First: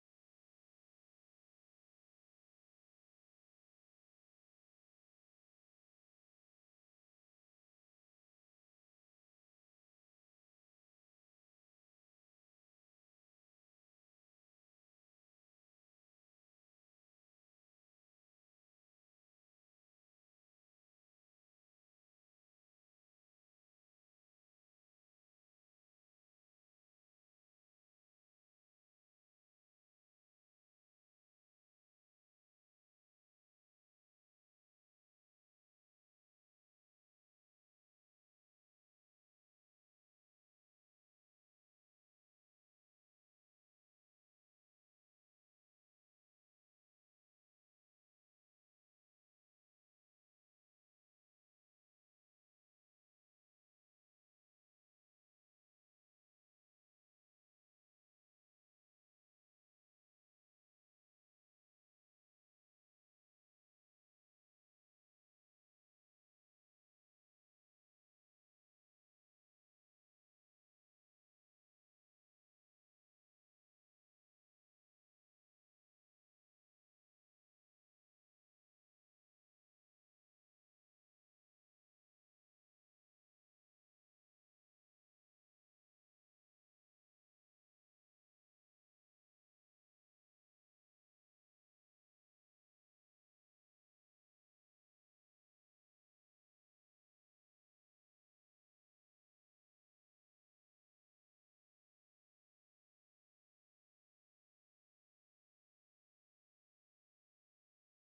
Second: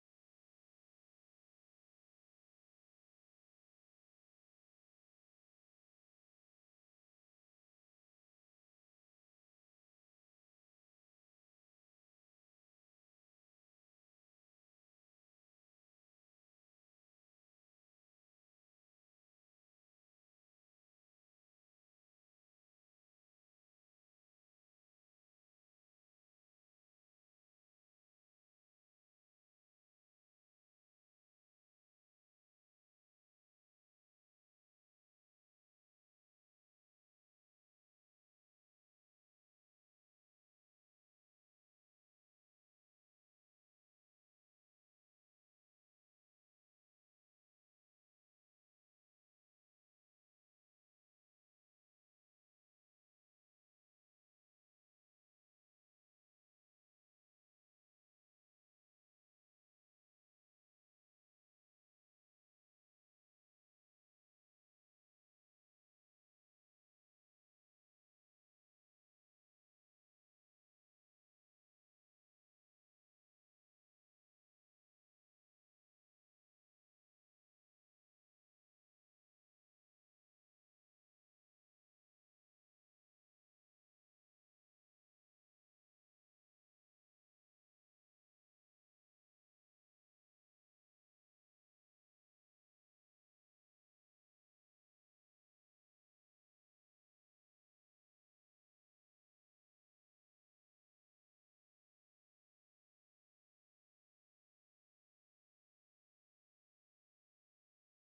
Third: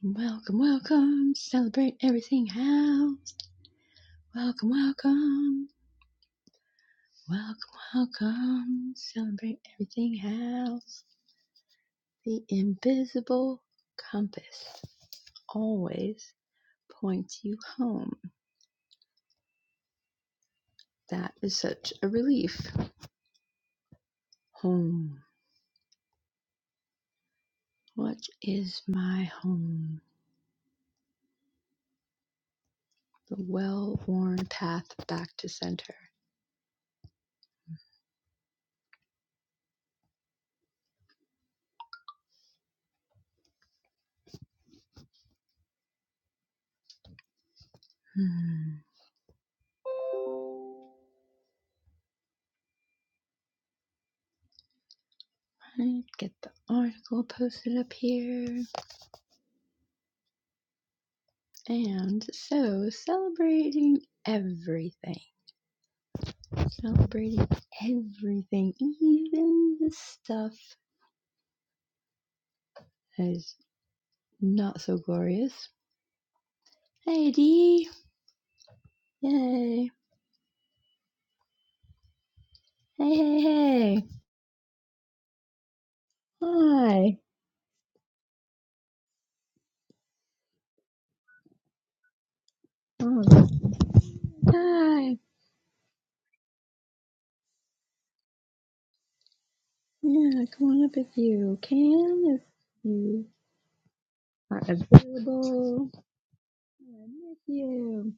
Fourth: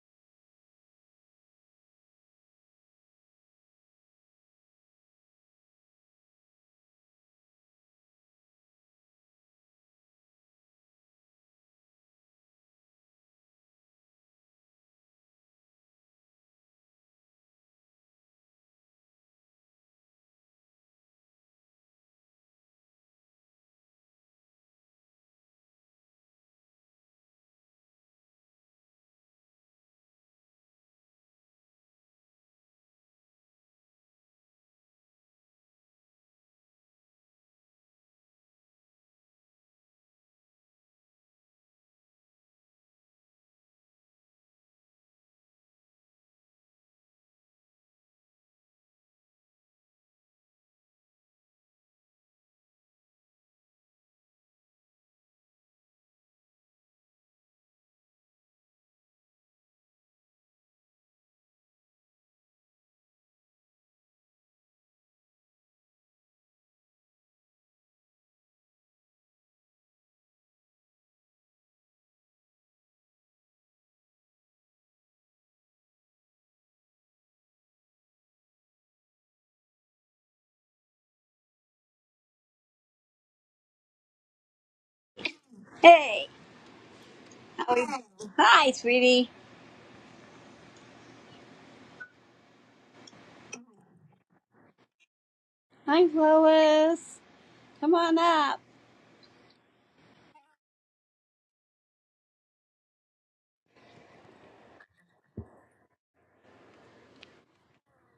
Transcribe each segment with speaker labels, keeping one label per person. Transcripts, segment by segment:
Speaker 1: Welcome, welcome. Celebrate everything house. Welcome, welcome. Welcome, welcome. Celebrate everything house. The invisible compass always points you home. That is such a relief. Home. What is my home? The well worn path back to center. Hmm. Alright, get the article posted up here. And so, celebrating everything, celebrating everything, even the stuff that is not so glorious. Hey, Dee! Yay! Hey, hey, hey!
Speaker 2: Hey.
Speaker 1: Hi!
Speaker 2: How are you? Hi, sweetie.
Speaker 1: Oh, hi!
Speaker 2: I'm Lois. Come on up.
Speaker 1: Yeah, come on up if you can, if you are available. I'm with you.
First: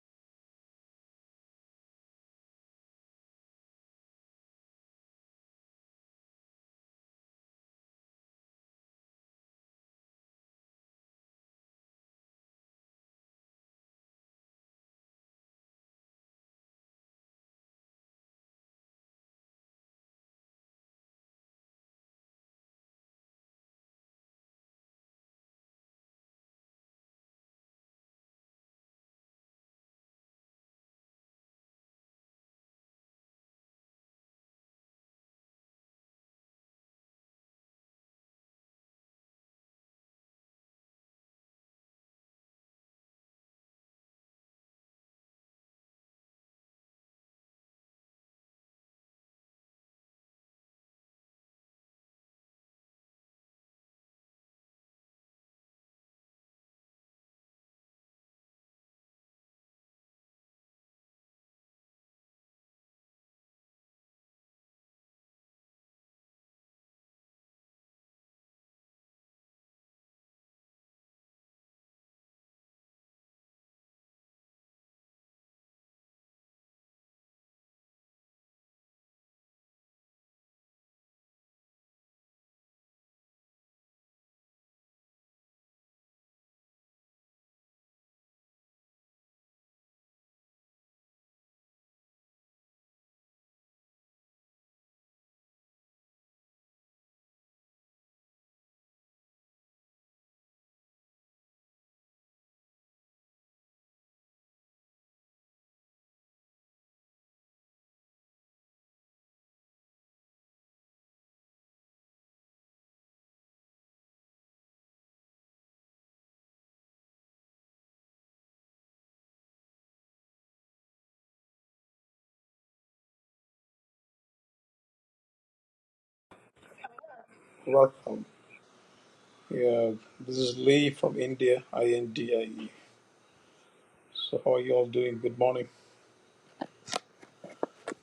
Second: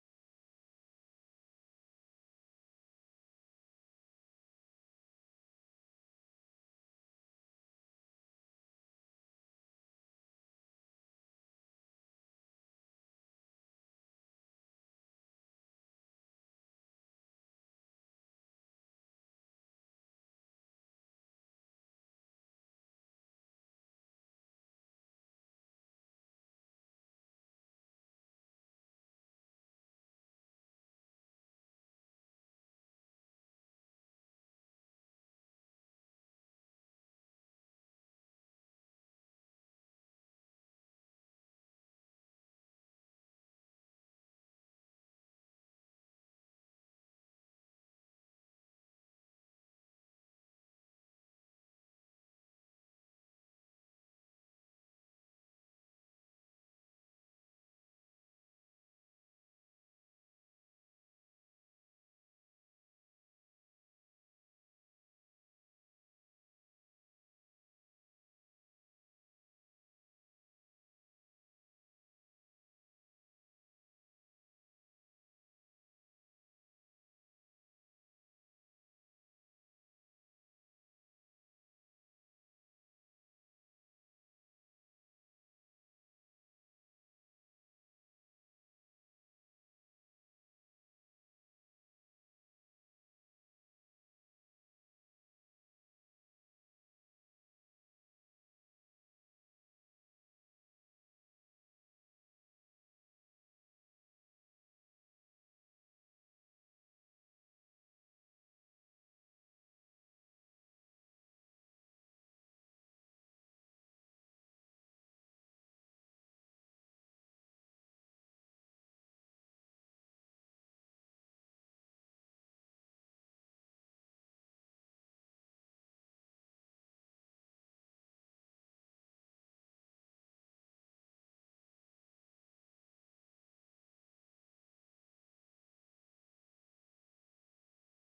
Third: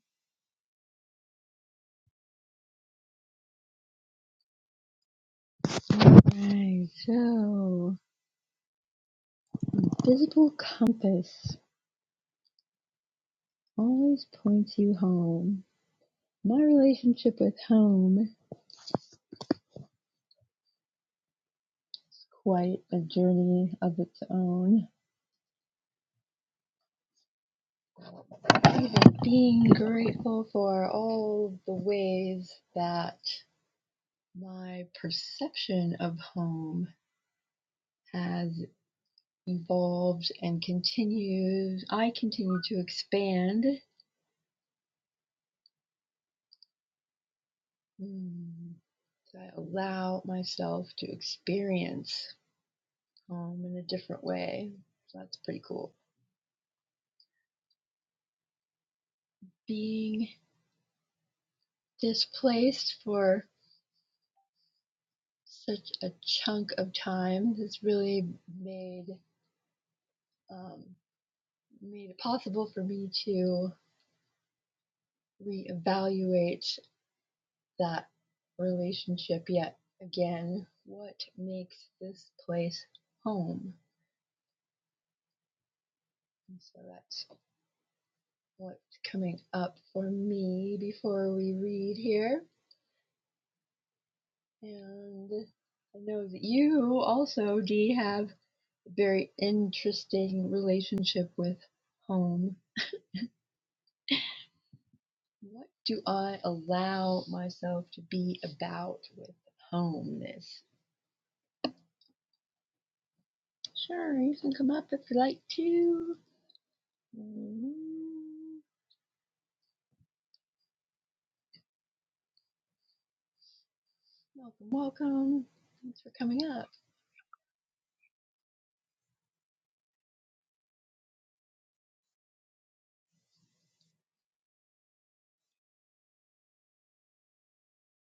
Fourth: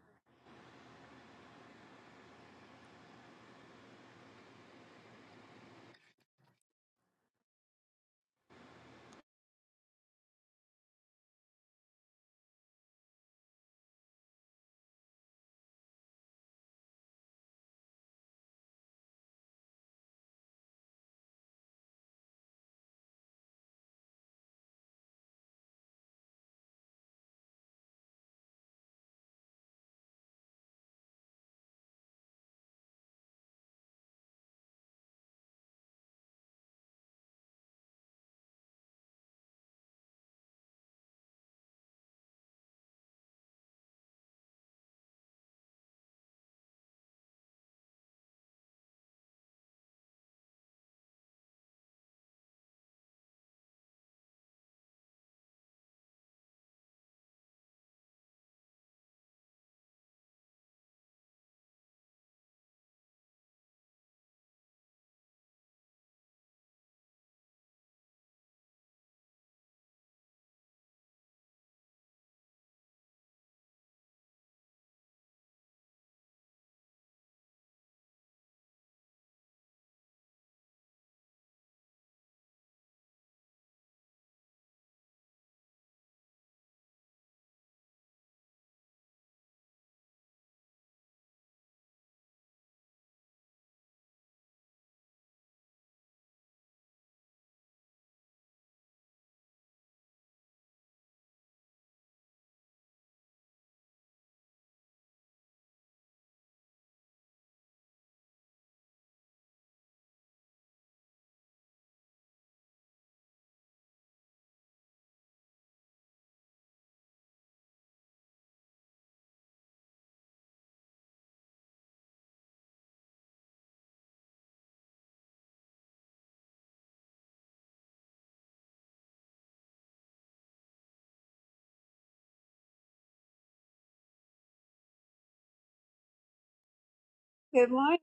Speaker 1: Alright, so, visible compass always points you home. My relationship with home is quite a journey of its own. Even being grateful for all the ways that my perception of home has evolved and continues, I continue to expand. Mm, so I allow myself to experience home in a different way. So that's pretty cool. Being displaced for such a chunk of time. This really made um, made it possible for me to reevaluate that relationship yet again. What makes this place home? And so that's what's coming up for me before we read here. And I know that you also, Dee, have a very interesting relationship with home What do I allow myself to be about with homeness? Sure, you can come up if you like to. Mm, Welcome, welcome. Thanks for coming up.
Speaker 3: Welcome. Yeah, this is Lee from India, I N D I E. So, how are you all doing? Good morning.
Speaker 2: Good morning.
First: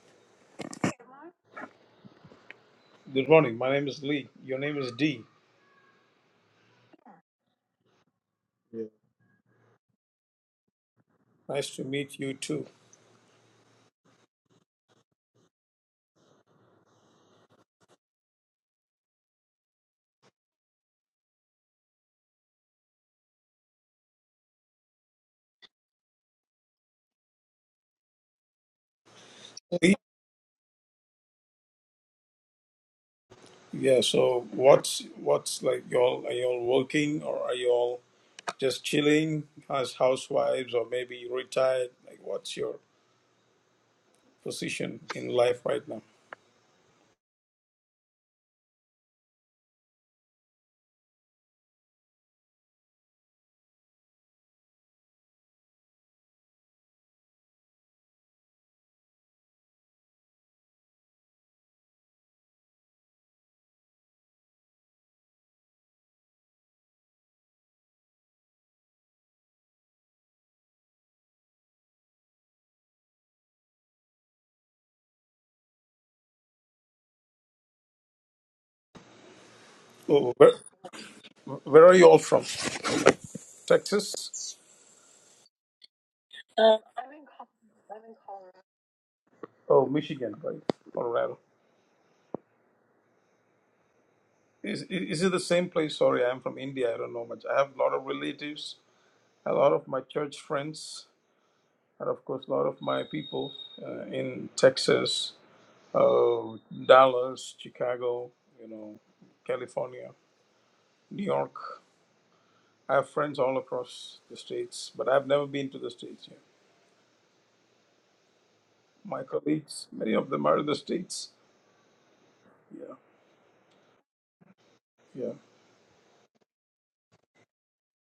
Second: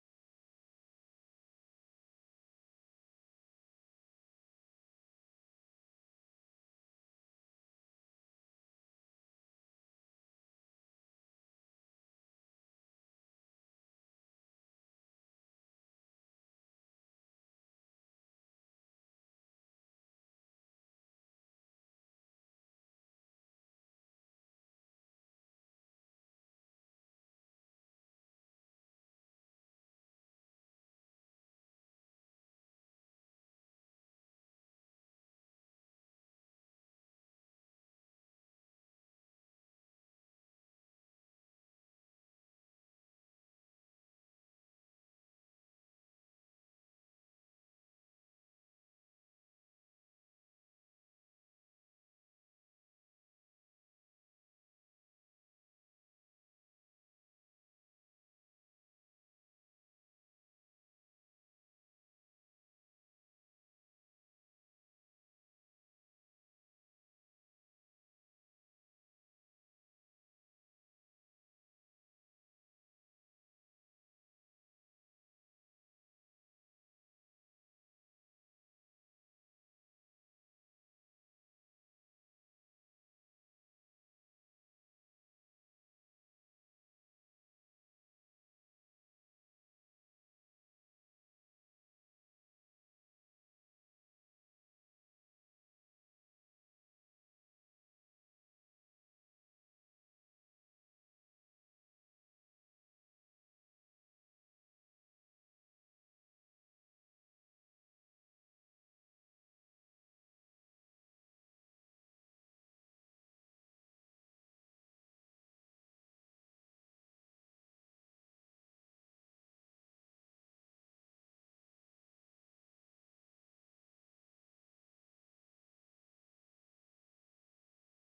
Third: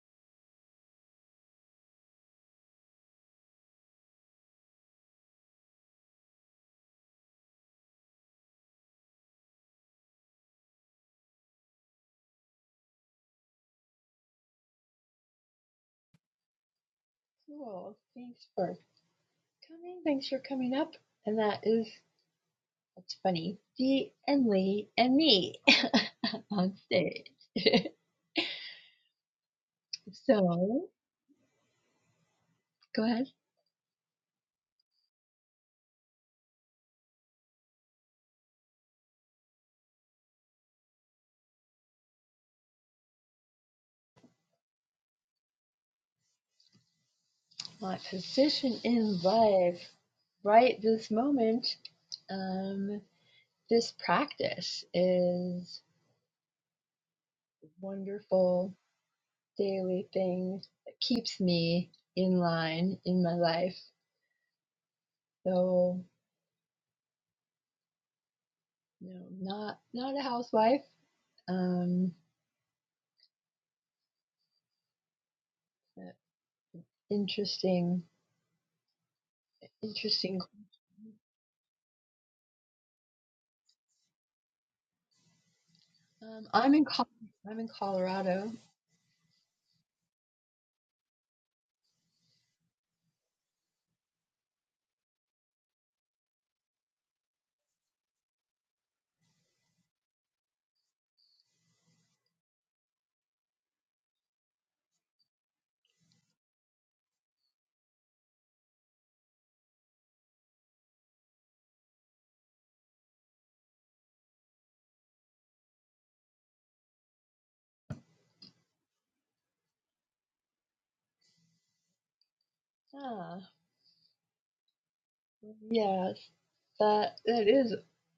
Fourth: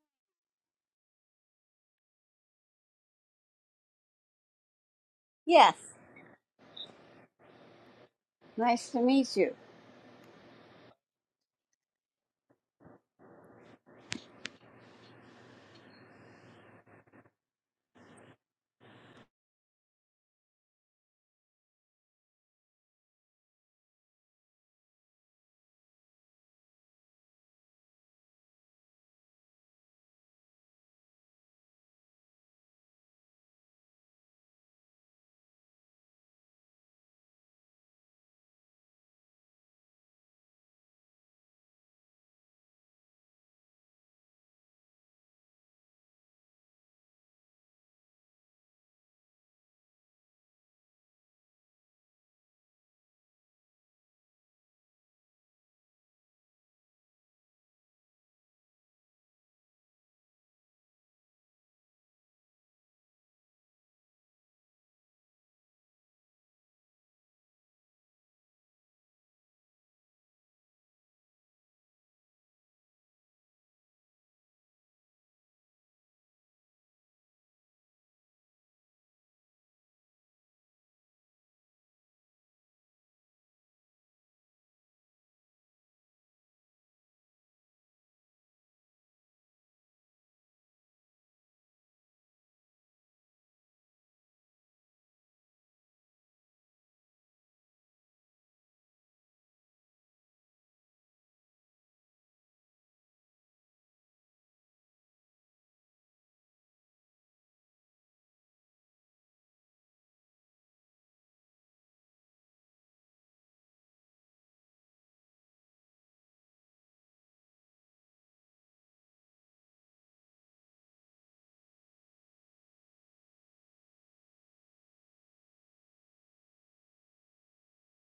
Speaker 3: Good morning. My name is Lee. Your name is D.
Speaker 2: Yes.
Speaker 3: Yeah.
Speaker 2: Nice to meet you.
Speaker 3: Nice to meet you too.
Speaker 1: Cool. Thanks for coming. Thanks for coming up. And that is, that's funny, Dee and Lee and me on stage.
Speaker 3: Lee.
Speaker 1: so, go ahead.
Speaker 3: Yeah. So, what's what's like? You all are you all working or are you all just chilling as housewives or maybe retired? Like, what's your position in life right now?
Speaker 1: My position in life right this moment. Um, This practice is a wonderful daily thing that keeps me in line in my life. So, you know, not not a housewife. Um, interesting,
Speaker 3: Oh,
Speaker 1: interesting.
Speaker 3: where where are you all from? Texas?
Speaker 1: Um, I'm
Speaker 3: Oh,
Speaker 1: in Col- I'm in Colorado.
Speaker 3: Michigan, right? Colorado. Is, is it the same place? Sorry, I'm from India. I don't know much. I have a lot of relatives, a lot of my church friends, and of course, a lot of my people uh, in Texas, uh, Dallas, Chicago, you know, California, New York. I have friends all across the states, but I've never been to the states yet. My colleagues, many of them are in the states. Yeah,
Speaker 1: Ah,
Speaker 3: yeah,
Speaker 1: yes, that that is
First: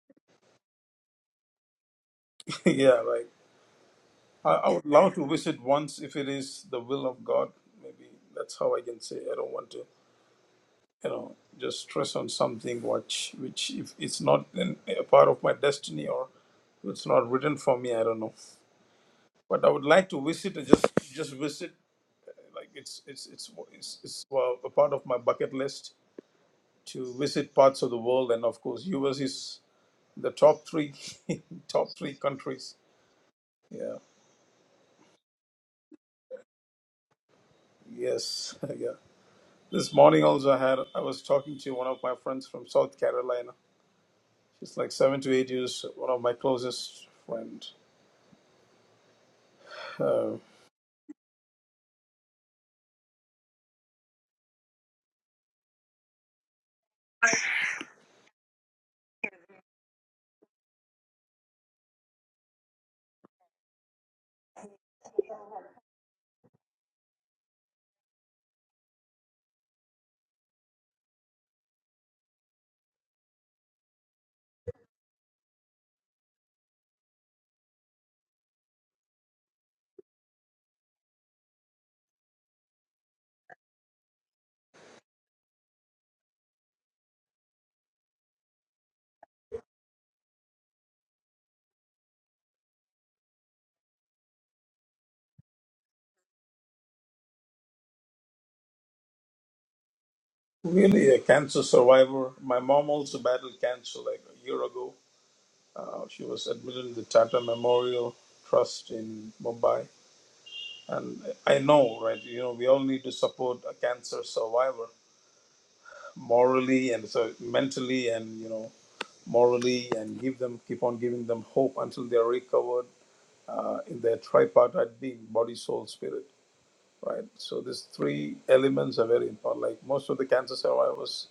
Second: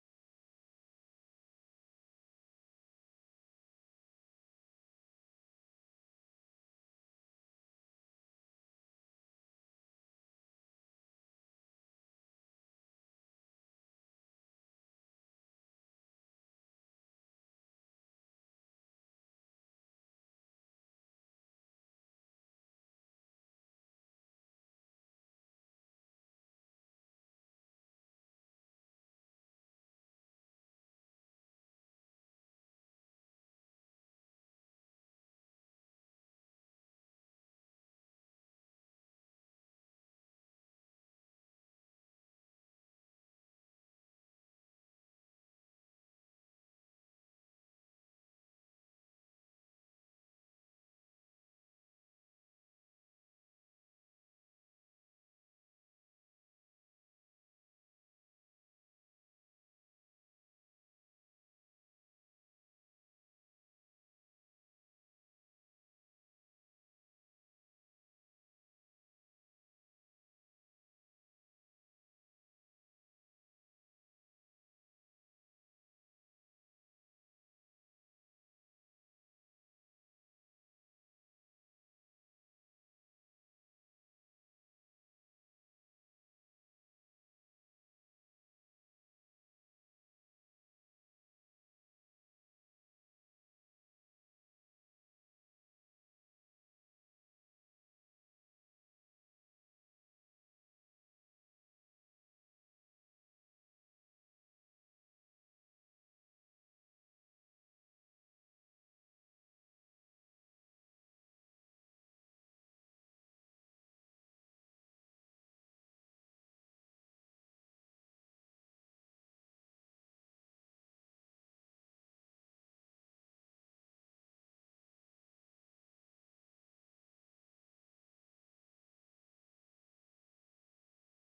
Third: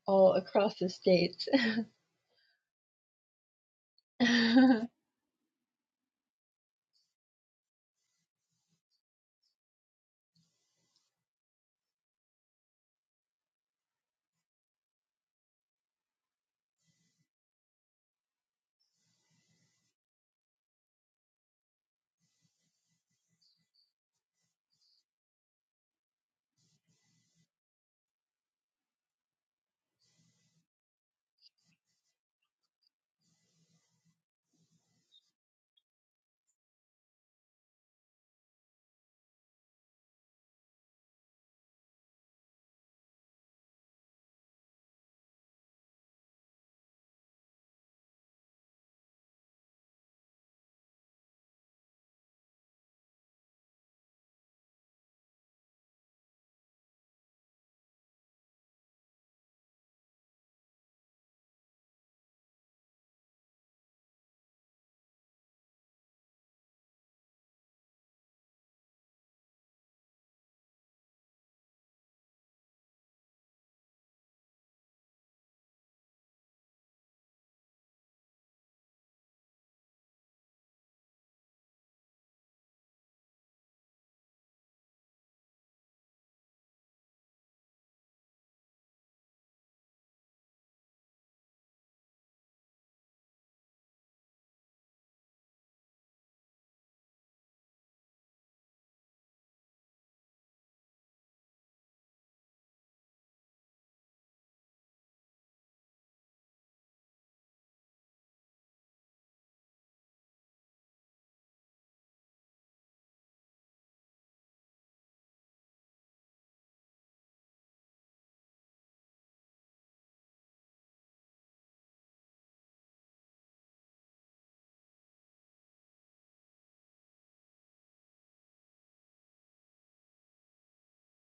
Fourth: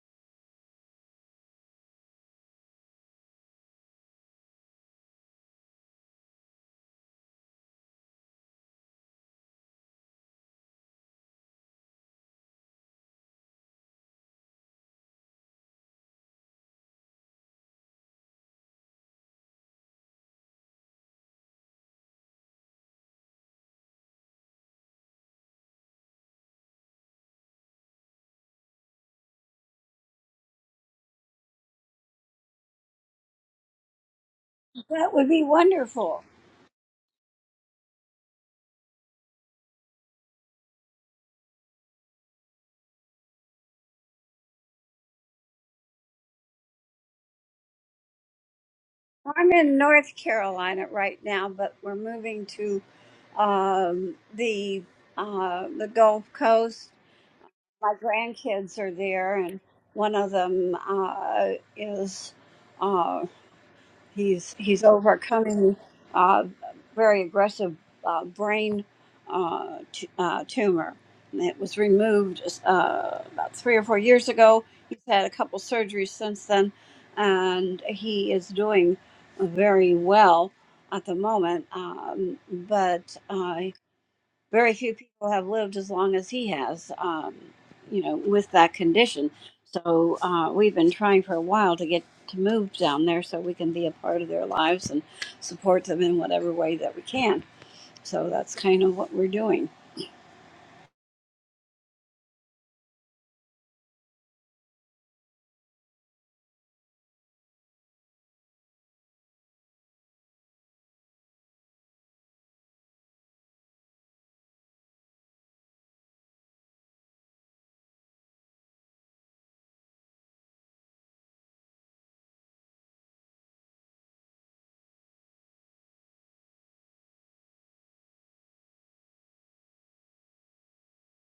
Speaker 1: all across the states.
Speaker 3: yeah. Right. I, I would
Speaker 1: well,
Speaker 3: love to visit once if it is the will of God. Maybe that's how I can say I don't want to. you know just stress on something which which if it's not in, a part of my destiny or it's not written for me i don't know but i would like to visit and just just visit like it's it's it's it's, it's well, a part of my bucket list to visit parts of the world and of course us is the top three top three countries yeah
Speaker 2: That would be wonderful.
Speaker 3: yes yeah this morning also i had i was talking to one of my friends from south carolina she's like seven to eight years one of my closest friend
Speaker 2: I'm in North
Speaker 3: Um,
Speaker 2: Carolina right now, but we're moving to um, the uh, the Gulf Coast. My grandkids are there, and one of them uh, is. uh, He's he's overcoming uh, very aggressive uh, brain uh, t- uh, tumor. And it was removed uh, about three or four years ago. He's had a couple surgeries since then, and he is doing very well at the moment. Um, but uh, very few people have lived as long as he has, um, you know, with that condition. So uh, we've been trying for a while to get to move down there so we can be a part of their lives and support them in whatever way that we can. So that's kind of what we're doing.
Speaker 3: Really, a cancer survivor. My mom also battled cancer like a year ago. Uh, she was admitted in the Tata Memorial Trust in Mumbai. And I know, right? You know, we all need to support a cancer survivor morally and so mentally, and you know, morally, and give them, keep on giving them hope until they are recovered uh, in their tripartite being, body, soul, spirit, right? So these three elements are very important. Like most of the cancer survivors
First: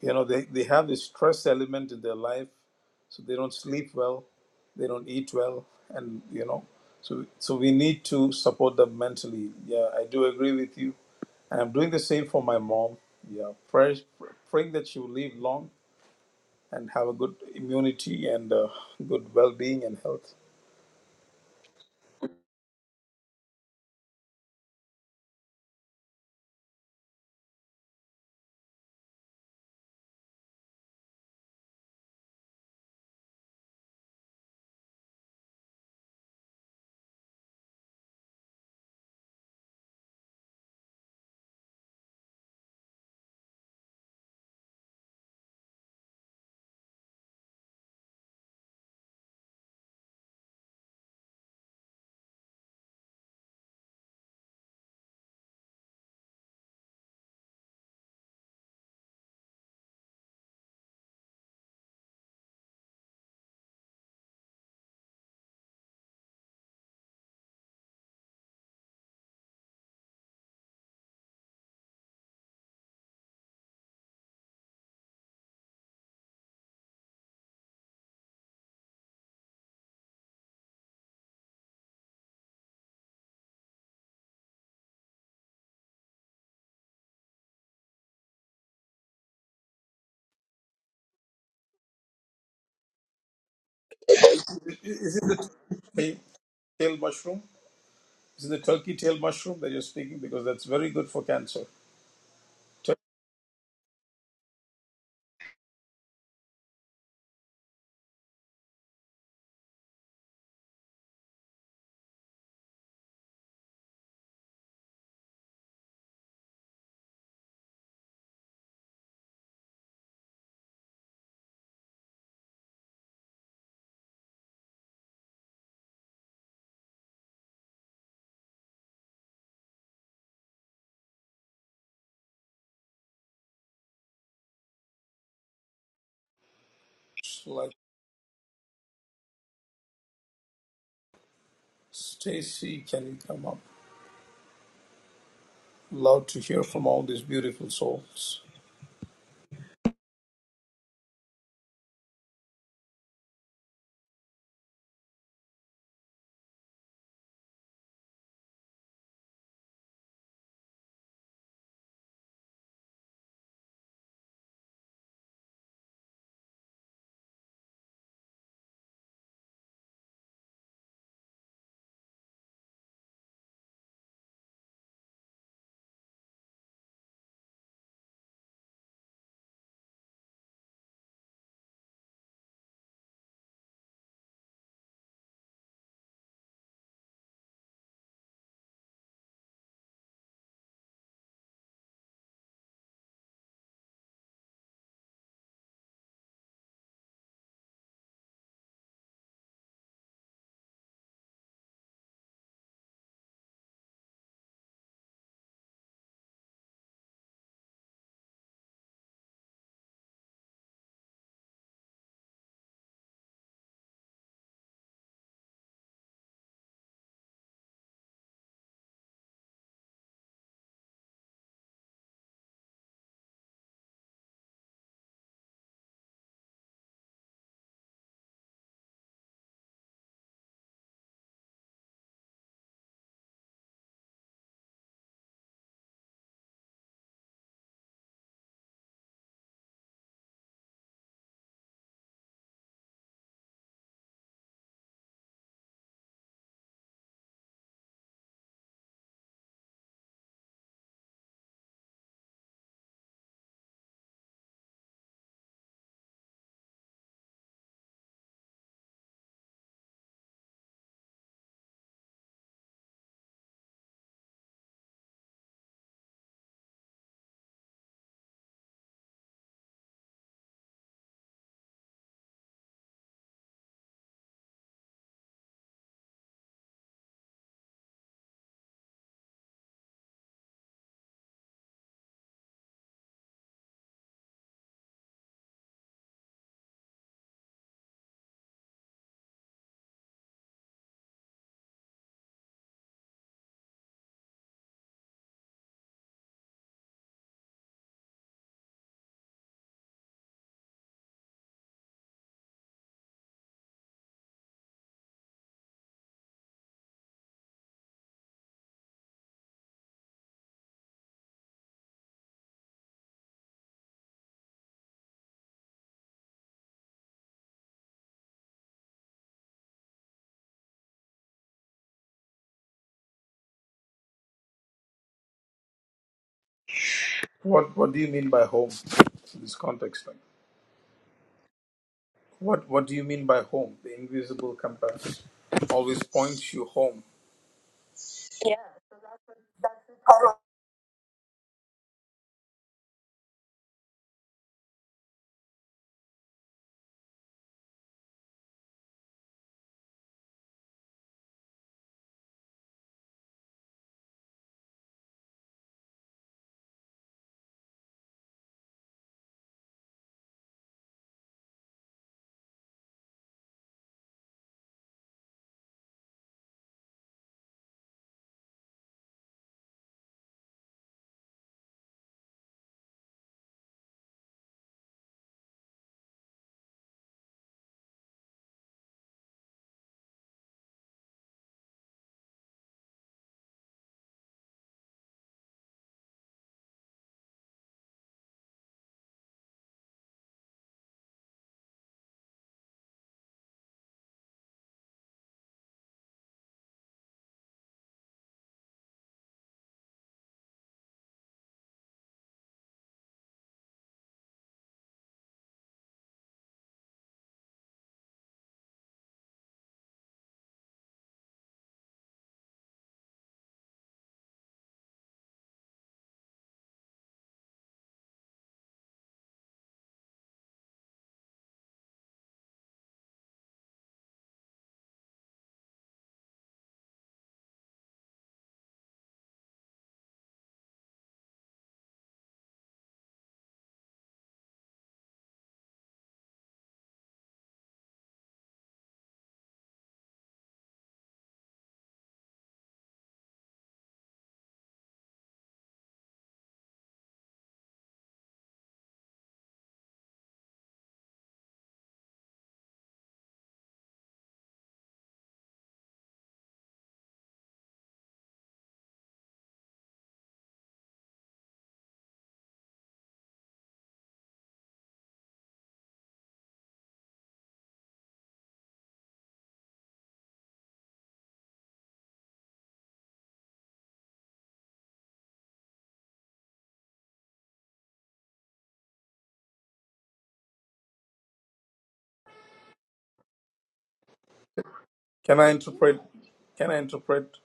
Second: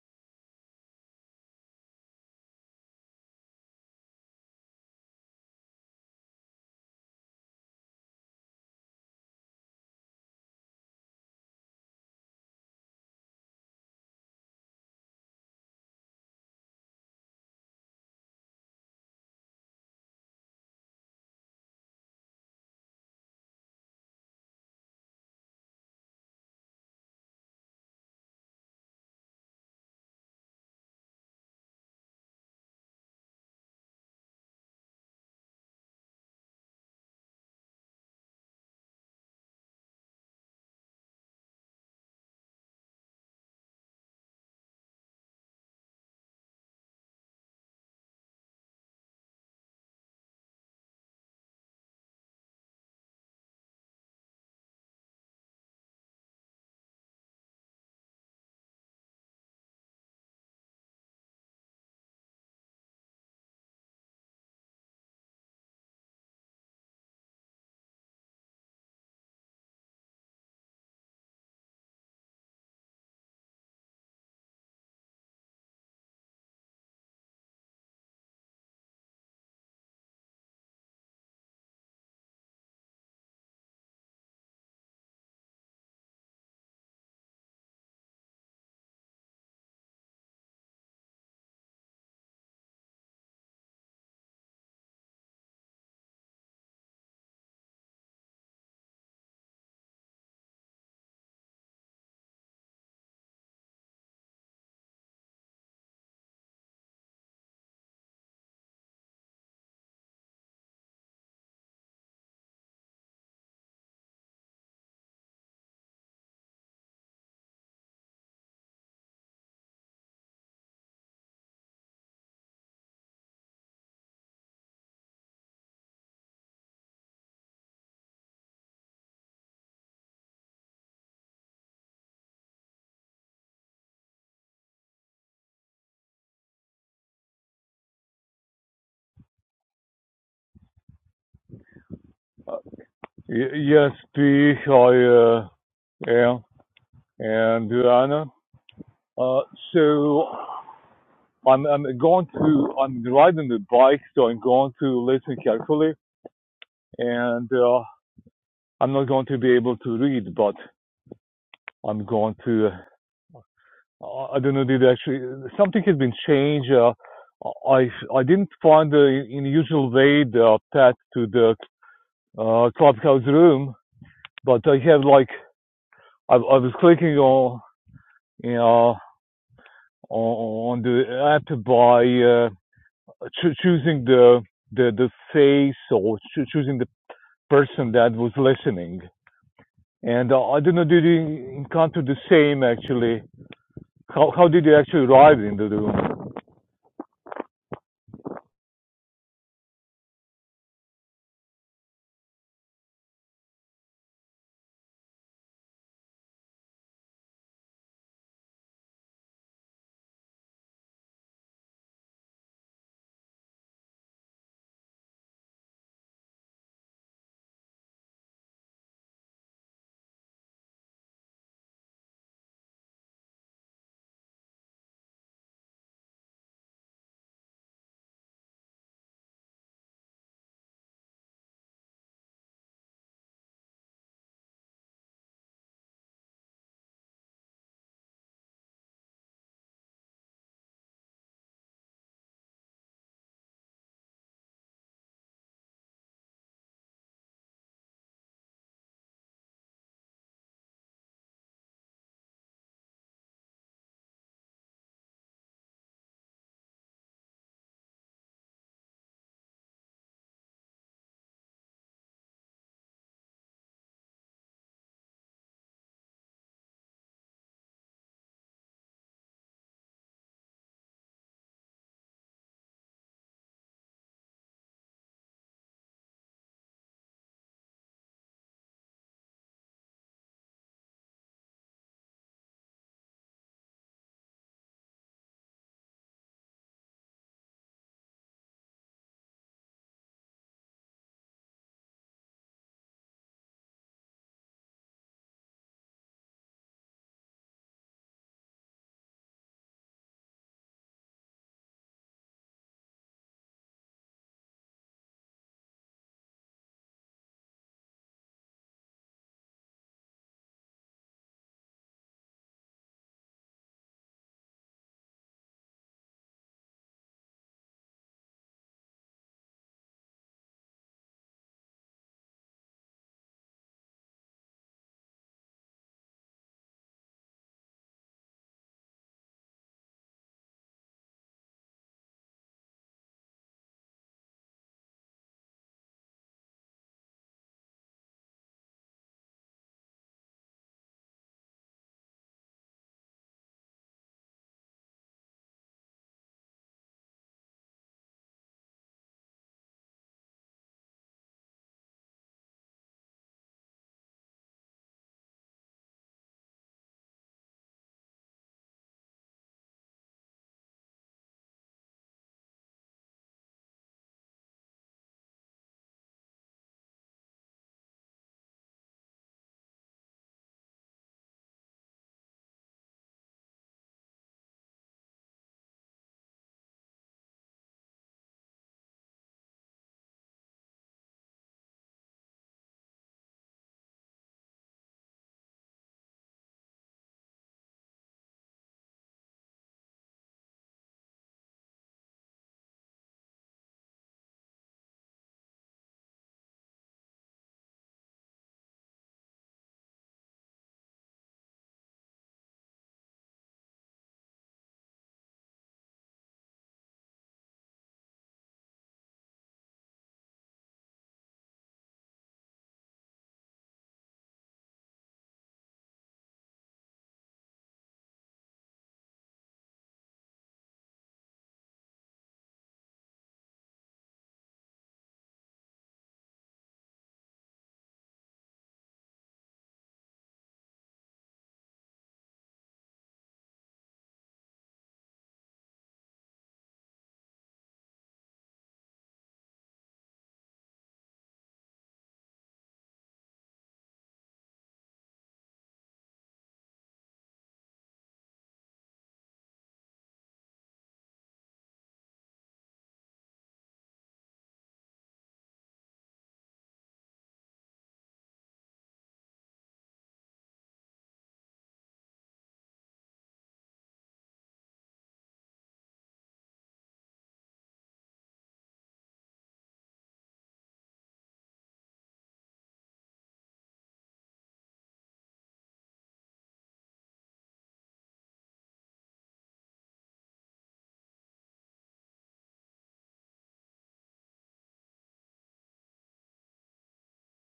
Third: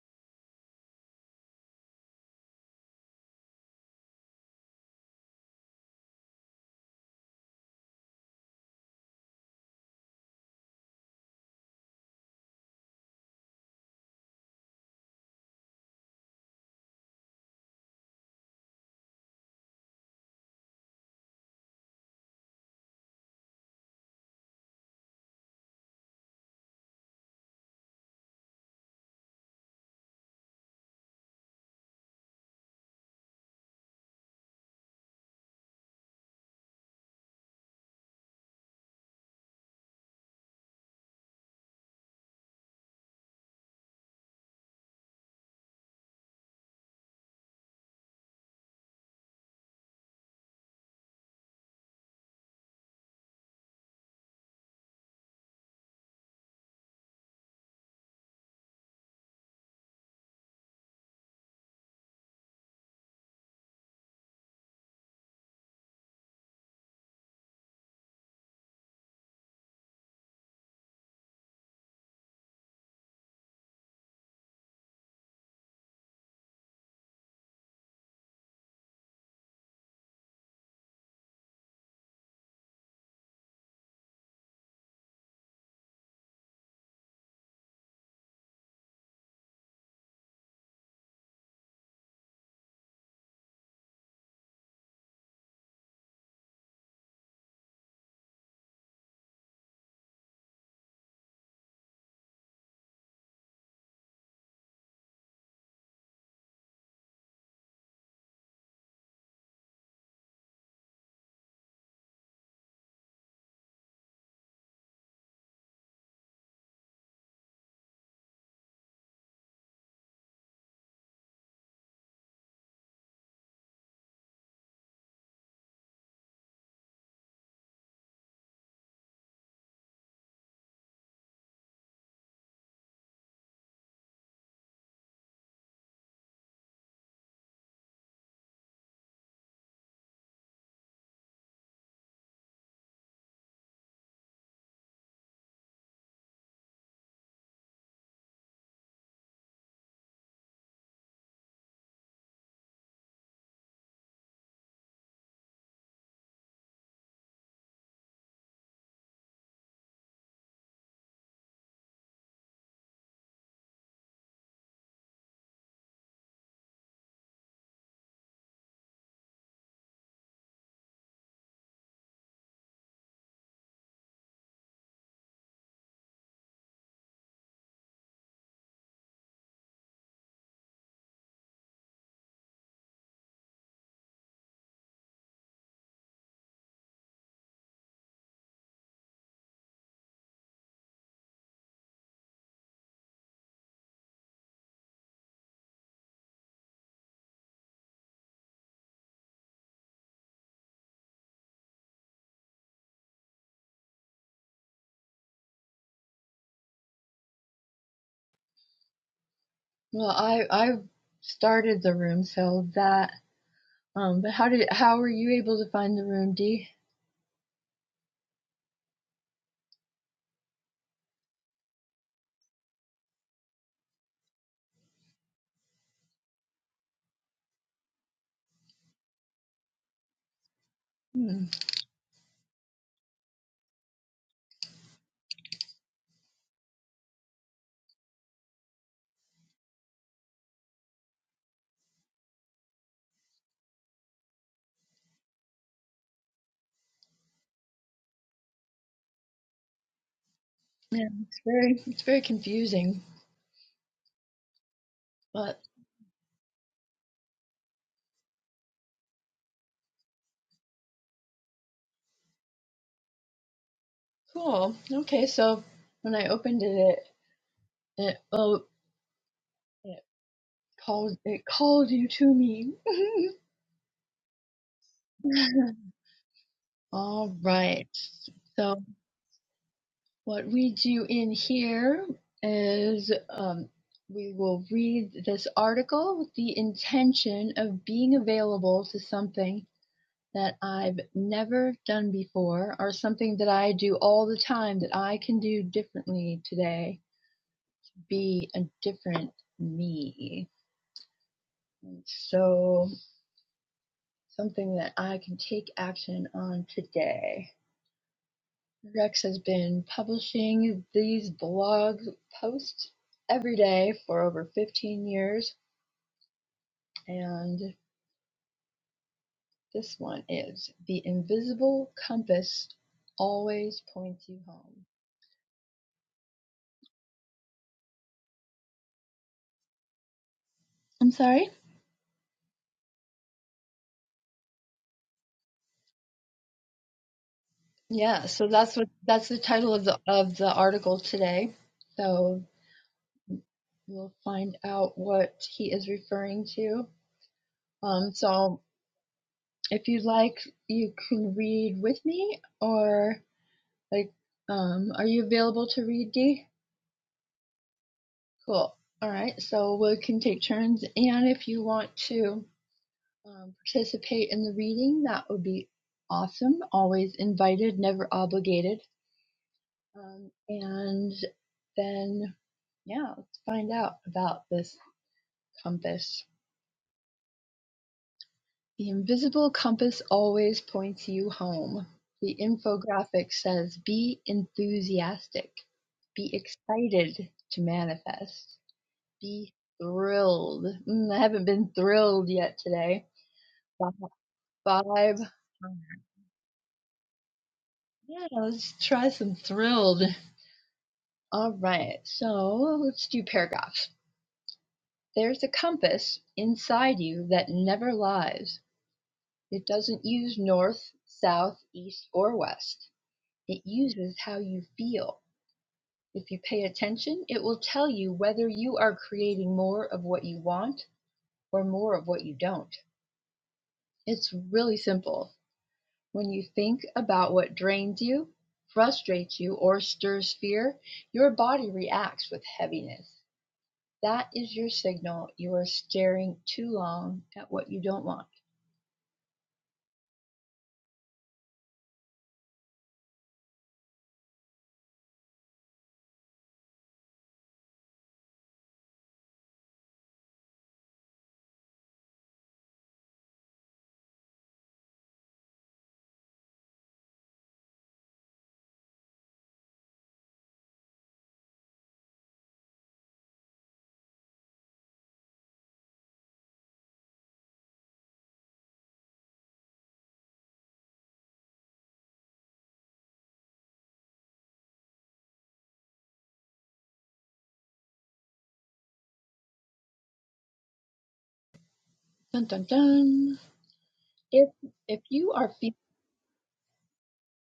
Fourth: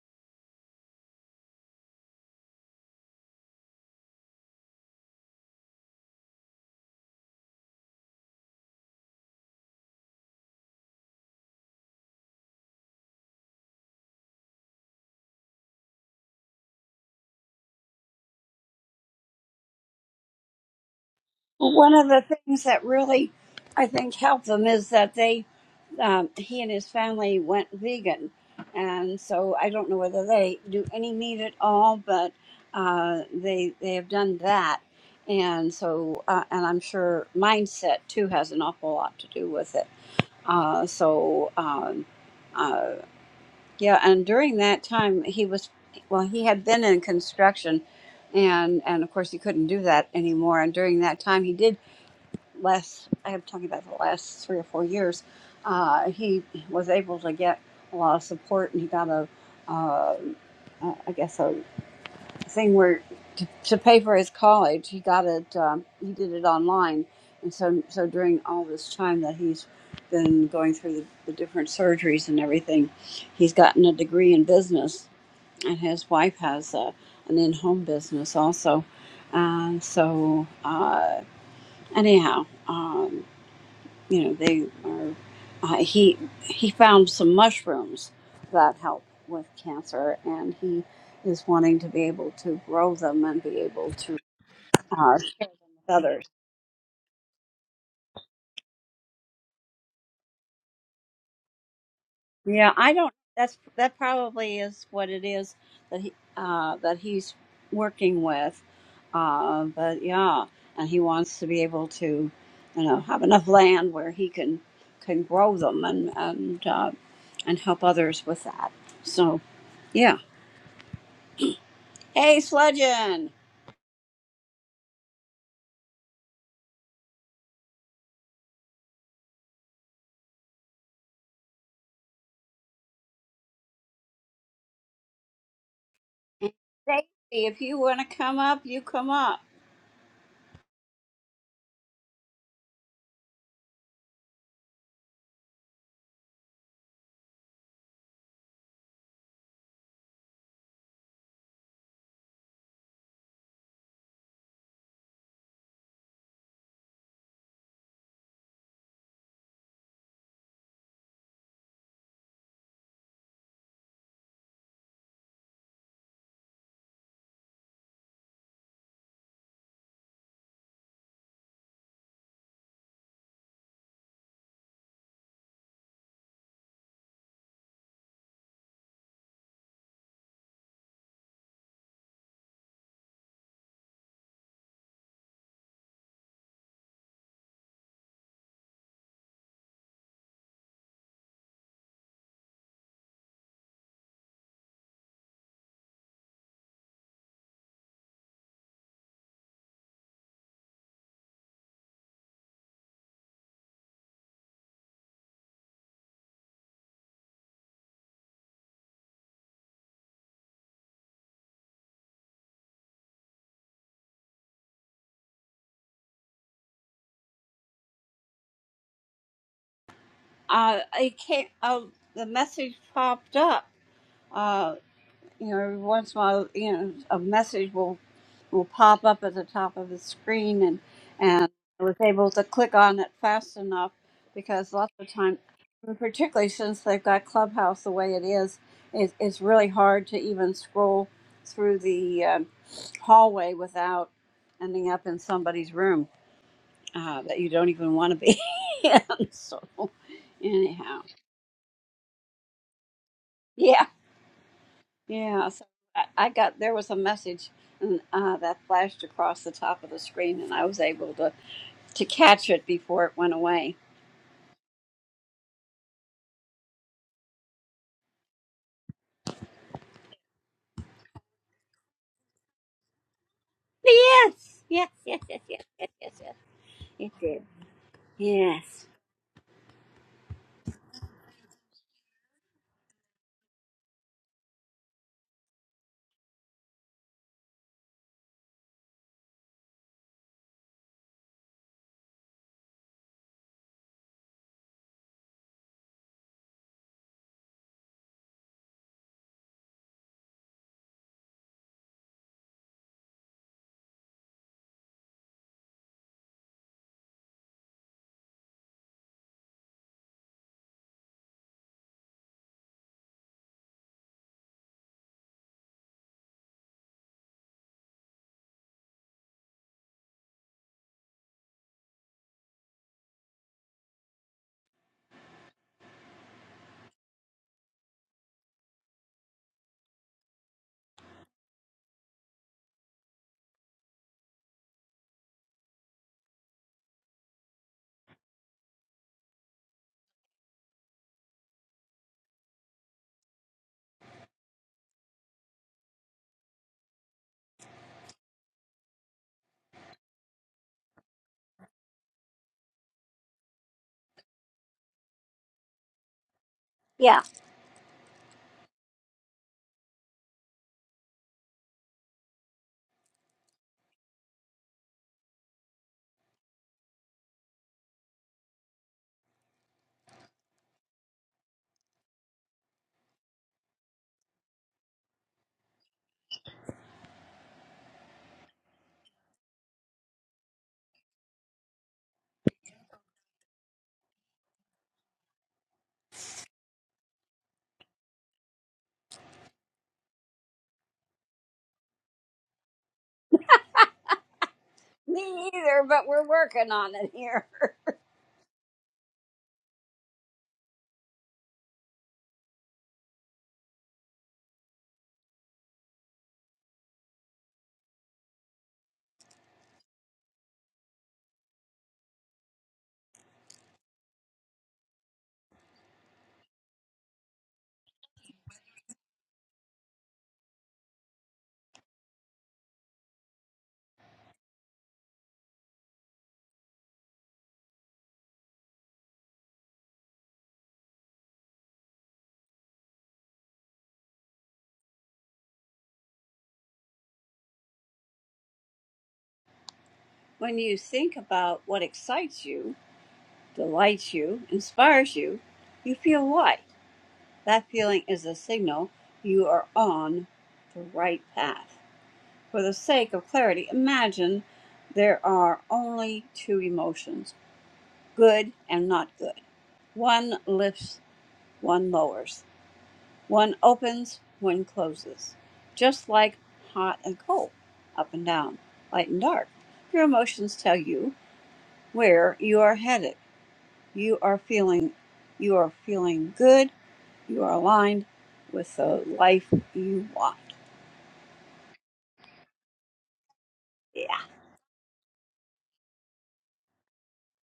Speaker 3: You know, they, they have this stress element in their life, so they don't sleep well, they don't eat well, and you know, so so we need to support them mentally. Yeah, I do agree with you, and I'm doing the same for my mom. Yeah, prayers, praying that she will live long and have a good immunity and uh, good well-being and health.
Speaker 2: One of the things that really I think helped them is that they um, he and his family went vegan, and so I don't know whether they do any meat at all, but uh, they they have done that, and so uh, and I'm sure mindset too has an awful lot to do with it. Uh, so um, uh, yeah, and during that time he was well, he had been in construction. And, and of course he couldn't do that anymore. And during that time, he did last I'm talking about the last three or four years, uh, he was able to get a lot of support, and he got a, uh, uh, I guess a thing where to, to pay for his college. He got it. Um, he did it online, and so so during all this time that he's been going through the, the different surgeries and everything, he's gotten a degree in business, and his wife has a, an in-home business also. And so uh, anyhow. um, you know they are uh, he he found some mushrooms that help with cancer and he is wanting to be able to grow them and be able to
Speaker 3: I- Is
Speaker 2: uh, share
Speaker 3: it
Speaker 2: with
Speaker 3: the tail
Speaker 2: others
Speaker 3: tail mushroom? Is it the turkey tail mushroom that you're speaking? Because that's very good for cancer.
Speaker 2: yeah i don't that's that probably is what it is that he uh, that he's working with uh, but yeah and he wants to be able to you know have enough land where he can can grow them and and uh, and help others with that so yeah Hey, Sludgeon. Stacy, if
Speaker 3: like
Speaker 2: you want to come up, you come up.
Speaker 4: Uh,
Speaker 3: Stacy, can you come up?
Speaker 4: yes, please. I uh,
Speaker 3: Love to
Speaker 4: am
Speaker 3: hear from all these beautiful
Speaker 4: and Anna.
Speaker 3: souls.
Speaker 4: Uh, so I'm I'm going to I'm riding the bike, so I'm going to listen carefully, and uh, I'm not going to be able to read, but I'm going to. Uh, I don't know. Did actually something has been changed? Uh, I I didn't find the in the usual way the path to the uh, clubhouse room, but I have like I, I was clicking on you know. on the app by uh, choo- choosing the the the face or choo- choosing the person that was listening. And uh, I don't know, did you encounter the same actually? How how did you actually arrive into the room?
Speaker 1: I I started the room, so that. Um, but how did how were you able to find the room, Dee?
Speaker 2: Uh, I can't. Uh, the message popped up. Uh, you know, every once in a while, you know, a message will will pop up at the top of the screen, and
Speaker 1: Hmm.
Speaker 2: and I was able to click on it fast enough because lots of time, and particularly since they've got Clubhouse the way it is, it, it's really hard to even scroll through the um hallway without ending up in somebody's room. uh, that you don't even want to be in. So, anyhow,
Speaker 1: Yeah, it's very it's very confusing,
Speaker 2: yeah, yeah.
Speaker 1: but
Speaker 2: So I, I got there was a message and, uh, that flashed across the top of the screen, and I was able to to catch it before it went away.
Speaker 1: cool. Okay, so when I opened it, it, it oh it called it called you to me.
Speaker 2: Yes, yes, yes, yes, yes, yes, yes, yes. It
Speaker 1: All
Speaker 2: did.
Speaker 1: right. So
Speaker 2: Yes.
Speaker 1: what we do in here is um, we will read this article with the intention of being available to something that I've never done before or something that I do all the time that I can do differently today, be a different me. So, something that I can take action on today. Rex has been publishing these blog posts every day for over 15 years, and this one is The Invisible Compass Always Points You Home.
Speaker 3: What What do you mean by home? In this context, like,
Speaker 1: I'm sorry?
Speaker 3: what What do you mean by home? The invisible compass always points you home.
Speaker 1: Yeah, so
Speaker 3: Yeah.
Speaker 1: that's what that's the title of the of the article today. So we'll find out what he is referring to. Um, so if you'd like, you can read with me, or like, um, are you available to read, D?
Speaker 2: Yeah.
Speaker 1: Cool. All right, so we can take turns, and if you want to um, participate in the reading, that would be awesome. Always invited, never obligated. Um, and then, yeah, let's find out about this compass. The invisible compass always points you home. The infographic says be enthusiastic, be excited to manifest, be thrilled. Mm, I haven't been thrilled yet today. Vibe.
Speaker 2: Me either, but we're working on it here.
Speaker 1: Yeah, let's try some thrilled. All right, so let's do paragraphs. There's a compass inside you that never lies. It doesn't use north, south, east, or west. It uses how you feel. If you pay attention, it will tell you whether you are creating more of what you want or more of what you don't. It's really simple. When you think about what drains you, frustrates you, or stirs fear, your body reacts with heaviness. That is your signal you are staring too long at what you don't want.
Speaker 2: when you think about what excites you, delights you, inspires you, you feel what? That feeling is a signal you are on the right path. For the sake of clarity, imagine there are only two emotions good and not good. One lifts, one lowers. One opens, one closes. Just like hot and cold, up and down, light and dark. Your emotions tell you where you are headed. You are feeling you are feeling good. You are aligned with the life you want.
Speaker 1: Dun dun dun.
Speaker 2: Yeah.
Speaker 1: If if you
Speaker 3: Can I
Speaker 1: are feeling
Speaker 3: interpret? Can I interpret?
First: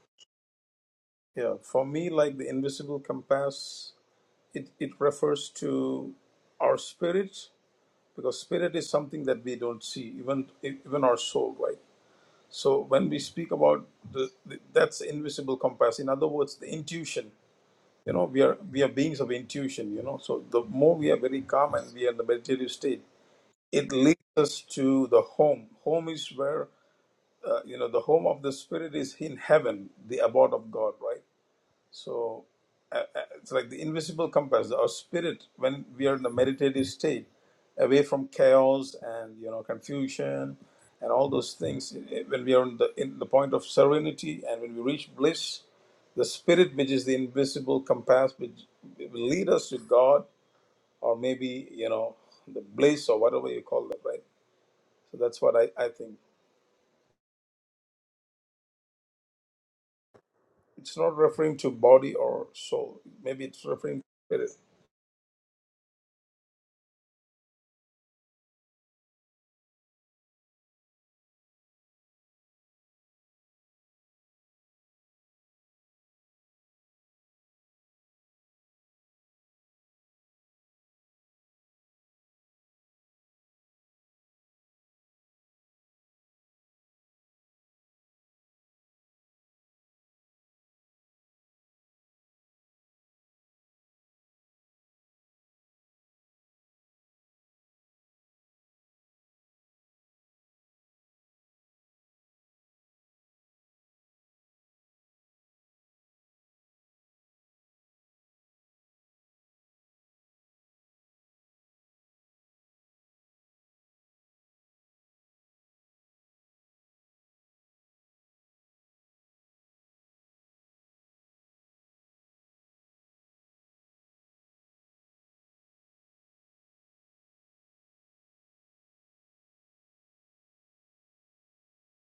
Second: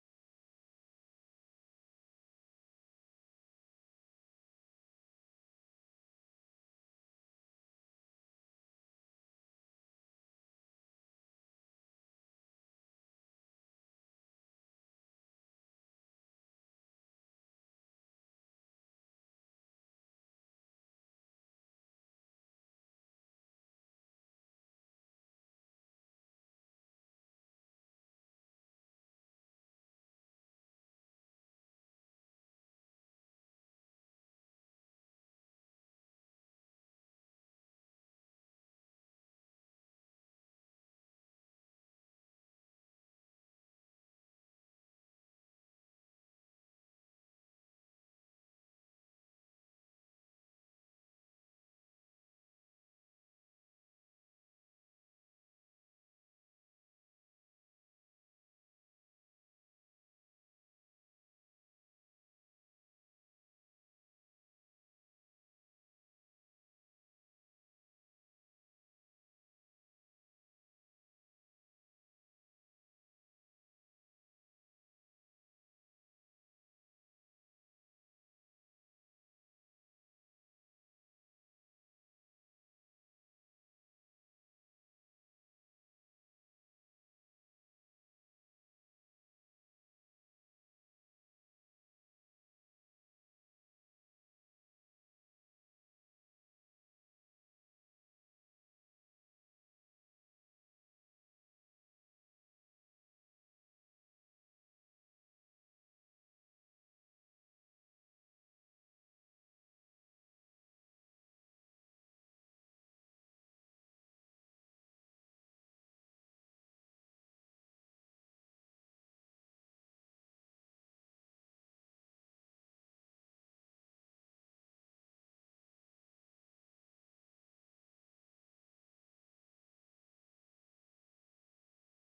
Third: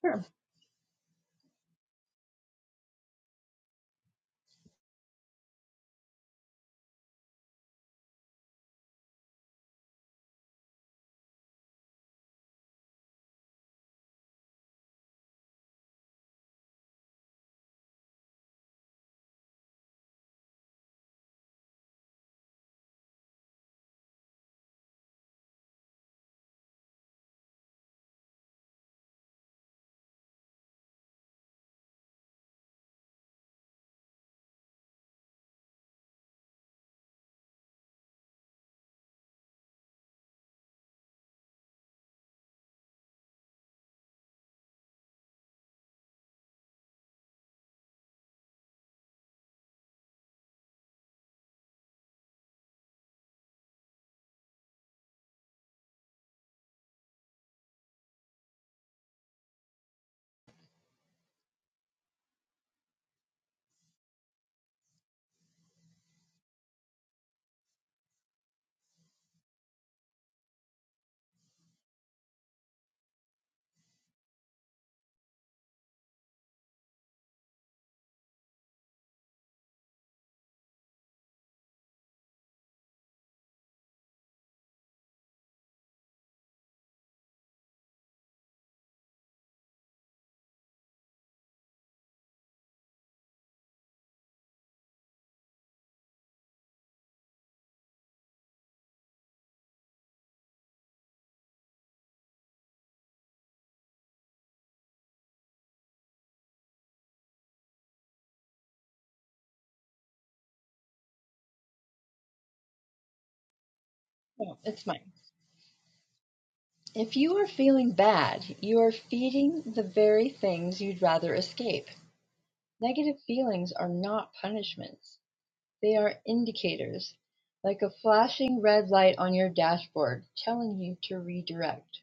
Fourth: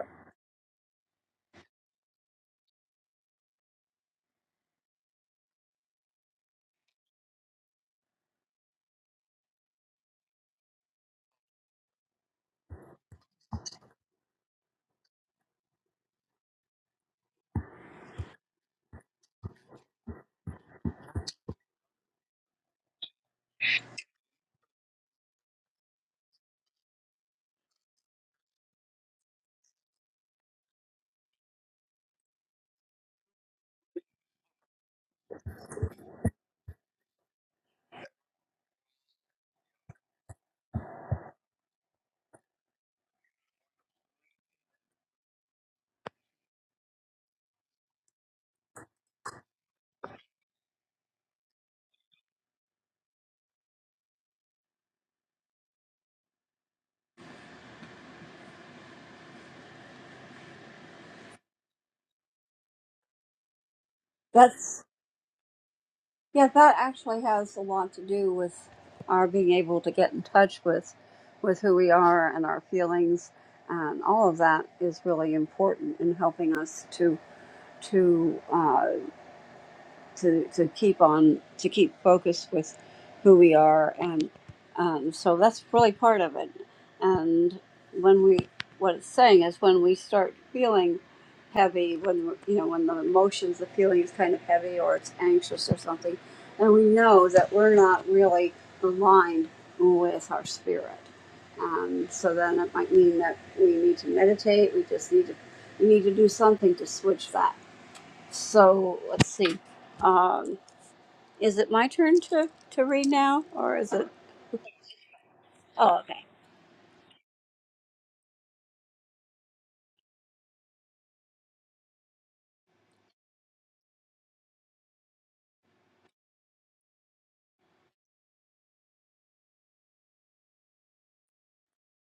Speaker 1: sure,
Speaker 3: Yeah, for me, like the invisible compass, it, it refers to our spirit because spirit is something that we don't see, even even our soul, right? So when we speak about the, the that's the invisible compass. In other words, the intuition you know we are we are beings of intuition you know so the more we are very calm and we are in the meditative state it leads us to the home home is where uh, you know the home of the spirit is in heaven the abode of god right so uh, uh, it's like the invisible compass, our spirit, when we are in the meditative state, away from chaos and you know confusion and all those things. i- i- When we are in the in the point of serenity and when we reach bliss, the spirit, which is the invisible compass, which will lead us to God or maybe you know the bliss or whatever you call that, right? So that's what I, I think. It's not referring to body or soul. Maybe it's referring to spirit.
Speaker 2: That's yeah, that actually has a lot to do with our being able to get in touch with with who we are and our feelings and all of that is really important in helping us to to uh, to, to keep on to keep focus with who we are and um, so that's really part of it and when we what it's saying is when we start feeling heavy when you know when the emotions the feeling is kind of heavy or it's anxious or something and we know that we're not really aligned with our spirit um, so then it might mean that we need to meditate we just need to we need to do something to switch that so let's see. Um, is it my turn to, to read now, or is it?
Speaker 1: no, it's mine.
Speaker 2: Oh, okay.
Speaker 1: If you are feeling bad, you are feeding the very things you'd rather escape. Negative feelings are not punishments. They are indicators, like a flashing red light on your dashboard telling you to redirect.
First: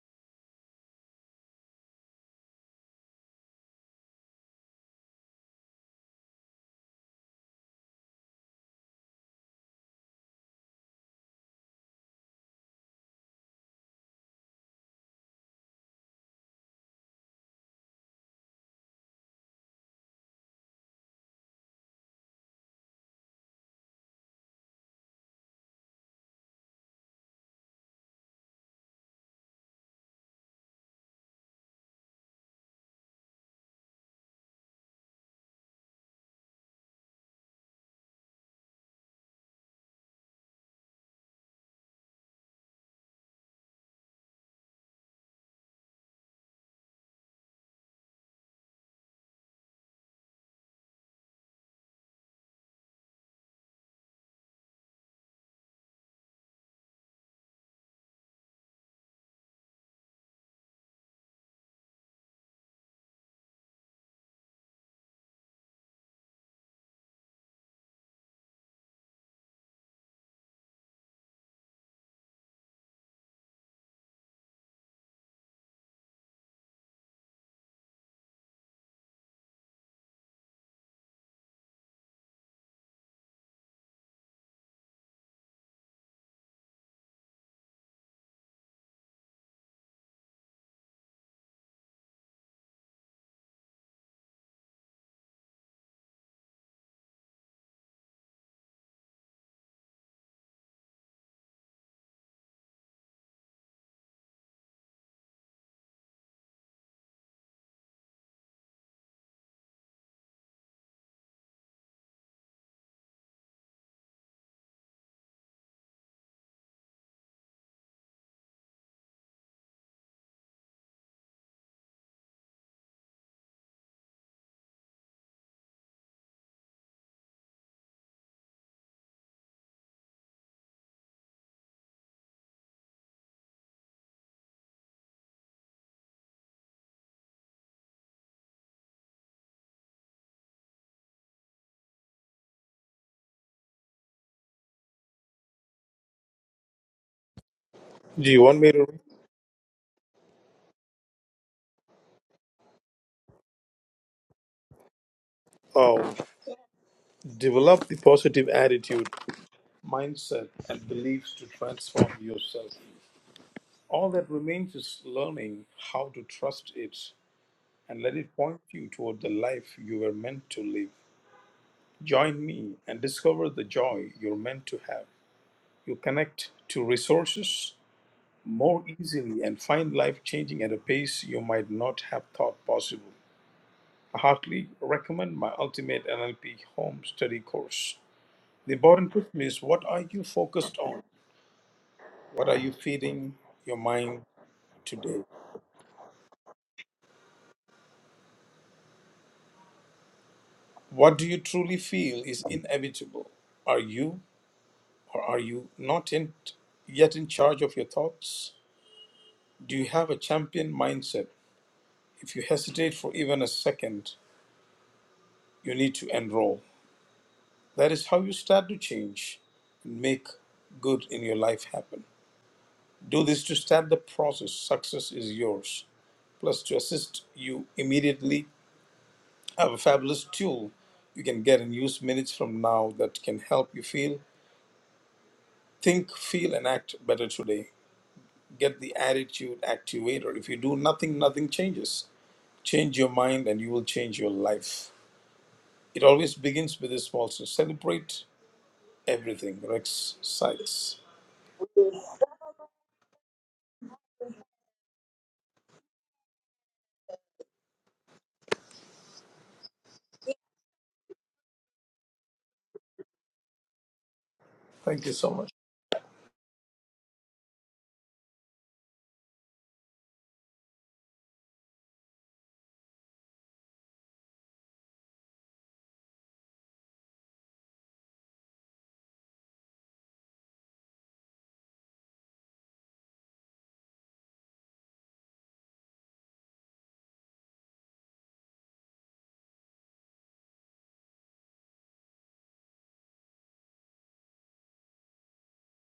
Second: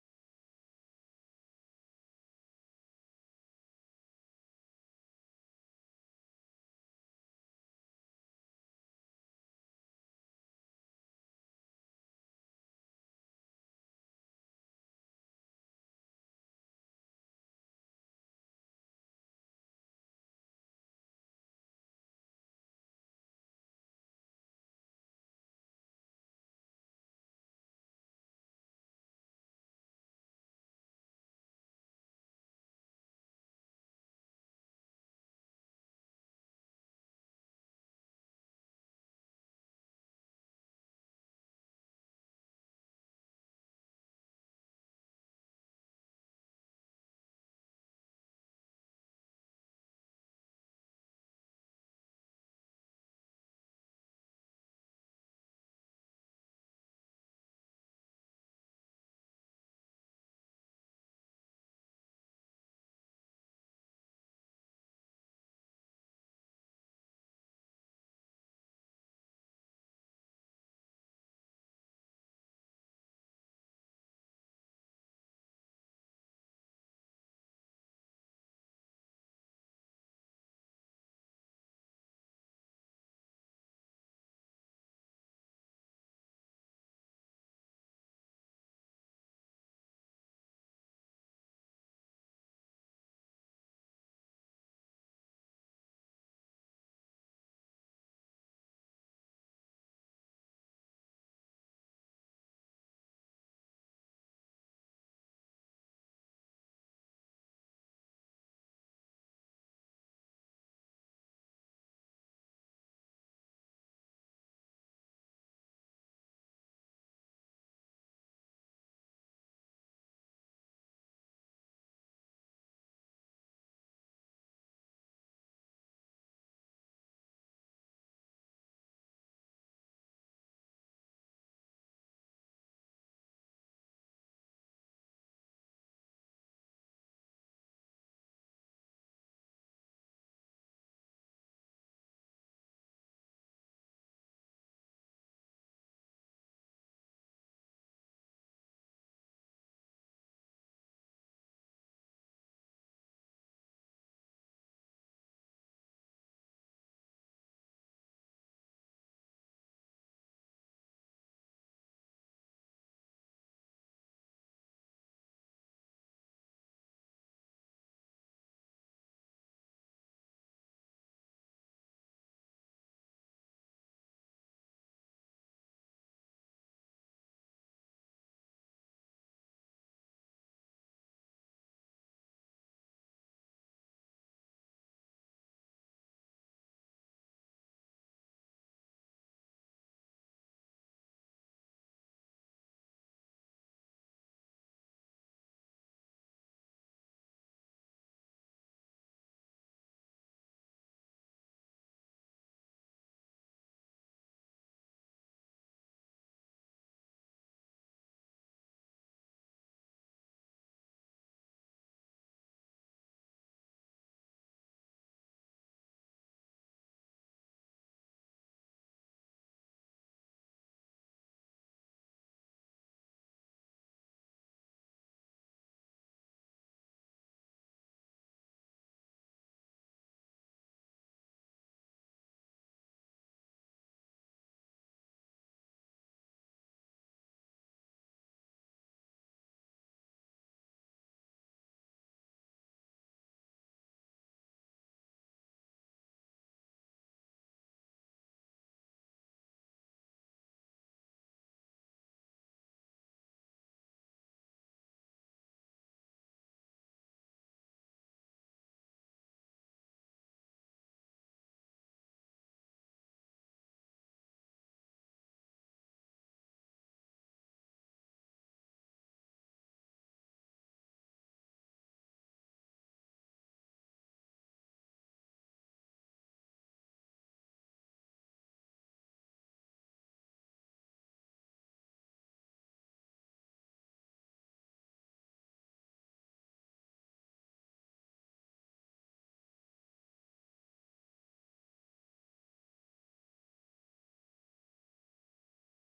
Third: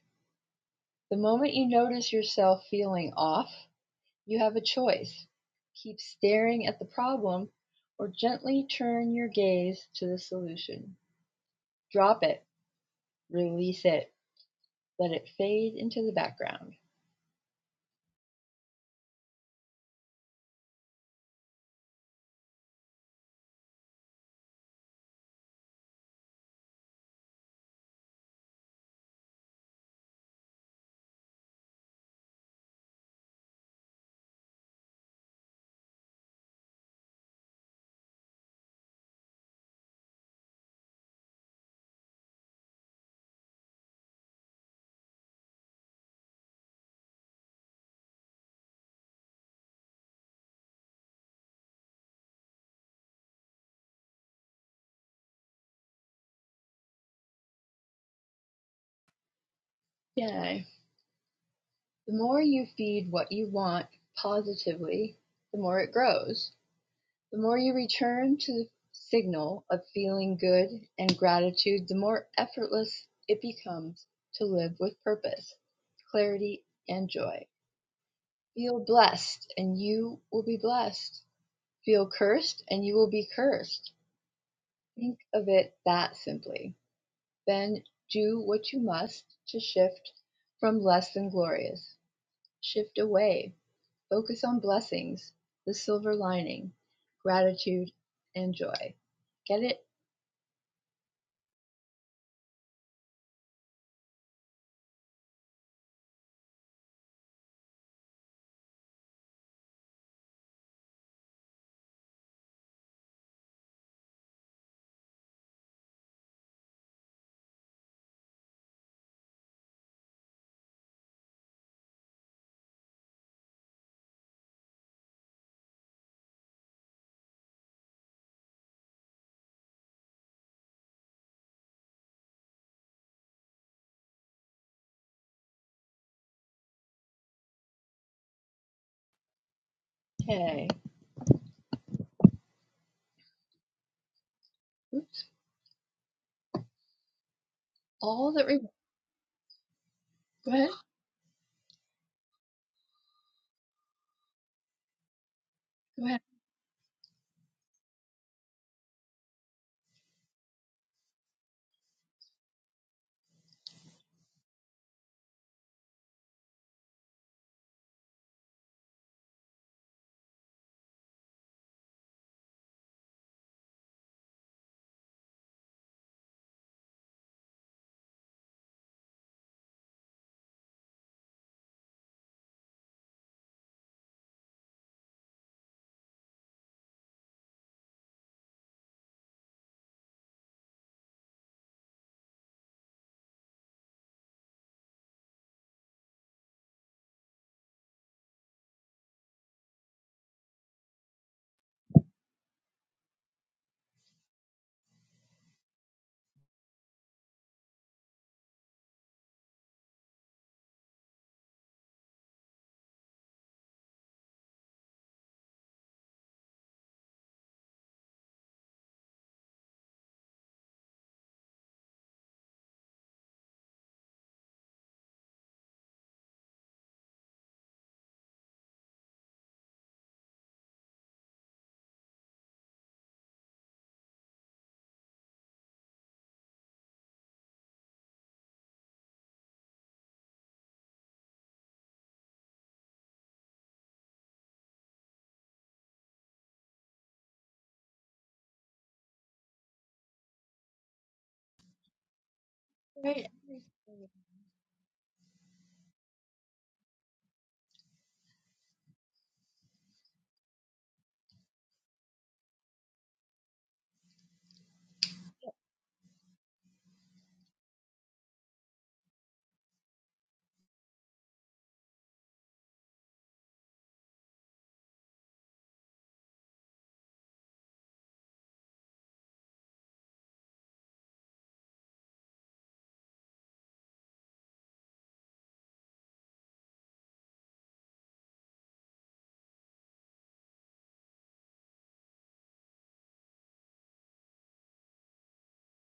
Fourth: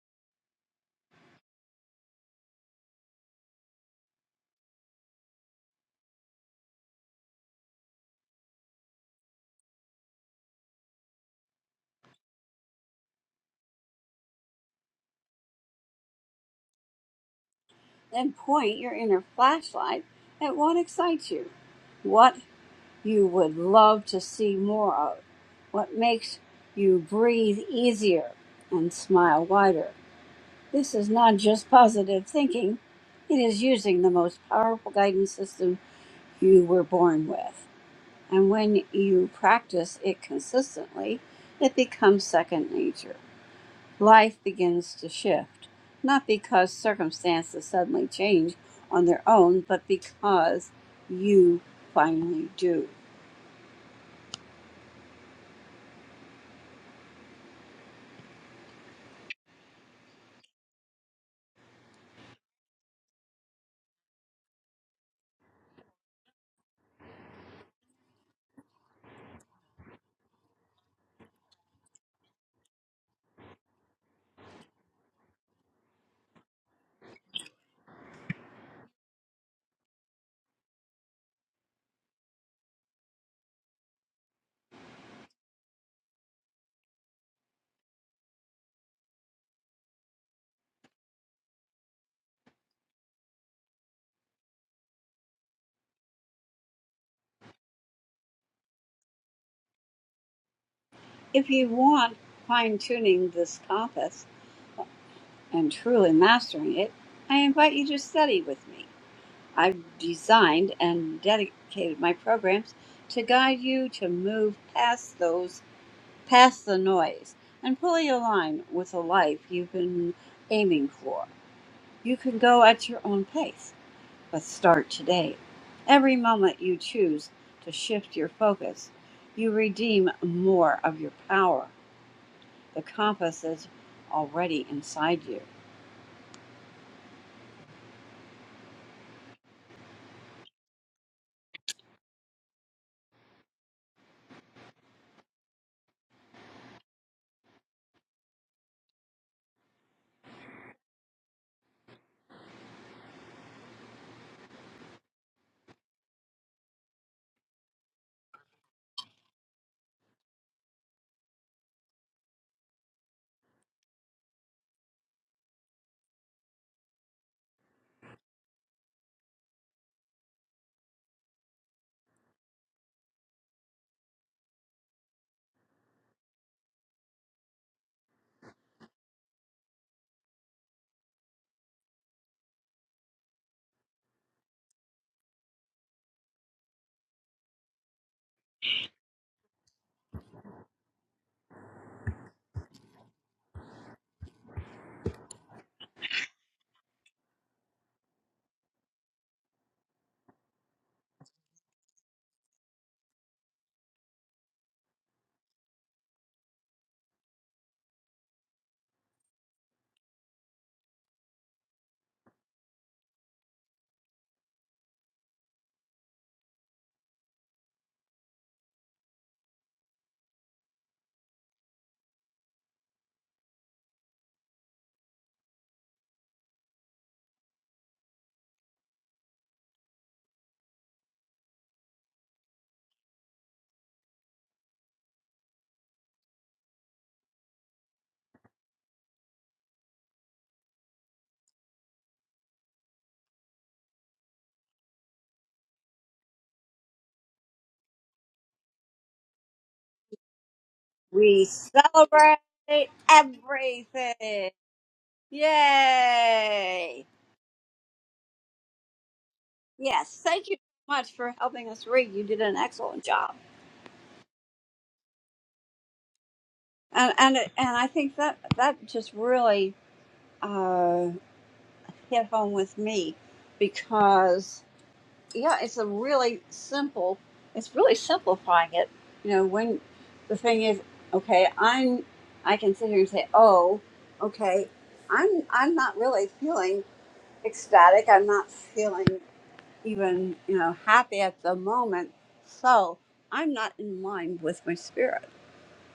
Speaker 1: The moment you notice yourself feeling off, you have a choice. Keep staring at the problem or gently turn your gaze to the solution. Drop it Release it. Let it fade into the background.
Speaker 2: Then point your inner flashlight at what excites you, what you would love to see more of, what makes you breathe easier and smile wider. This is not just positive thinking, it is using the most powerful guidance system you were born with. And when you practice it consistently, it becomes second nature. Life begins to shift, not because circumstances suddenly change on their own, but because you finally do.
Speaker 1: Yay. The more you feed what you want positively, the more it grows. The more you return to the signal of feeling good and gratitude, the more effortless it becomes to live with purpose, clarity, and joy. Feel blessed and you will be blessed. Feel cursed and you will be cursed. Think of it that simply. Then do what you must to shift from less than glorious. Shift away. Focus on blessings, the silver lining, gratitude, and joy. Get it?
Speaker 2: If you want fine tuning this compass and truly mastering it, I invite you to study with me. I've designed and dedicated my programs to guide you to move past those past the noise and pull your line with the life you've been aiming for. You can go at your own pace, but start today. Every moment you choose to shift your focus, you redeem more of your power. The compass is already inside you.
Speaker 1: Okay. Oops.
Speaker 3: Do
Speaker 1: All
Speaker 3: you
Speaker 1: that. Re-
Speaker 3: want me to? read?
Speaker 1: go ahead. Go
Speaker 3: Oh.
Speaker 1: ahead.
Speaker 3: Develop the positive attitude, mindset, and beliefs to transform yourself. All that remains is learning how to trust it and let it point you toward the life you were meant to live. Join me and discover the joy you're meant to have. You connect to resources more easily and find life changing at a pace you might not have thought possible. I heartily recommend my Ultimate NLP Home Study course. The important question is what are you focused on? What are you feeding your mind today? What do you truly feel is inevitable? Are you or are you not in, yet in charge of your thoughts? Do you have a champion mindset? If you hesitate for even a second, you need to enroll. That is how you start to change and make good in your life happen. Do this to start the process. Success is yours. Plus, to assist you immediately have a fabulous tool you can get and use minutes from now that can help you feel, think, feel, and act better today. Get the attitude activator. If you do nothing, nothing changes. Change your mind and you will change your life. It always begins with a small so celebrate everything. Rex Sykes.
Speaker 2: We celebrate
Speaker 1: Write
Speaker 2: everything. Yay! Yes, thank you so much for helping us read. You did an excellent job.
Speaker 3: Thank you so much.
Speaker 2: and and it- and I think that that just really uh, hit home with me because yeah, it's a really simple. It's really simplifying it. You know, when the thing is, okay, I'm I can sit here and say, oh, okay, I'm I'm not really feeling ecstatic. I'm not feeling even you know happy at the moment. So I'm not in line with my spirit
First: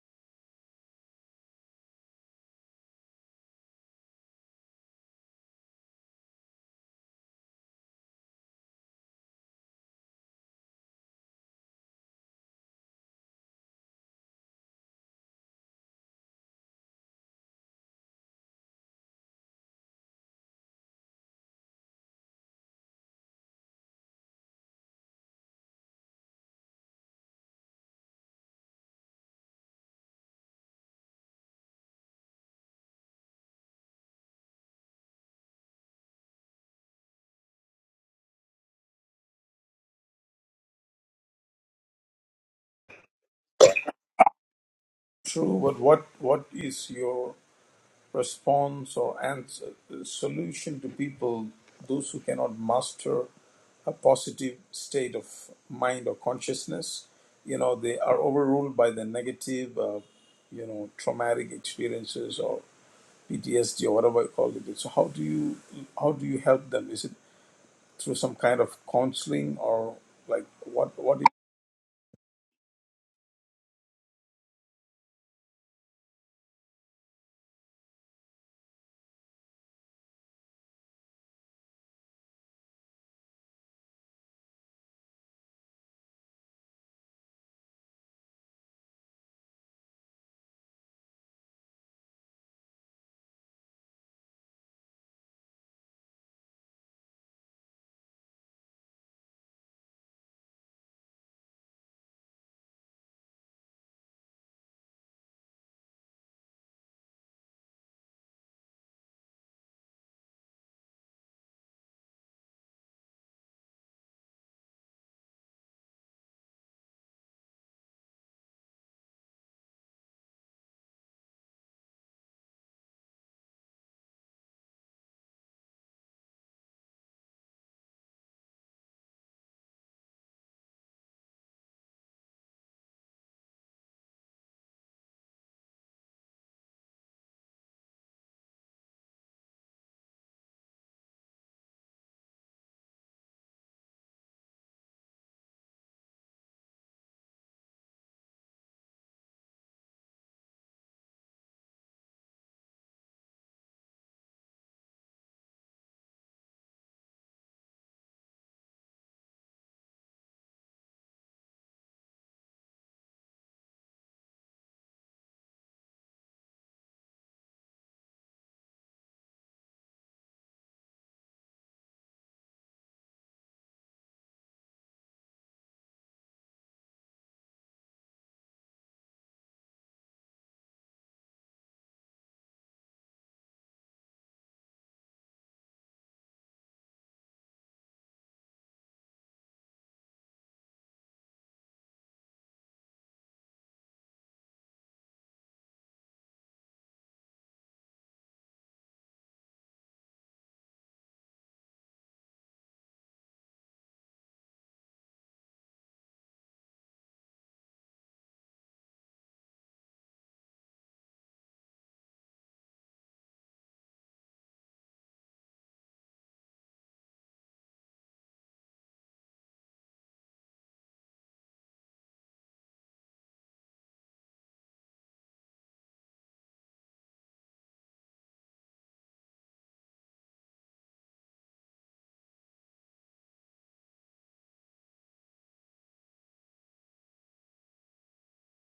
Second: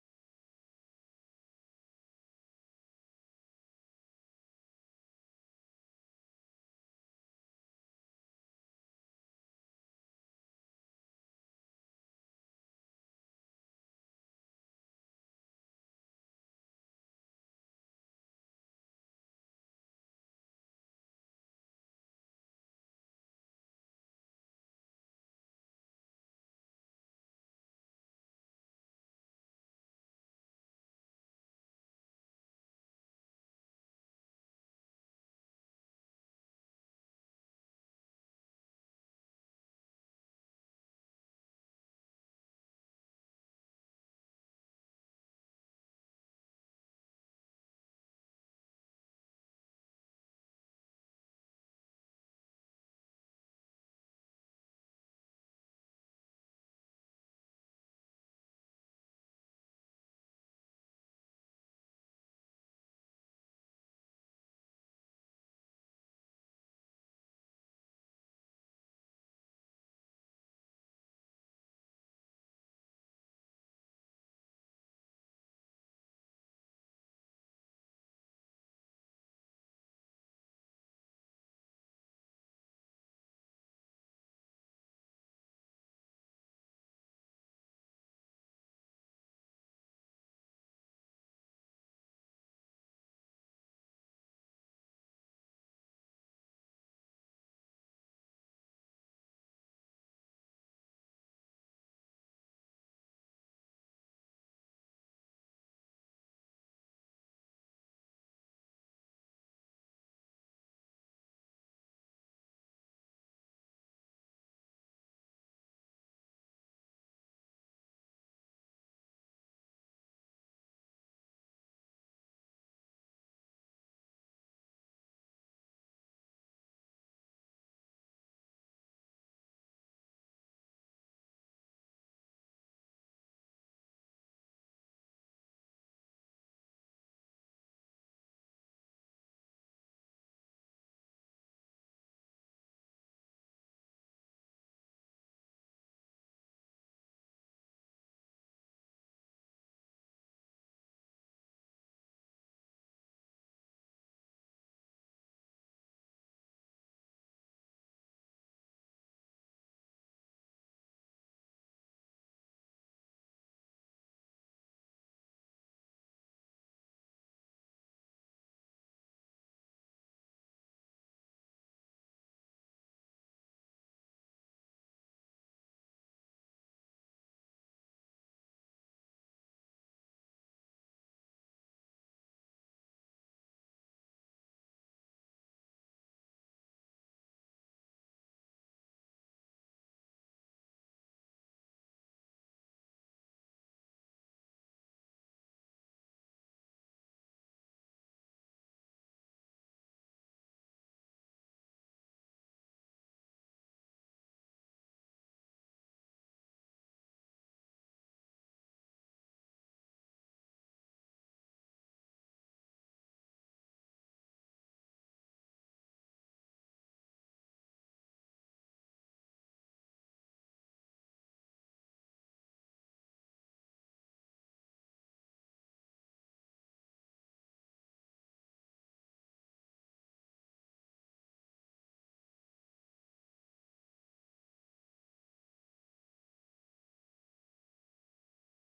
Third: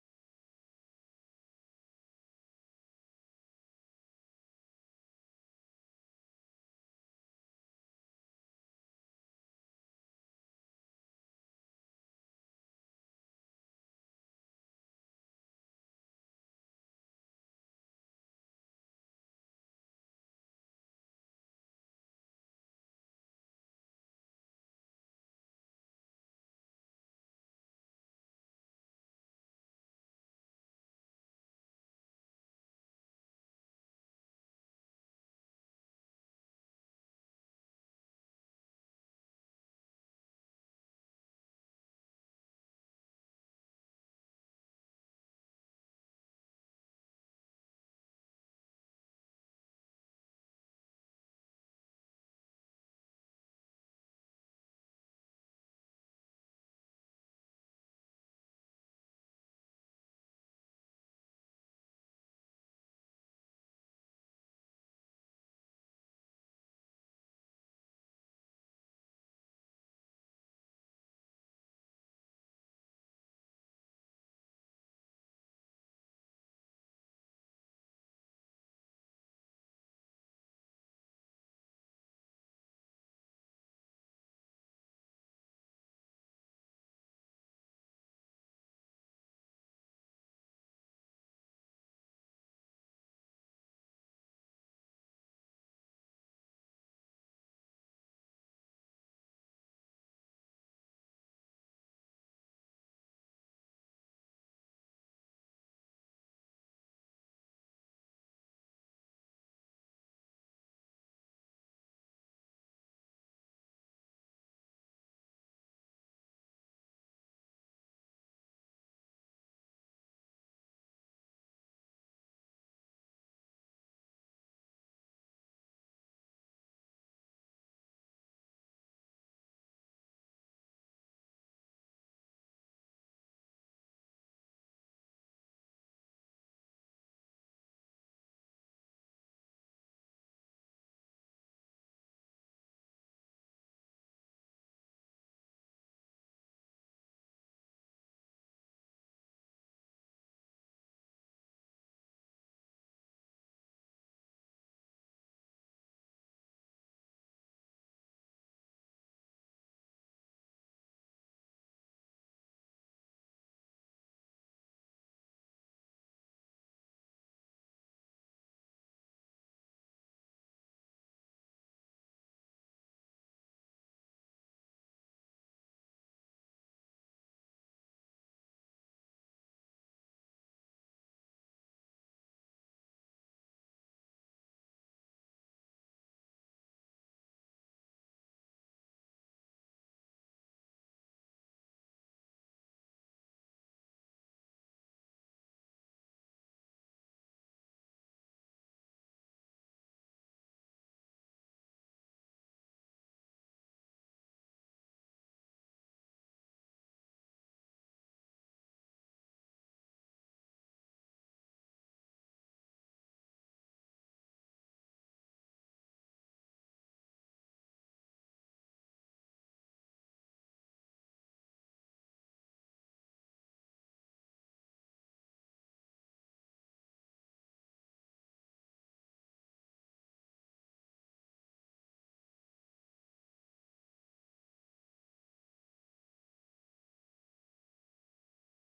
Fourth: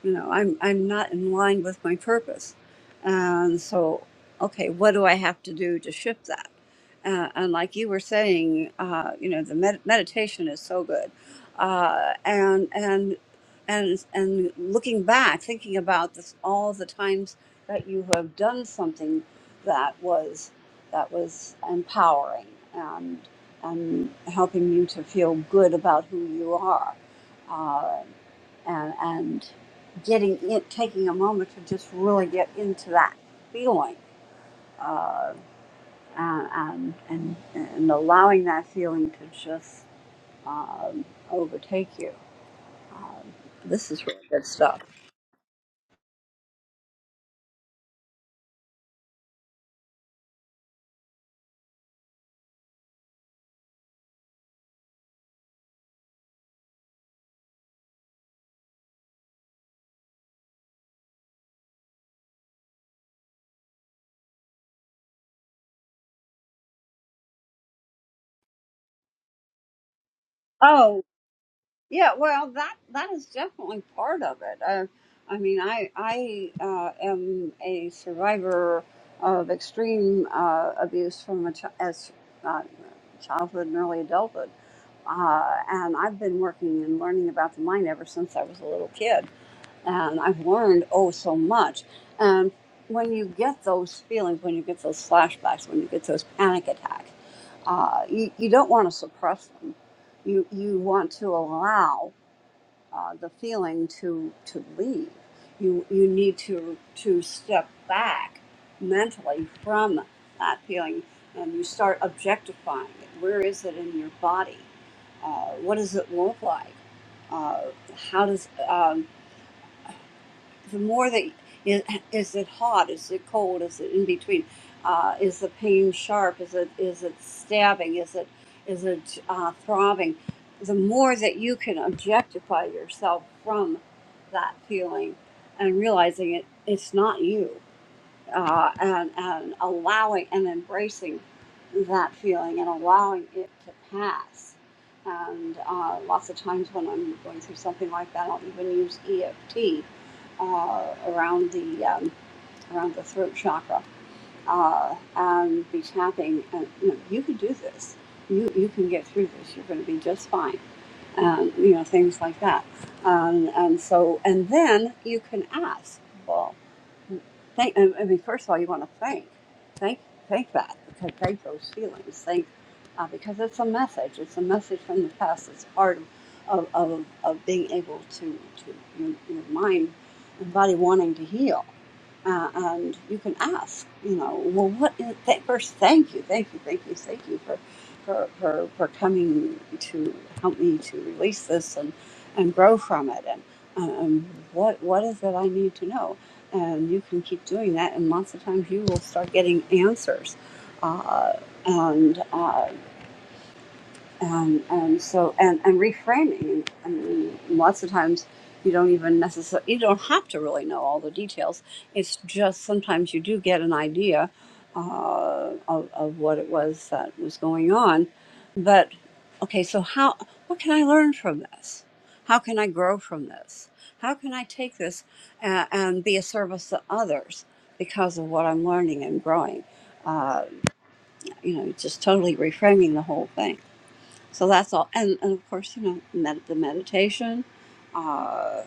Speaker 2: you know i'm i'm not in line with my purpose and so okay what do i have to do to shift that uh, and like you were saying uh, you know the med- meditation is so good uh, and and and and looking back thinking about this all the times that you have done something that was that was empowering and and helping you to feel good about who you are uh, and and getting it, taking a moment to just really get into that feeling, uh, and, and and allowing that feeling to just um, overtake you. This is really good stuff.
Speaker 3: True, but what what is your response or ans solution to people, those who cannot master a positive state of mind or consciousness, you know, they are overruled by the negative, uh, you know, traumatic experiences or PTSD or whatever you call it. So how do you how do you help them? Is it through some kind of counseling or like what
Speaker 2: Oh.
Speaker 3: what you-
Speaker 2: Yeah, well, that that is definitely part of it. I, I mean, I I uh, am a survivor of extreme uh, abuse from a ch- as uh, childhood and early adulthood, uh, and I've been working and learning about the mind ever since I was a little kid and I've learned oh so much. And when you get those feelings, when you get those flashbacks, when you get those panic attacks, uh, you, you don't want to suppress them. You you want to allow uh, the feeling to to leave. You you need to to step back mentally from that feeling, and you start objectifying it. Where is it in your body? Uh, what does it look like? Uh, how does um, the more that is, is it hot is it cold is it in between uh, is the pain sharp is it is it stabbing is it is it uh, throbbing the more that you can objectify yourself from that feeling and realizing it it's not you uh, and, and allowing and embracing that feeling and allowing it to pass. And uh, lots of times when I'm going through something like that, I'll even use EFT uh, around the um, around the throat chakra uh, and be tapping. And you know, you can do this. You you can get through this. You're going to be just fine um, you know, things like that. Um, and so, and then you can ask, well, thank, I I mean, first of all, you want to thank, thank, thank that, because thank those feelings, thank, uh, because it's a message, it's a message from the past, it's part of, of, of, of being able to, to your, your mind and body wanting to heal uh, and you can ask, you know, well, what is th- first? Thank you, thank you, thank you, thank you for for for, for coming to help me to release this and and grow from it. And um, what what is it I need to know? And you can keep doing that, and lots of times you will start getting answers. Uh, and uh, and and so and and reframing i mean lots of times you don't even necessarily you don't have to really know all the details it's just sometimes you do get an idea uh, of, of what it was that was going on but okay so how what can i learn from this how can i grow from this how can i take this and, and be a service to others because of what i'm learning and growing uh, you know just totally reframing the whole thing so that's all and, and of course you know med- the meditation uh,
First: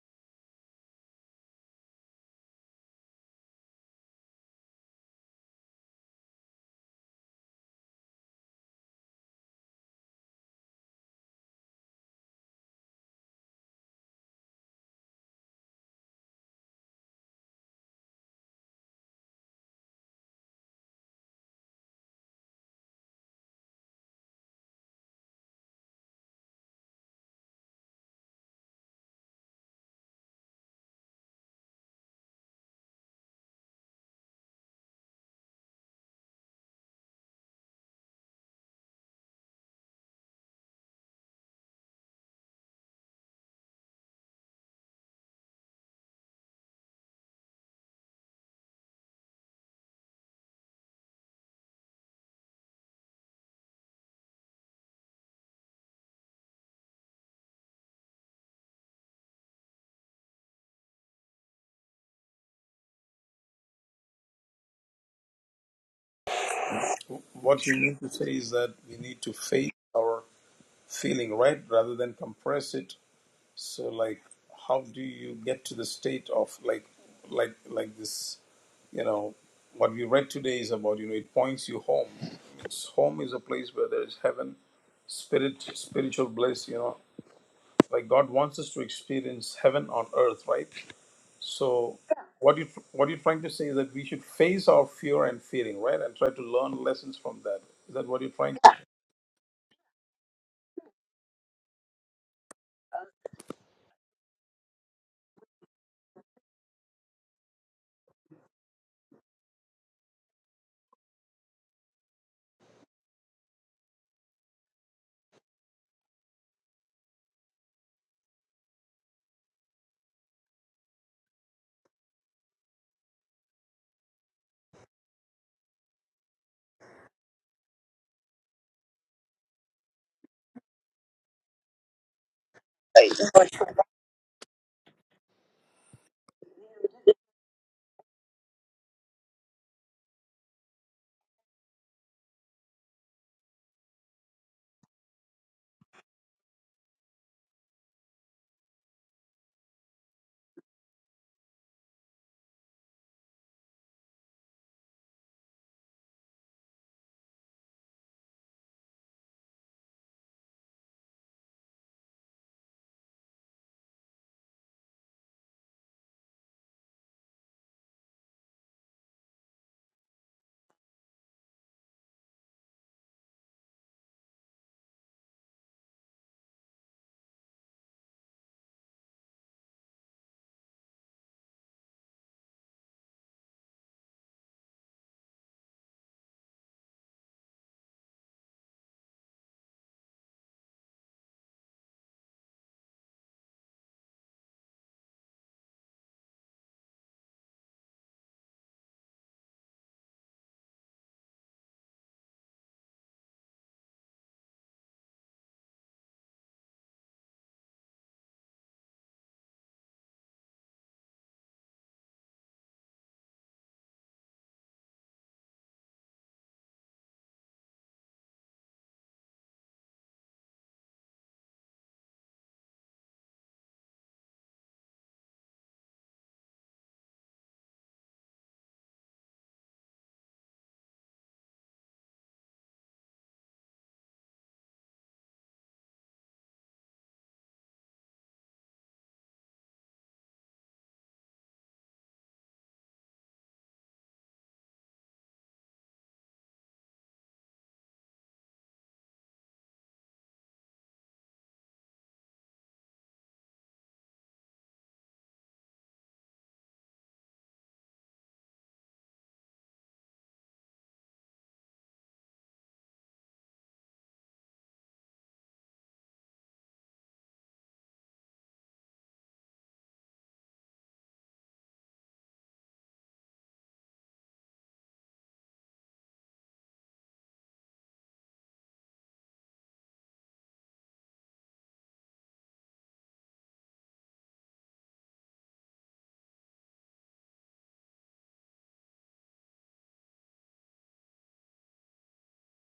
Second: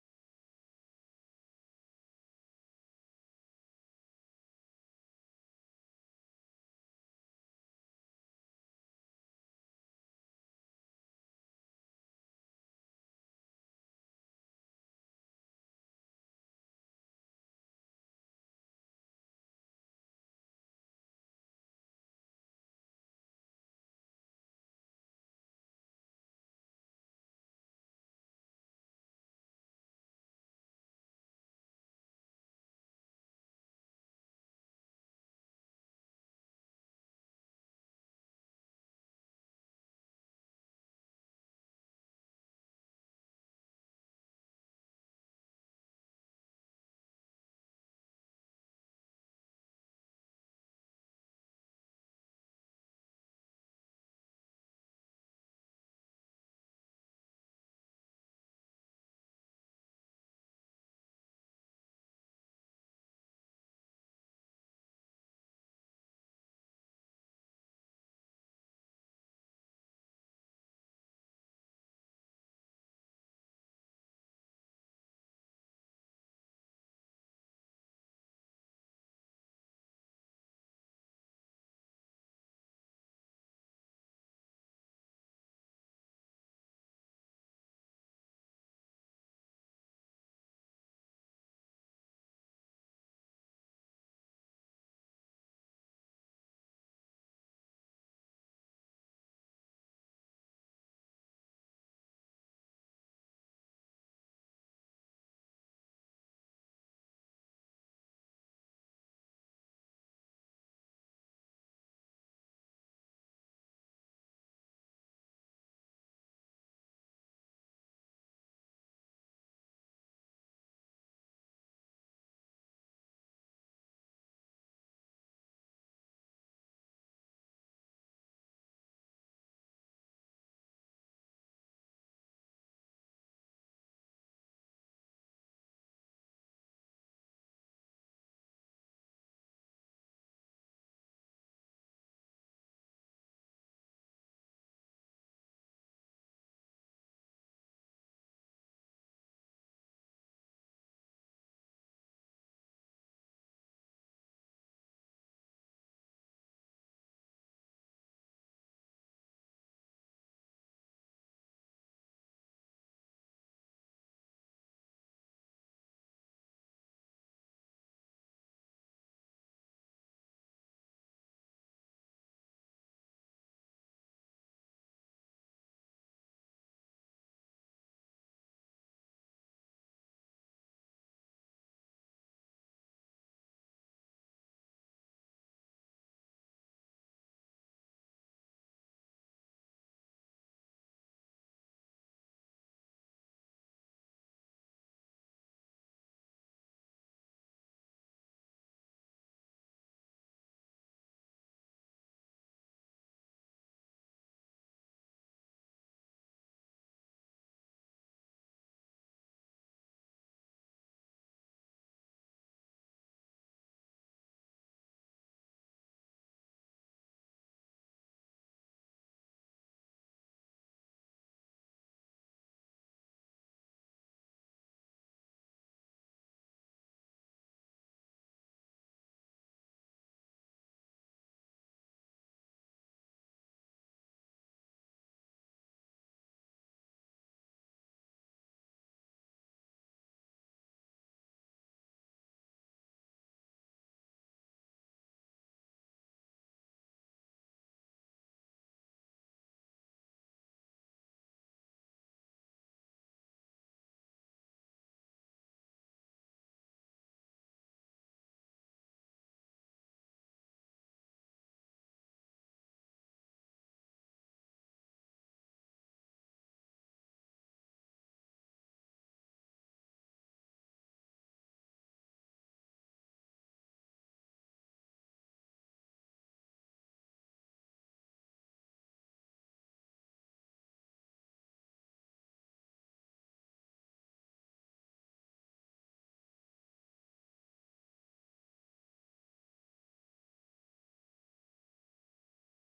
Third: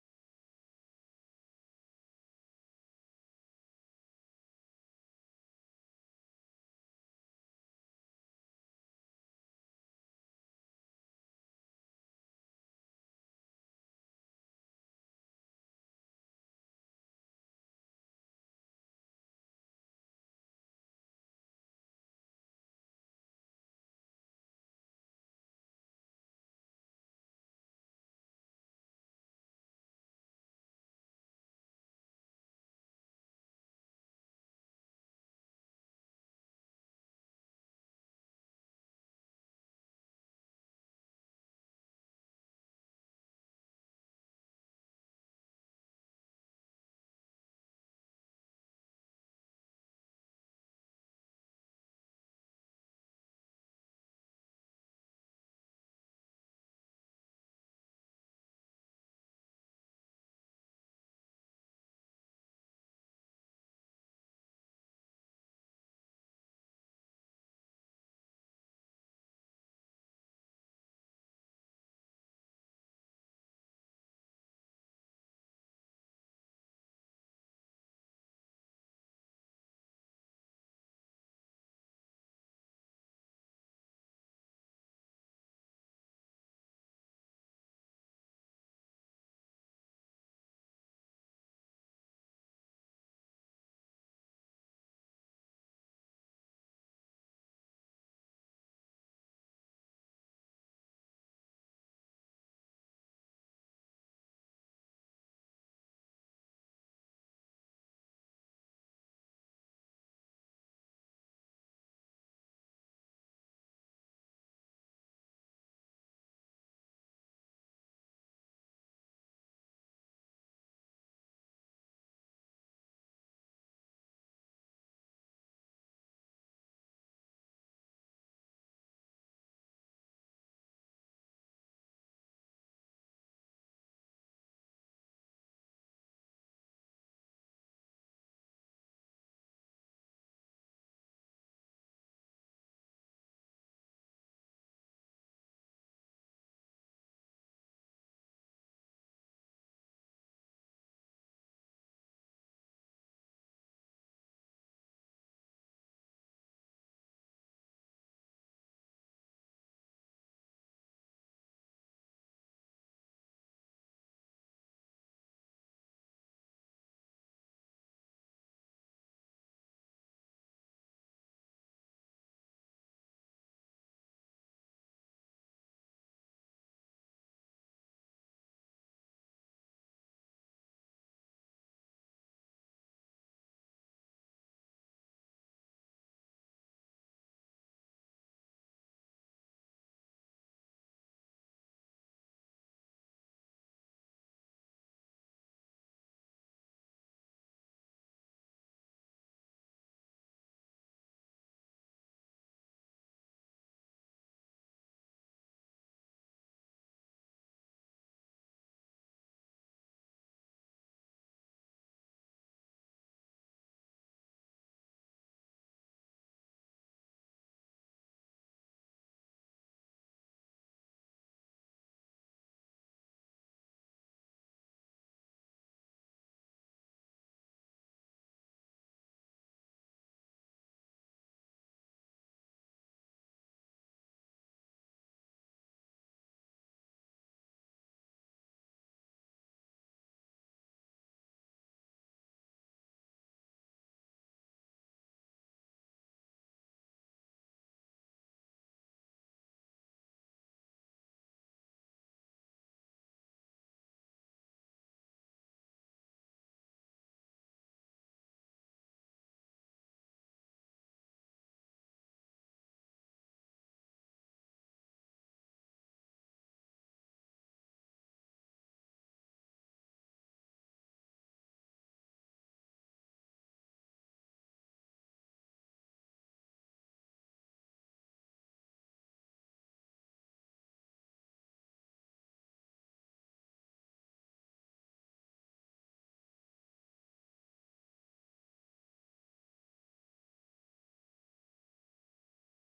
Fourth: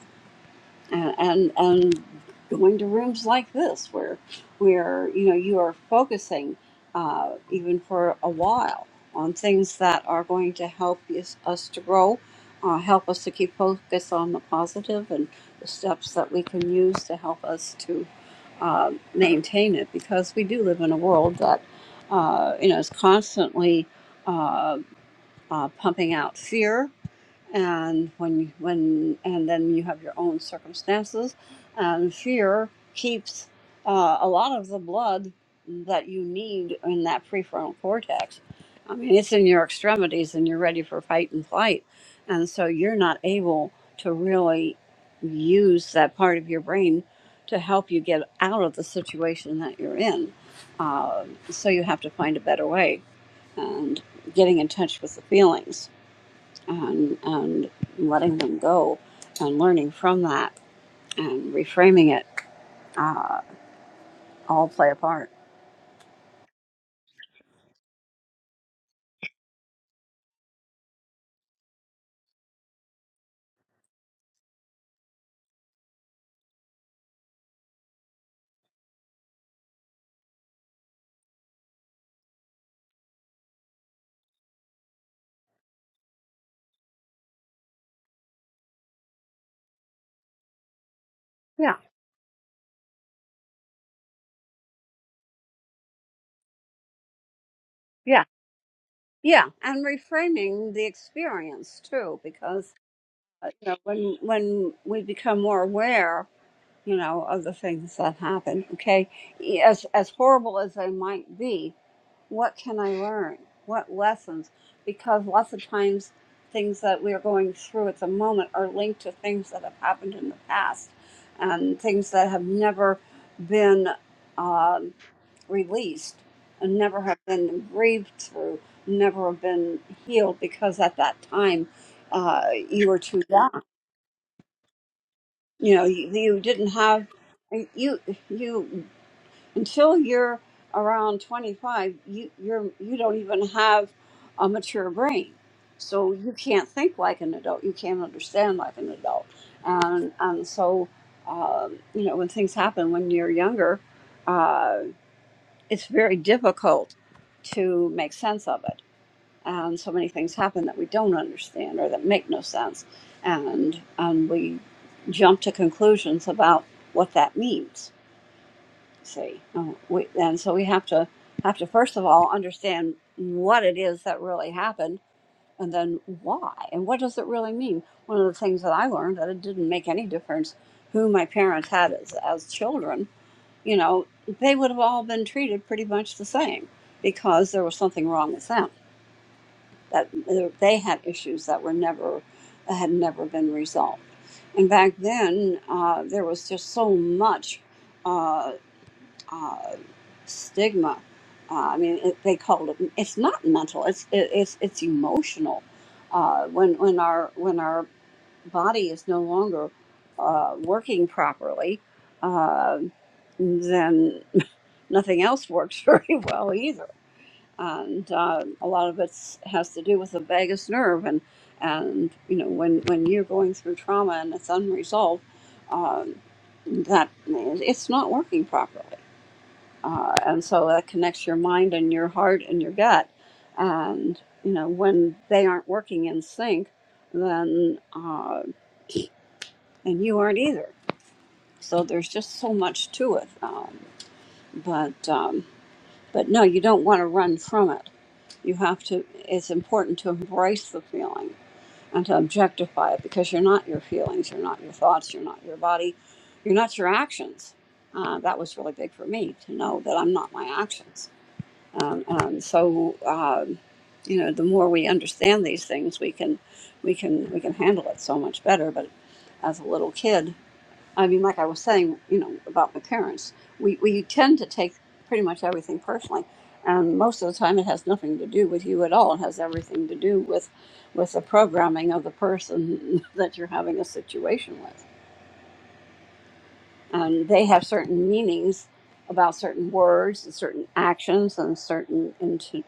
Speaker 2: and, and and going to rooms like this where where you know you are focusing uh, even for a while on things that are going to help us, us to grow uh, help us to keep focus on the positive and the steps that we can use to help us to uh, maintain it because we do live in a world that uh, you know is constantly uh, uh, pumping out fear and when you, when and then you have your own circumstances and fear keeps uh, a lot of the blood that you need in that prefrontal cortex i mean it's in your extremities and you're ready for fight and flight and so you're not able to really use that part of your brain to help you get out of the situation that you're in uh, so you have to find a better way and getting in touch with the feelings and, and letting them go and learning from that and reframing it all play a part.
Speaker 3: what you mean to say is that we need to face our feeling right rather than compress it So like how do you get to the state of like like like this you know what we read today is about you know it points you home. It's home is a place where there is heaven, spirit, spiritual bliss, you know. Like God wants us to experience heaven on earth, right?
Speaker 2: Yeah,
Speaker 3: So what you what you're trying to say is that we should face our fear and fearing, right? And try to learn lessons from that. Is that what
Speaker 2: yeah,
Speaker 3: you're trying?
Speaker 2: yeah. And reframing the experience too, because uh, you know, when when we become more aware you know, of the things that happen. Okay. E, As, as horrible as they might be, what can I learn? What lessons? Because lots of times things that we are going through at the moment are linked to things that have happened in the past and things that have never been um, released and never have been grieved through, never have been healed because at that time uh, you were too young you know you, you didn't have uh, you you until you're around 25 you you're you don't even have a mature brain so you can't think like an adult you can't understand like an adult and and so um, you know when things happen when you're younger uh, it's very difficult to make sense of it and so many things happen that we don't understand or that make no sense and and we jump to conclusions about what that means see Uh, we, and so we have to have to first of all understand what it is that really happened and then why and what does it really mean one of the things that i learned that it didn't make any difference who my parents had as, as children you know they would have all been treated pretty much the same because there was something wrong with them that they had issues that were never had never been resolved. And back then, uh, there was just so much uh, uh, stigma. Uh, I mean, it, they called it. It's not mental. It's it, it's it's emotional. Uh, when when our when our body is no longer uh, working properly, uh, then nothing else works very well either and um, a lot of it has to do with the vagus nerve and and you know when when you're going through trauma and it's unresolved um, that it's not working properly uh, and so that connects your mind and your heart and your gut and you know when they aren't working in sync then uh, and you aren't either so there's just so much to it um, but um, but no you don't want to run from it You have to, it's important to embrace the feeling and to objectify it because you're not your feelings, you're not your thoughts, you're not your body, you're not your actions. Uh, that was really big for me to know that I'm not my actions. Um, and so, um, you know, the more we understand these things, we can, we can, we can handle it so much better. But as a little kid, I mean, like I was saying, you know, about my parents, we, we tend to take pretty much everything personally. And most of the time, it has nothing to do with you at all. It has everything to do with, with the programming of the person that you're having a situation with and they have certain meanings about certain words and certain actions and certain into,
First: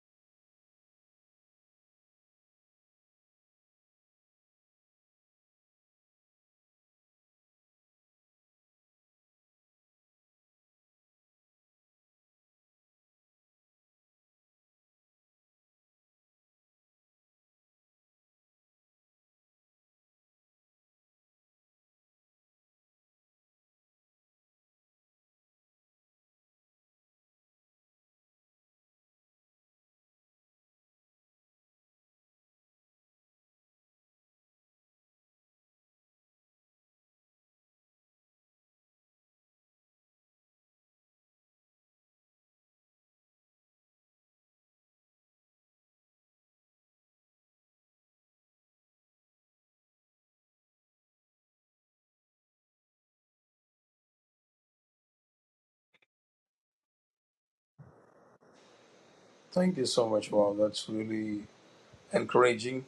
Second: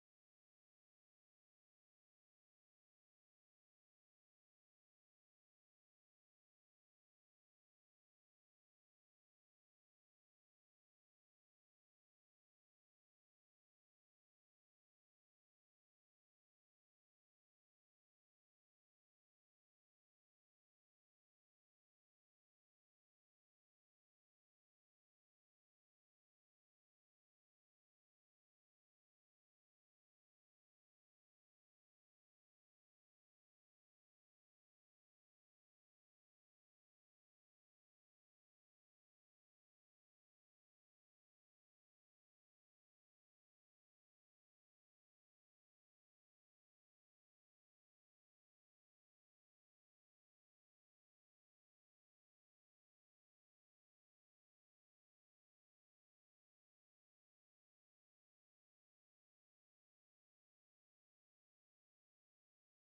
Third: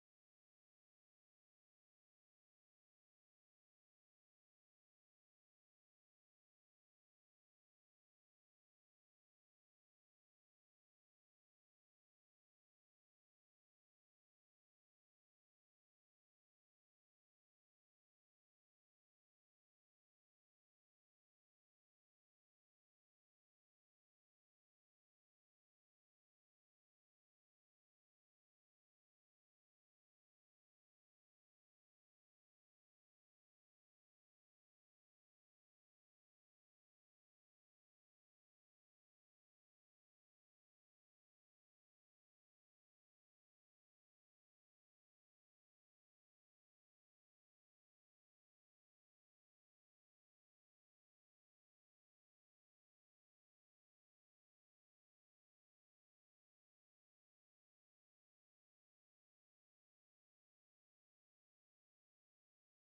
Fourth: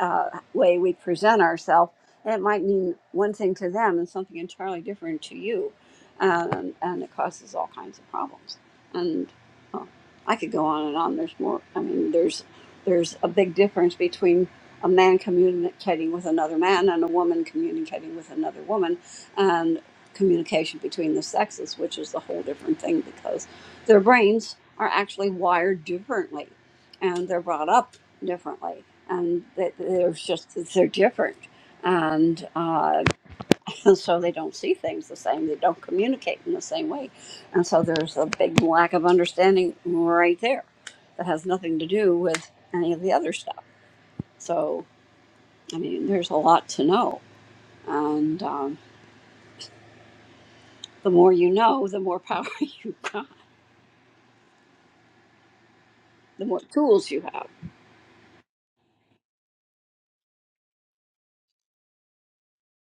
Speaker 2: uh, way we present ourselves. And it might mean one thing to them and something entirely different to you, um, and it causes all kinds of problems. And oh, I could go on and on. There's more. I mean, there's there's a big difference between a man communicating with another man and a woman communicating with another woman, and communication between the sexes, which is a whole different thing because their brains are actually wired differently and they're brought up differently and they- they're just they're different and uh, and so they don't see things the same they don't communicate in the same way and so there's a big lack of understanding right there that has nothing to do with any of the other stuff so i mean there's a lot to know and um, the more you know the more power you got the more tools you have
Speaker 3: Thank you so much, Bob. That's really encouraging.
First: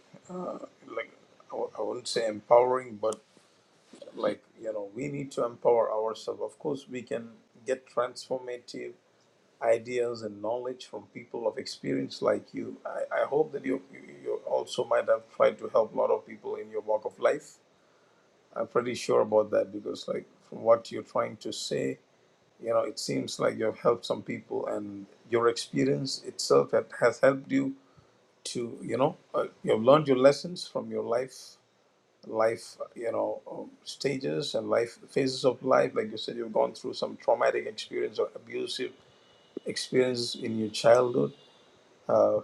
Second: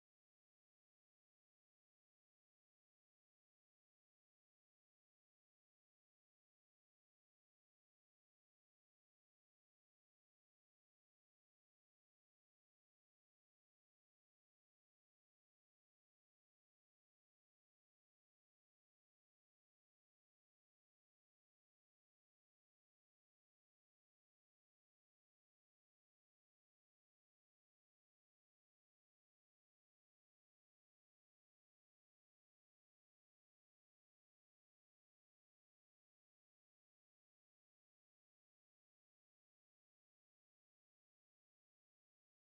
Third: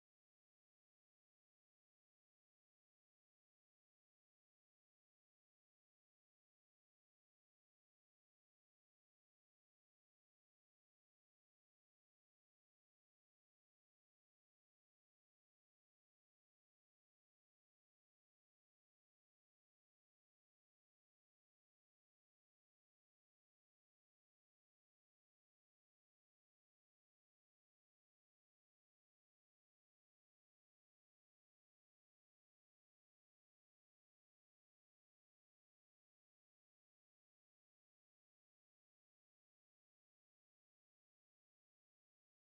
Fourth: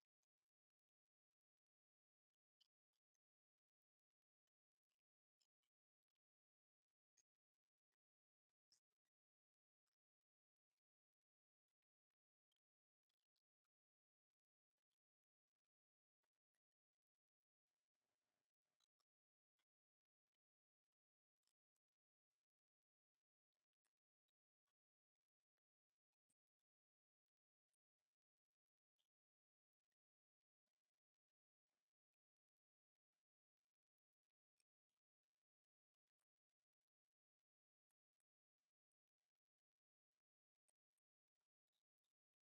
Speaker 3: like I wouldn't say empowering, but like you know, we need to empower ourselves. Of course, we can get transformative ideas and knowledge from people of experience like you. I, I hope that you, you you also might have tried to help a lot of people in your walk of life. I'm pretty sure about that because like from what you're trying to say, you know, it seems like you've helped some people, and your experience itself that has helped you to you know uh, you've learned your lessons from your life life, you know, um, stages and life phases of life. Like you said, you've gone through some traumatic experience or abusive experience in your childhood. Uh,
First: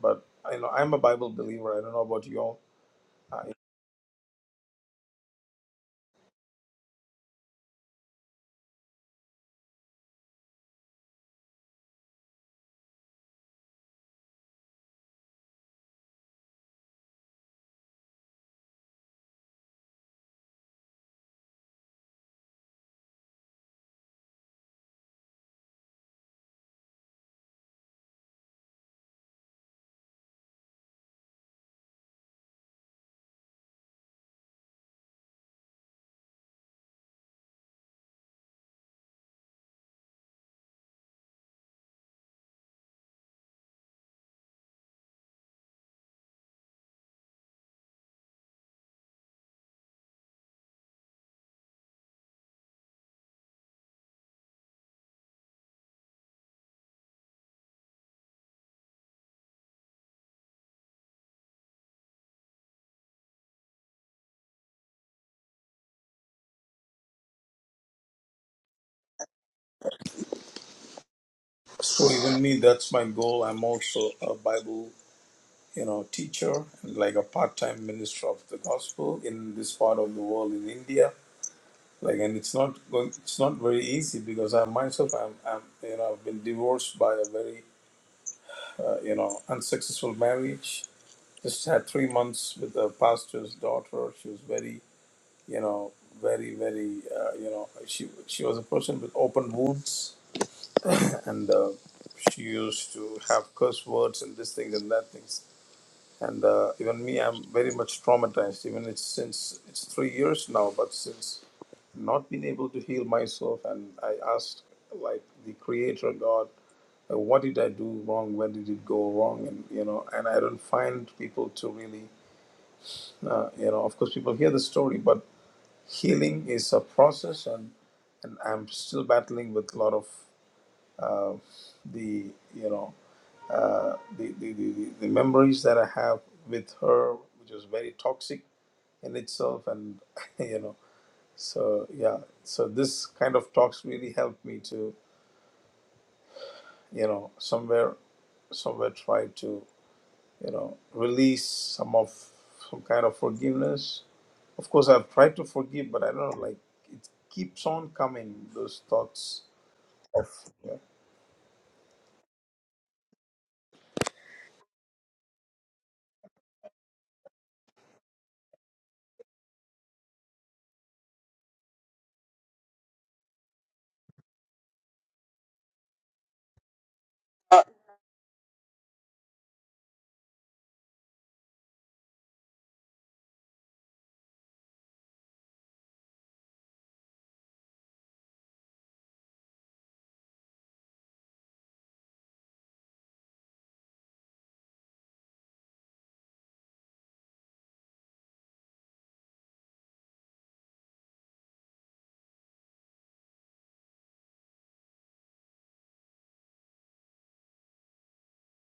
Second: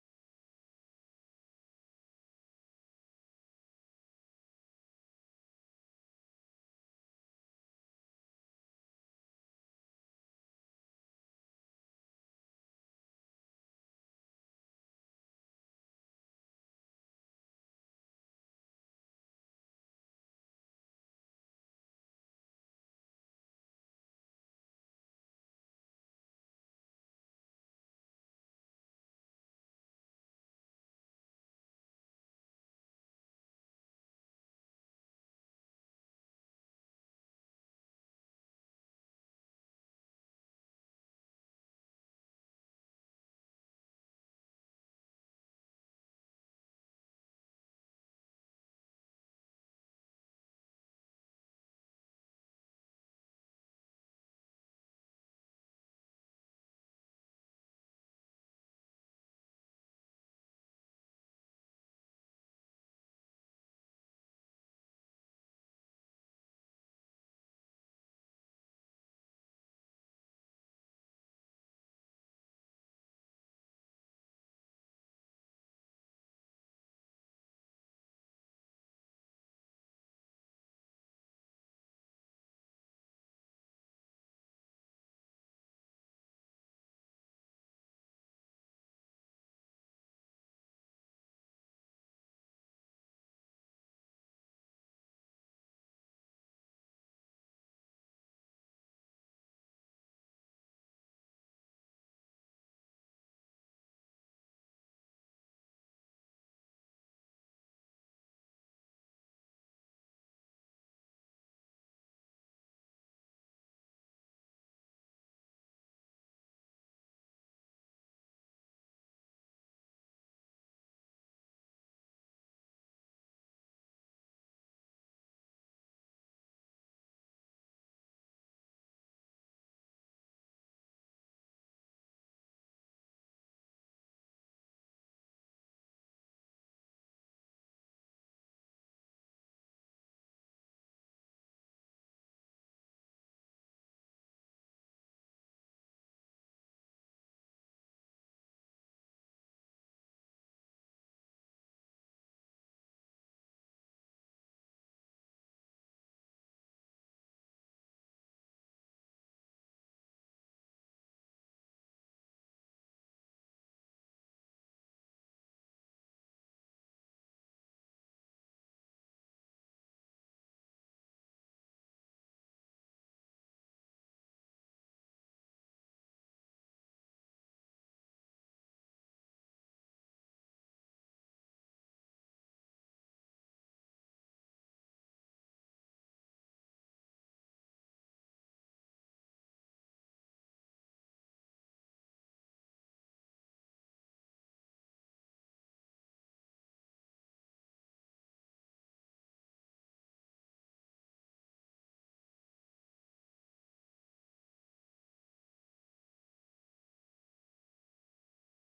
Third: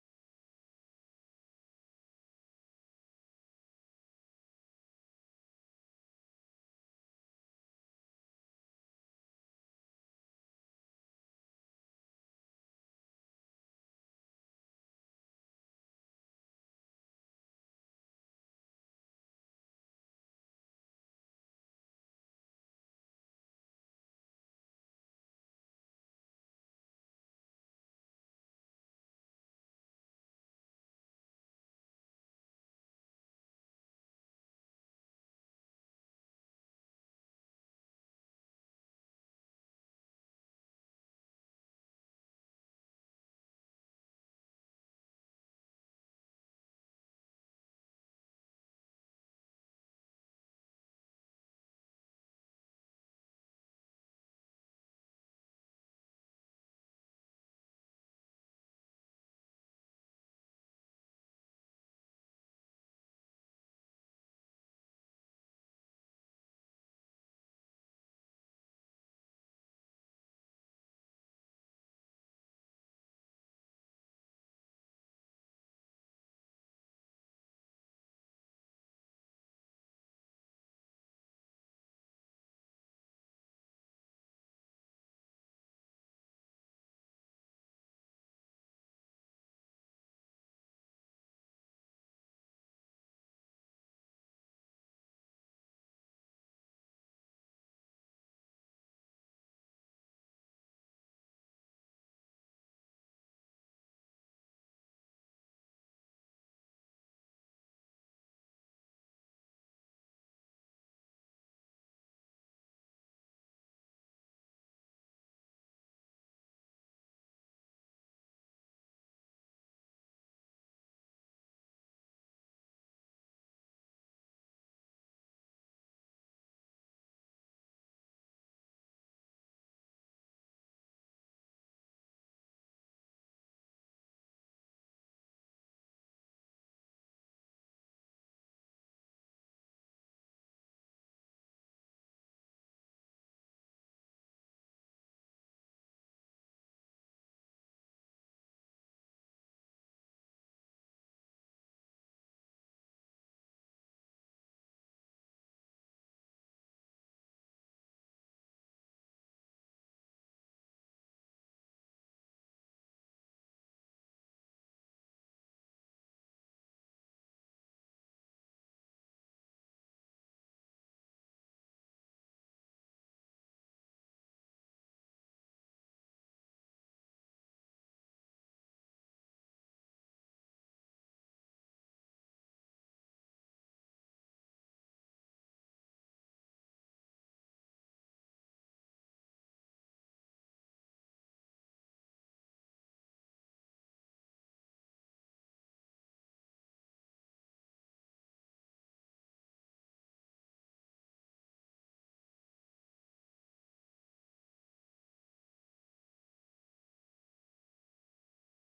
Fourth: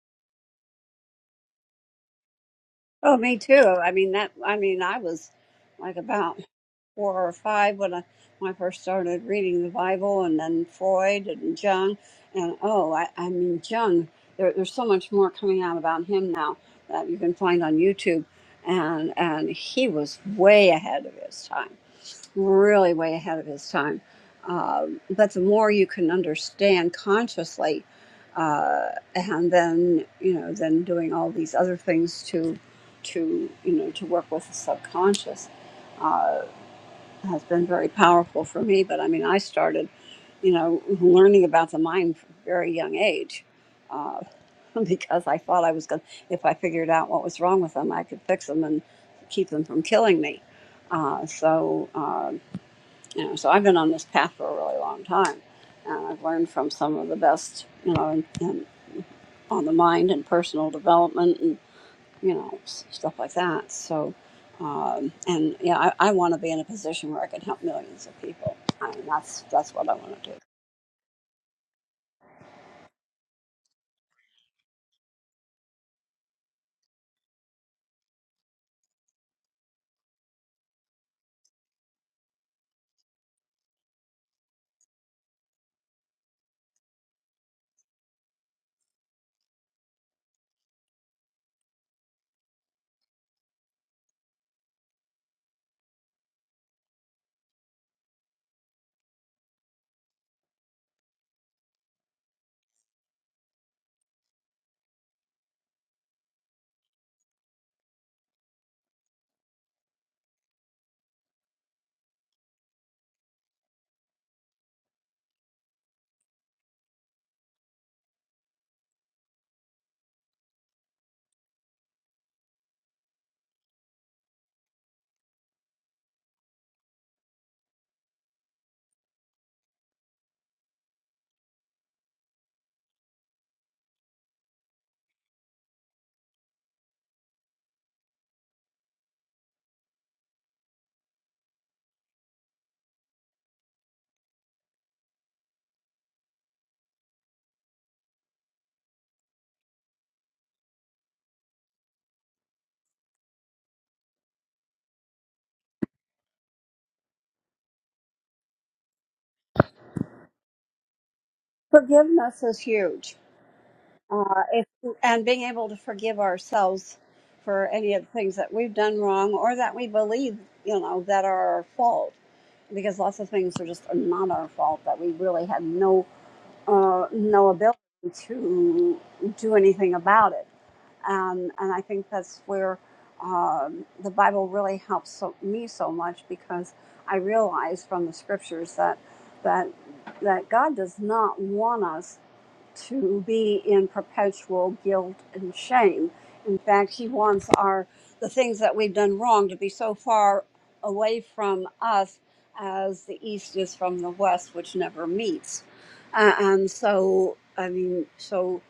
Speaker 3: but you know, I'm a Bible believer. I don't know about you all.
Speaker 2: Oh, me
Speaker 3: I,
Speaker 2: too. I mean that. I mean, I was like about four or five when I when I first started reading the Bible, and then Freud and Jung, and oh, I, I mean Jung. There, there's so much more coming out about him now that you can find on YouTube, and and he was way ahead of his time really way ahead of his time. Um, but the more you can understand consciously, uh, and then you know, then doing all these other things to, to you know, to work with the subconscious, uh, has been very powerful for me. But I mean, I started, you know, learning about the mind from a very young age. Uh, because I thought I was going to, if I figured out what was wrong with them, I could fix them and keep them from killing me. Uh, so, Uh, you know, so I've been on this path for a really long time, and I've learned from some of the best, you know, in, in, on the mind and personal development and you know s- stuff like that. So, um, and yeah, I, I want to be in a position where I can help millions of people. I mean, that's that's what I want to do.
Speaker 3: so even me, that's my goal. I'm also a Bible, you know, teacher, and like a part-time minister of the gospel in this part of the world in India. Like, and it's not going. It's not very easy because I myself, I'm, I'm, you know, I've been divorced by a very uh, you know, unsuccessful marriage. Just had three months with the pastor's daughter. She was very, you know, very, very, uh, you know, she she was a person with open wounds, and uh, she used to have curse words and this things and that things. And uh, even me, I'm very much traumatized. Even it's since it's three years now, but since not been able to heal myself, and I asked like the Creator God uh, what did I do wrong? Where did it go wrong? And you know, and I don't find people to really, uh, you know, of course, people hear the story, but healing is a process, and and I'm still battling with a lot of uh, the you know uh, the, the, the the the memories that I have with her, which was very toxic in itself, and you know, so yeah, so this kind of talks really helped me to you know somewhere somewhere try to you know, release some of some kind of forgiveness. Of course, I've tried to forgive, but I don't know, like it keeps on coming those thoughts of yeah.
Speaker 2: Forgiveness is huge uh, if, and being able to forgive ourselves for any of the things that we've done wrong or that we believe, you know, that are our fault. Because lots of things are just not our fault that we really had no uh, no ability to do anything about it. Um, and I think that's where um, the Bible really helps so, me so much because I realize from the scriptures that that that God does not want us to be in perpetual guilt and shame. In fact, he wants our the things that we've done wrong to be so far away from us as the east is from the west, which never meets. Uh, and so, I mean, so,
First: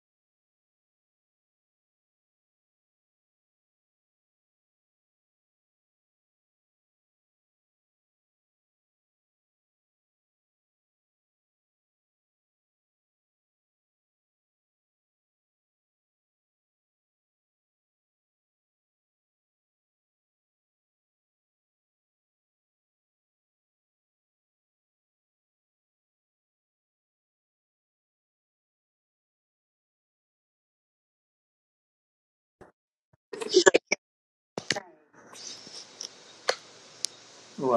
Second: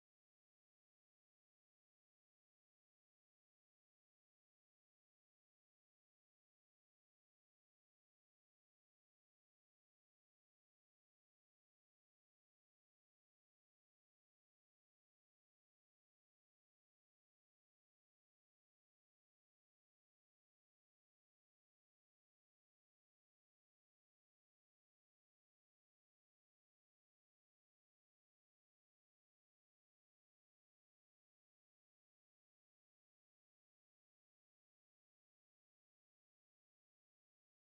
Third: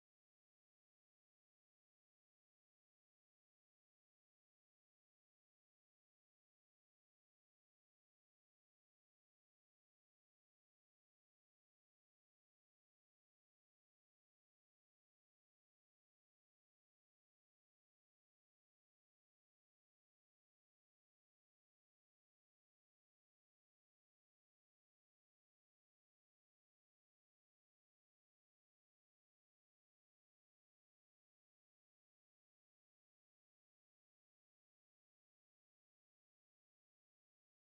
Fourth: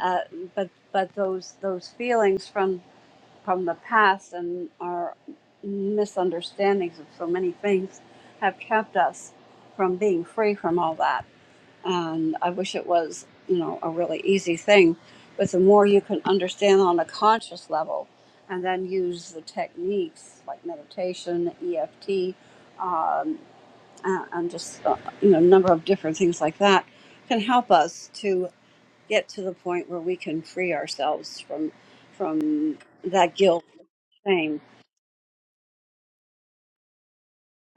Speaker 2: uh, but but those those feelings from from the past and our misunderstandings of so many things have kept us from being free from all that and I wish it was, you know, a really easy thing. But the more you can understand on a conscious level, and then use the techniques like meditation, EFT, um, and, and just uh, you know, a number of different things like that, can help us to get to the point where we can free ourselves from from that guilt, shame,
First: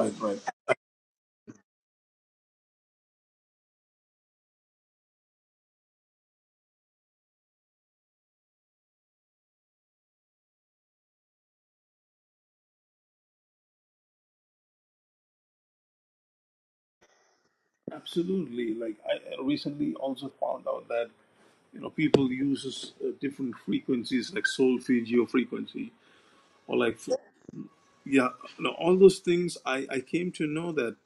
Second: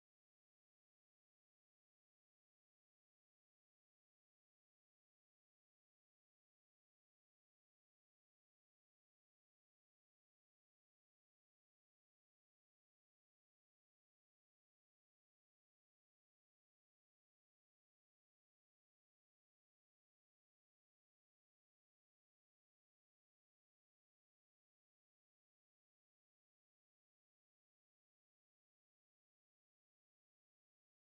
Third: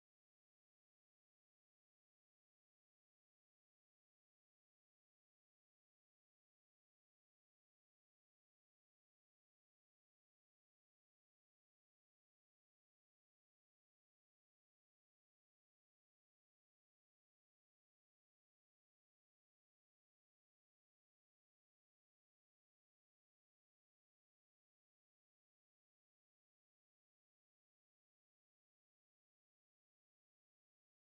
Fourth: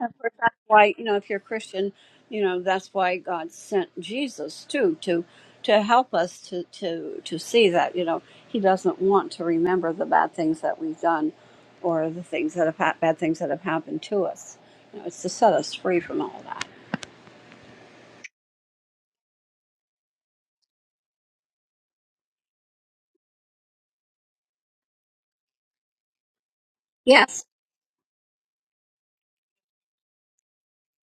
Speaker 2: Of course,
Speaker 3: right.
Speaker 2: that's why you know if you're a Christian, you know that's why God sent Jesus too to to help us to to to see that you know He doesn't want to remember the bad things that we've done or the things that have hap bad things that have happened to us. You know, it's to set us free from all that.
Speaker 3: Absolutely. Like I recently also found out that you know people use uh, different frequencies like soul field geo frequency or like
Speaker 2: Yes,
Speaker 3: yeah, you know, all those things. I I came to know that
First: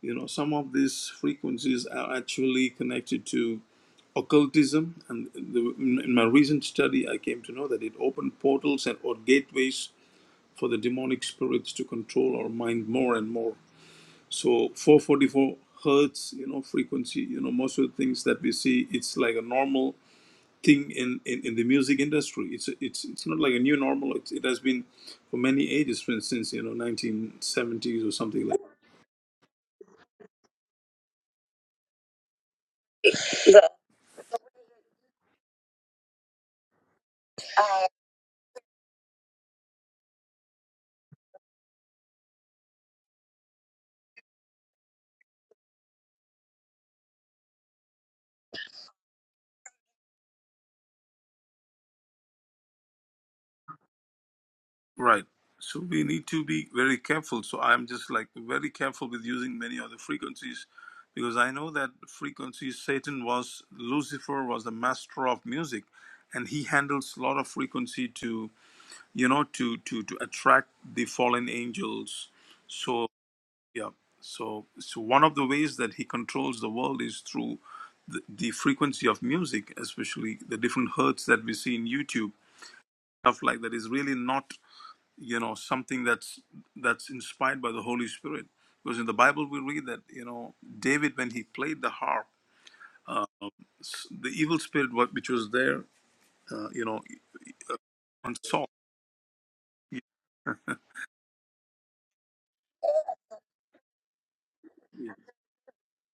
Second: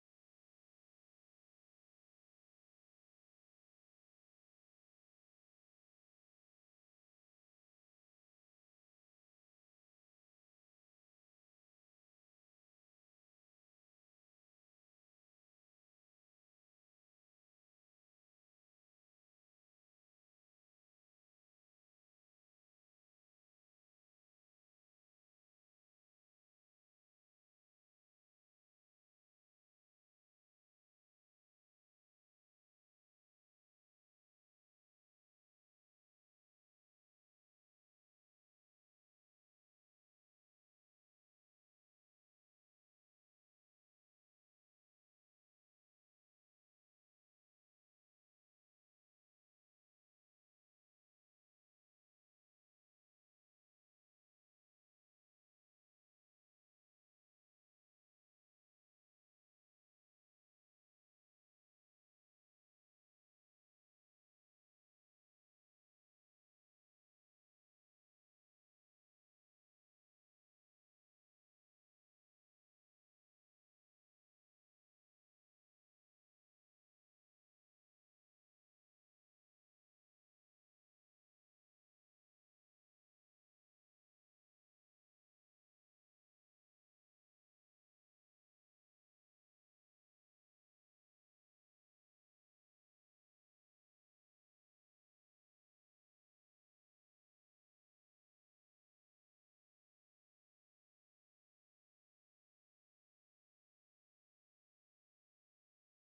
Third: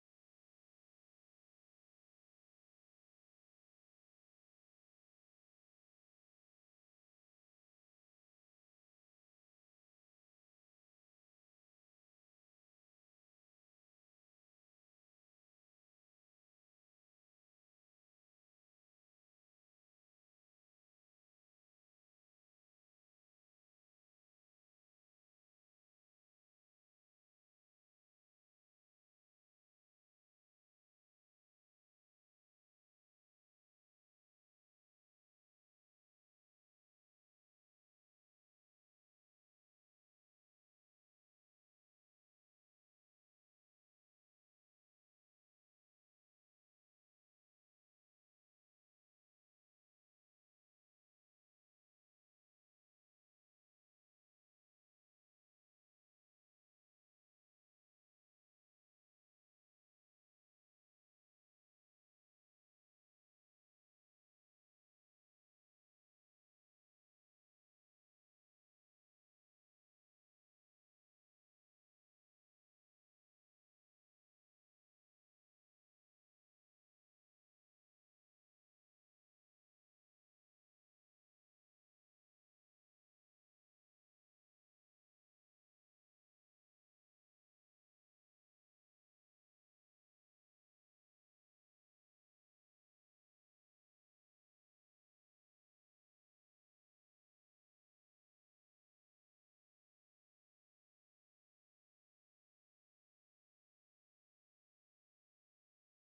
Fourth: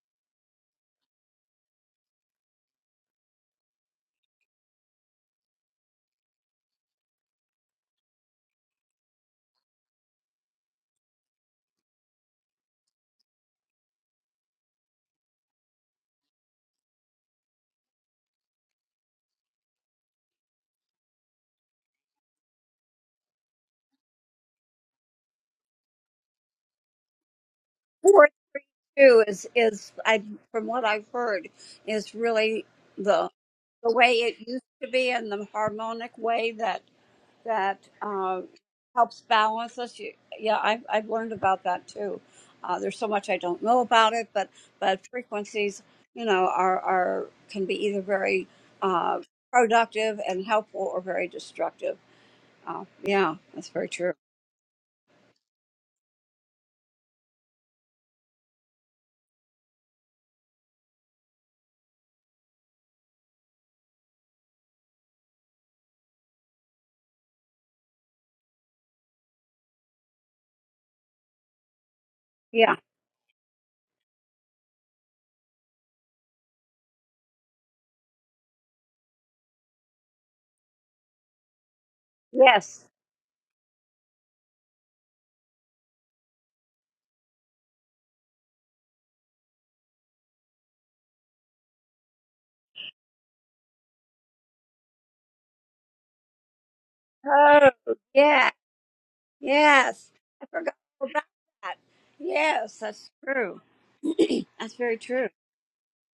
Speaker 3: you know some of these frequencies are actually connected to occultism and the, in my recent study i came to know that it opened portals and or gateways for the demonic spirits to control our mind more and more so 444 hertz you know frequency you know most of the things that we see it's like a normal thing in, in, in the music industry it's it's it's not like a new normal it, it has been for many ages for instance you know 1970s or
Speaker 2: four
Speaker 3: something like
Speaker 2: three two is is I from what I've heard is really the the way it used to be and the harmonic way that
Speaker 3: that
Speaker 2: that uh, helps balance us. You, yeah, I've, I've learned about that too. Uh, there's so much I don't know about it, but but frequencies, you know, are are can be either very uh, productive and helpful or very destructive. Uh, yeah, that's very true.
Speaker 3: Right. So we need to be very careful. So I'm just like very careful with using many other frequencies because I know that frequencies Satan was Lucifer was the master of music and he handles a lot of frequency to you know to to to attract the fallen angels.
Speaker 2: Yeah.
Speaker 3: So yeah. So so one of the ways that he controls the world is through the, the frequency of music, especially the different hertz that we see in YouTube,
Speaker 2: Yes.
Speaker 3: stuff like that is really not you know something that's that's inspired by the holy spirit because in the bible we read that you know david when he played the harp uh, s- the evil spirit what- which was there uh, you know
Speaker 2: Oh,
Speaker 3: on
Speaker 2: yeah.
Speaker 3: saul
Speaker 2: Yes. I forgot about that. Yes, that's true. That's very
Speaker 3: Yeah.
Speaker 2: true.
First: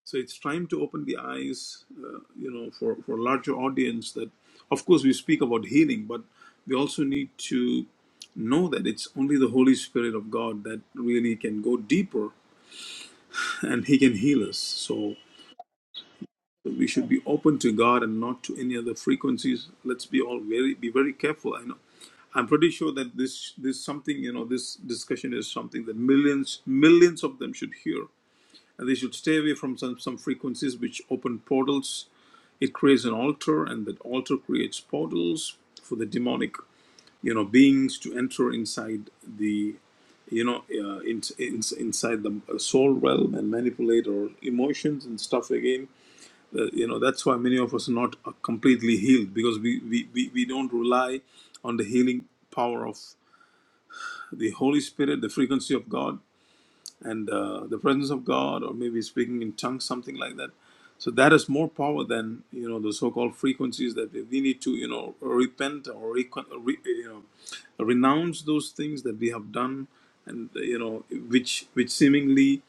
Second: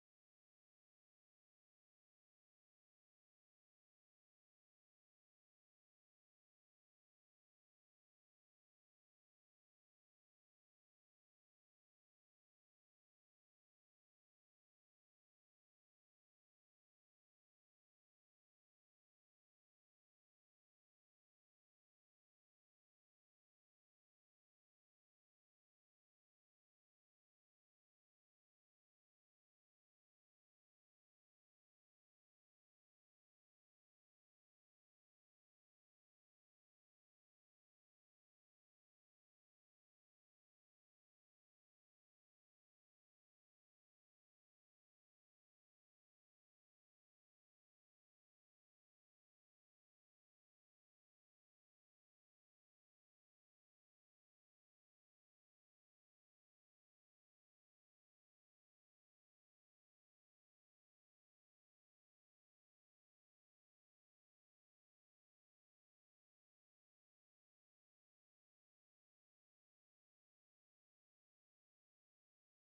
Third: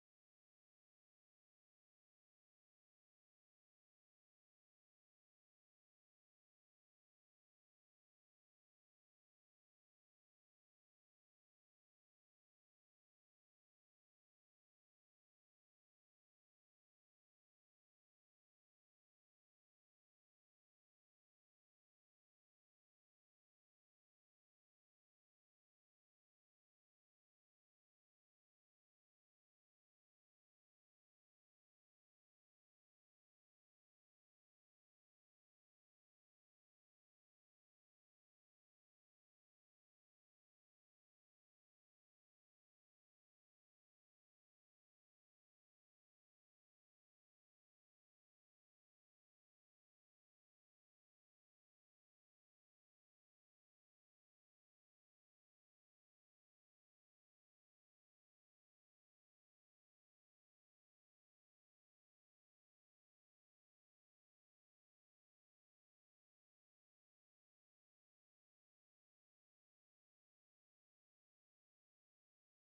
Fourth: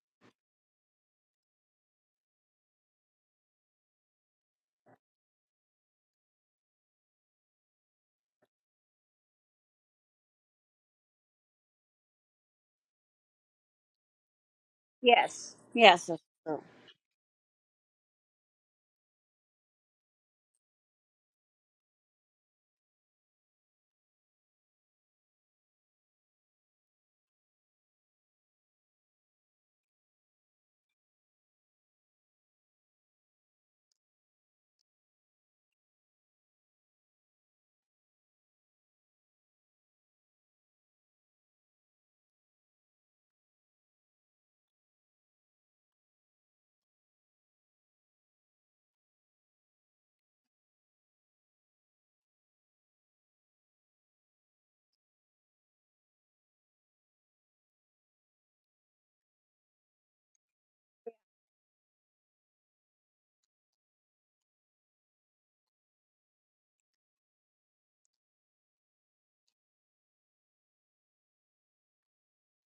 Speaker 3: so it's time to open the eyes uh, you know for for a larger audience that of course we speak about healing but we also need to know that it's only the holy spirit of god that really can go deeper and he can heal us so
Speaker 2: Yes. Yes, that's true.
Speaker 3: we should be open to God and not to any other frequencies. Let's be all very be very careful. I know. I'm pretty sure that this this something you know this discussion is something that millions millions of them should hear, and they should stay away from some some frequencies which open portals. It creates an altar, and that altar creates portals for the demonic you know beings to enter inside the you know uh, in, in, inside the soul realm and manipulate our emotions and stuff again uh, you know, that's why many of us are not uh, completely healed because we, we, we, we don't rely on the healing power of the Holy Spirit, the frequency of God, and uh, the presence of God, or maybe speaking in tongues, something like that. So that is more power than you know the so-called frequencies that we we need to you know repent or recon- uh, re, you know renounce those things that we have done and you know which which seemingly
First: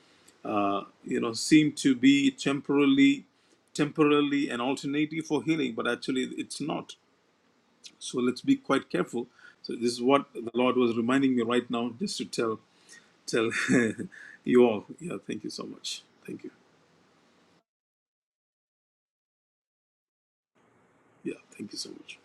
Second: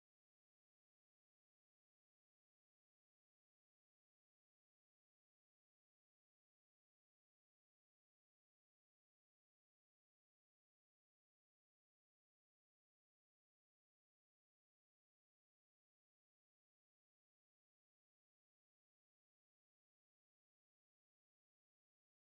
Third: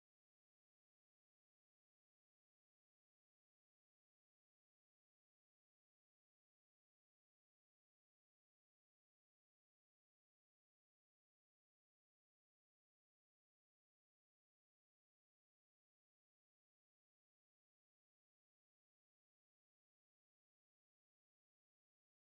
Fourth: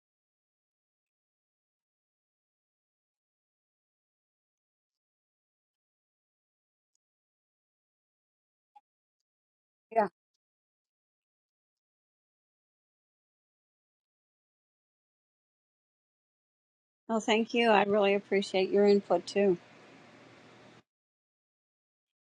Speaker 3: uh, you know, seem to be temporarily, temporarily an alternative for healing, but actually it's not. So let's be quite careful. So this is
Speaker 2: Yeah.
Speaker 3: what the Lord was reminding me right now, just to tell tell you all. Yeah, thank you so much. Thank you.
Speaker 2: Well, thank you. I really appreciate your input too.
Speaker 3: Yeah, thank you so much.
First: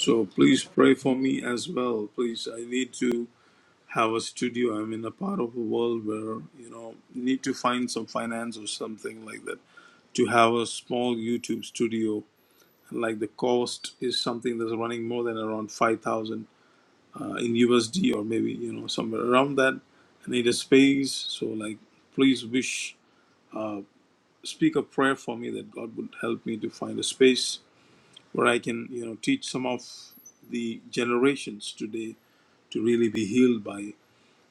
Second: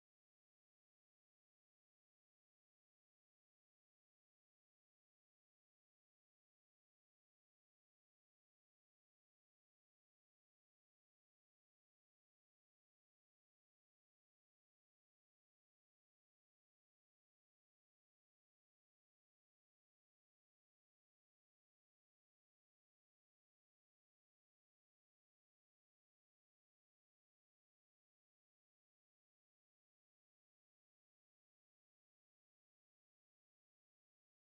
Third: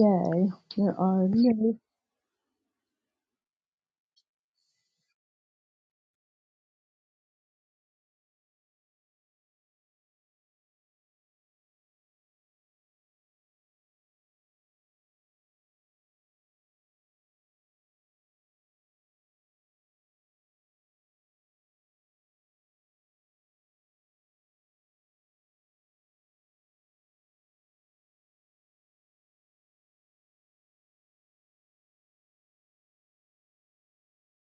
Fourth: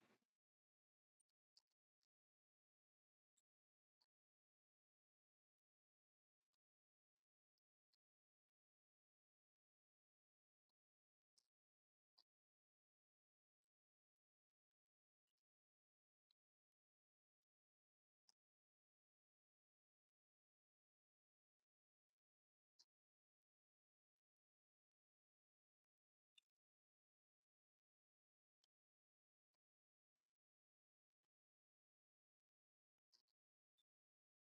Speaker 3: So please pray
Speaker 1: There
Speaker 3: for
Speaker 1: are.
Speaker 3: me as
Speaker 1: Yay.
Speaker 3: well. Please, I need to have a studio. I'm in a part of the world where you know need to find some finance or something like that to have a small YouTube studio like the cost is something that's running more than around 5000 uh, in usd or maybe you know somewhere around that i need a space so like please wish speak a prayer for me that god would help me to find a space where i can you know teach some of the generations today to really be healed by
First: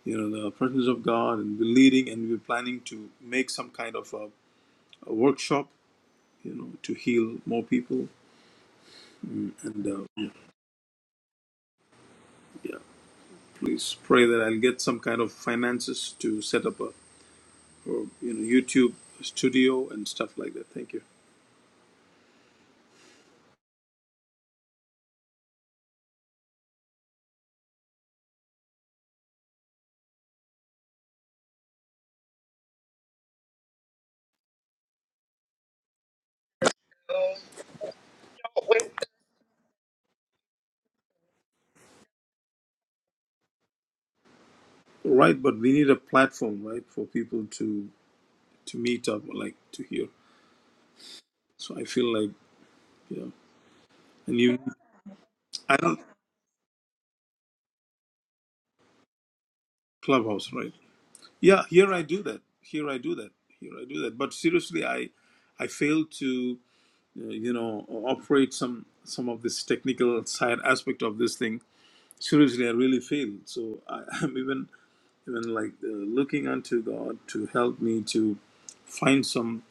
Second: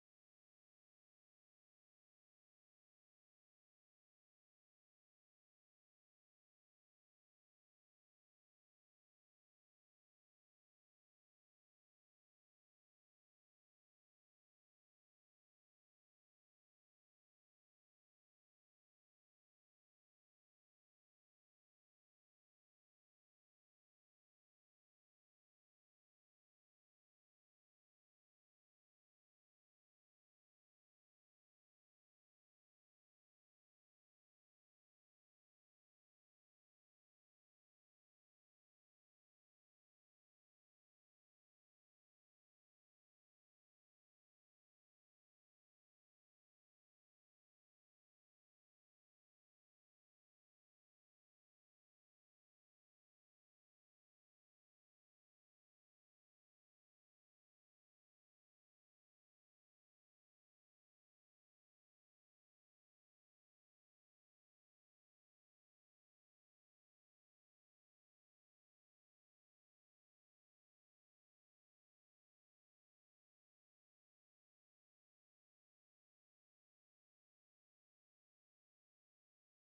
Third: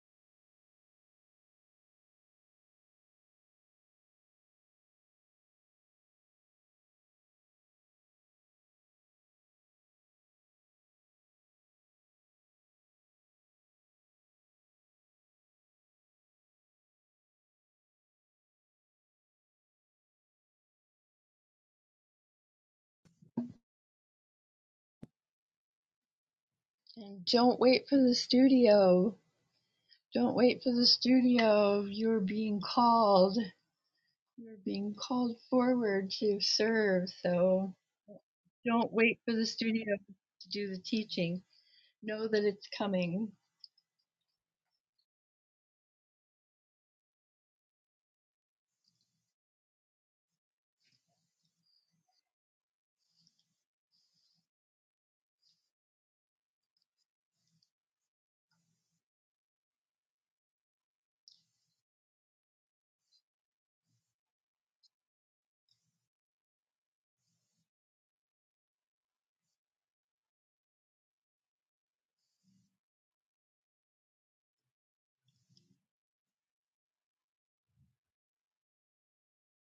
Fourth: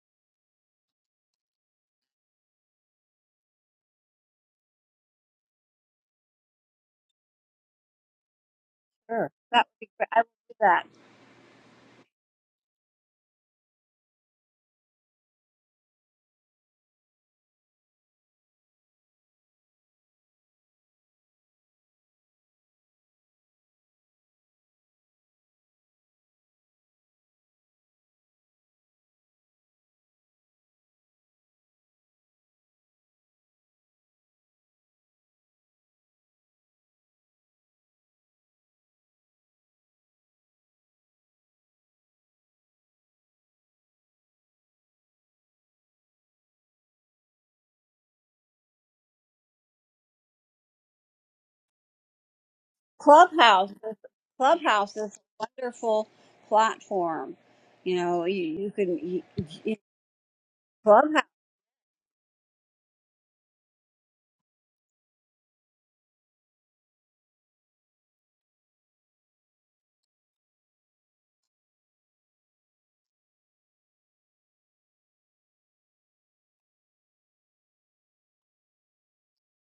Speaker 3: you know the presence of god and we're leading and we're planning to make some kind of a, a workshop you know to heal more people
Speaker 2: Sure.
Speaker 3: Mm,
Speaker 2: That would
Speaker 3: and
Speaker 2: be
Speaker 3: uh,
Speaker 2: great. I would
Speaker 3: yeah.
Speaker 2: do that.
Speaker 3: yeah. Please pray that I'll get some kind of finances to set up a or, you know YouTube studio and stuff like that. Thank you.
Speaker 1: And don't wait for the studio. Don't wait for the studio. You're being called. You're being called forward to serve. So Don't wait for the studio to do the teaching. Know that it's coming.
Speaker 3: Right, but we need a platform, right, for people to to meet up, like to hear. So I feel like, yeah,
Speaker 2: Clubhouse is
Speaker 3: and you,
Speaker 2: Clubhouse is a
Speaker 3: I don't
Speaker 2: wonderful platform. You know, you, you can you, you-
Speaker 3: clubhouse, right?
Speaker 2: Clubhouse.
Speaker 3: Yeah, here I do that. Here I do that. Here I do that. But seriously, I I fail to uh, you know operate some some of this technical side aspect of this thing. Seriously, I really fail. So I, I'm even even like uh, looking unto God to help me to find some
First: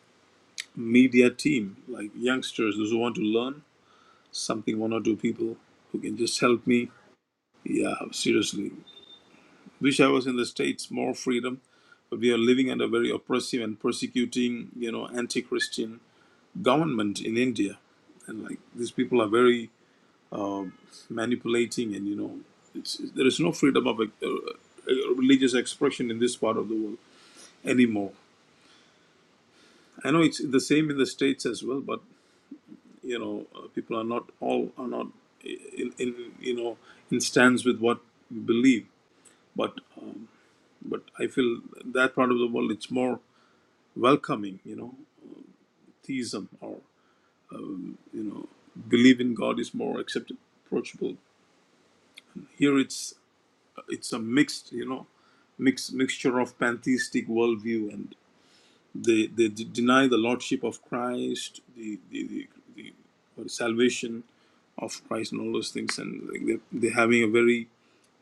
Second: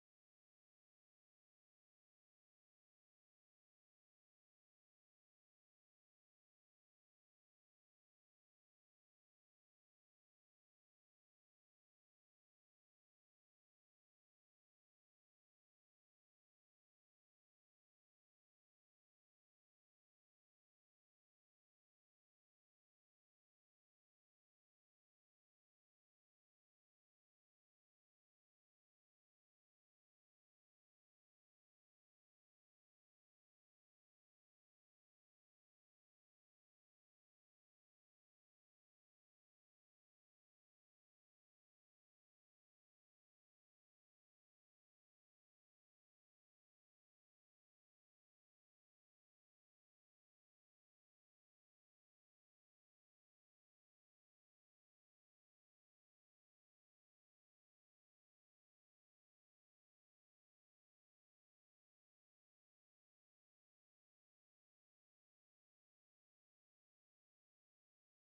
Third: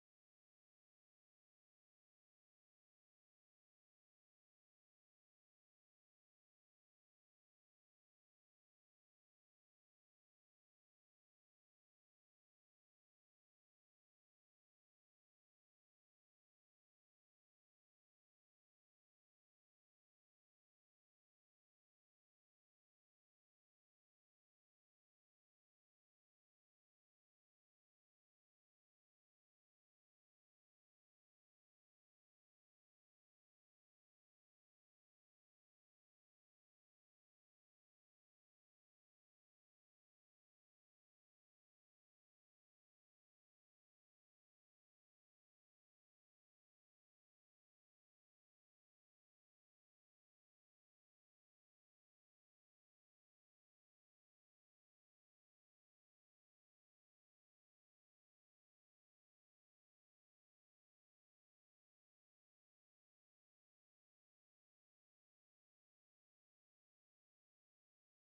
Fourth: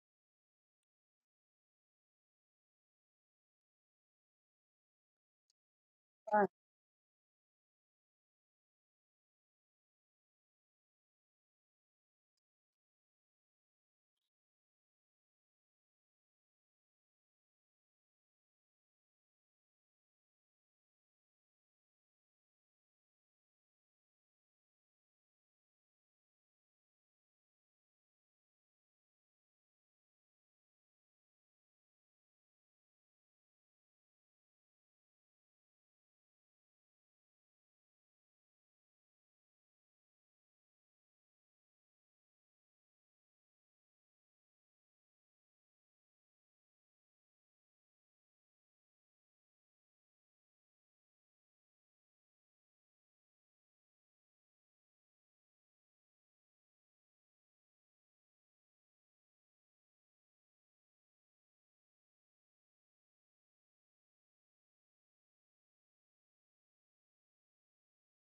Speaker 3: media team, like youngsters, those who want to learn something, one or two people who can just help me. Yeah, seriously. Wish I was in the States, more freedom, but we are living under very oppressive and persecuting, you know, anti Christian government in India. And like these people are very um manipulating, and you know, it's, there is no freedom of uh, uh, religious expression in this part of the world anymore I know it's the same in the states as well, but you know, uh, people are not all are not in, in you know in stands with what you believe. But but I feel that part of the world it's more welcoming. You know, theism or you know, believe in God is more accepted, approachable. Here it's it's a mixed you know, mix mixture of pantheistic worldview and they they d- deny the lordship of Christ, the the, the, the or salvation of Christ and all those things, and like, they're, they're having a very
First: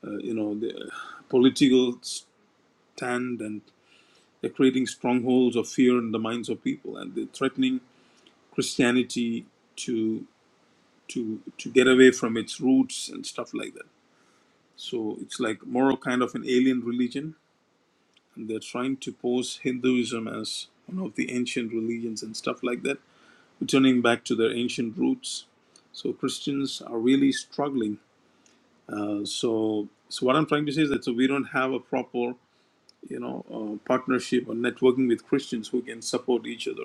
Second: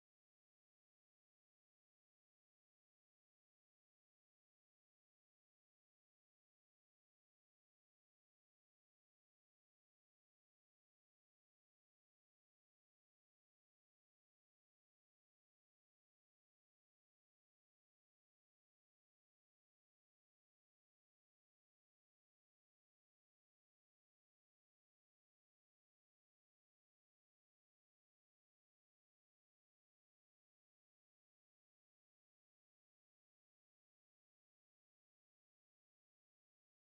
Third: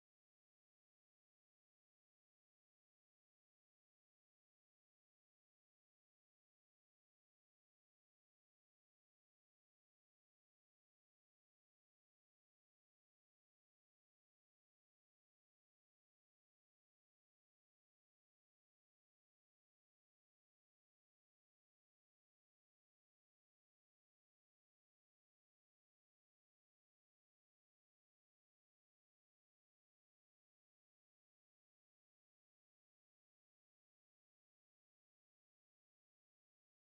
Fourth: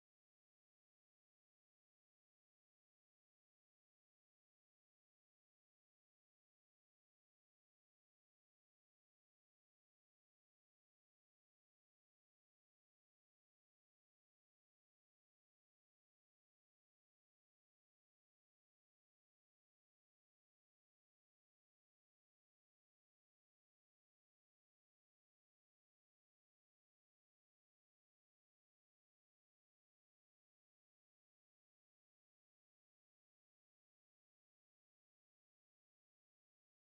Speaker 3: uh, you know the, uh, political stand, and they're creating strongholds of fear in the minds of people, and they're threatening Christianity to to to get away from its roots and stuff like that. So it's like more kind of an alien religion, and they're trying to pose Hinduism as one of the ancient religions and stuff like that, returning back to their ancient roots. So Christians are really struggling Uh, so so what i'm trying to say is that so we don't have a proper you know uh, partnership or networking with christians who can support each other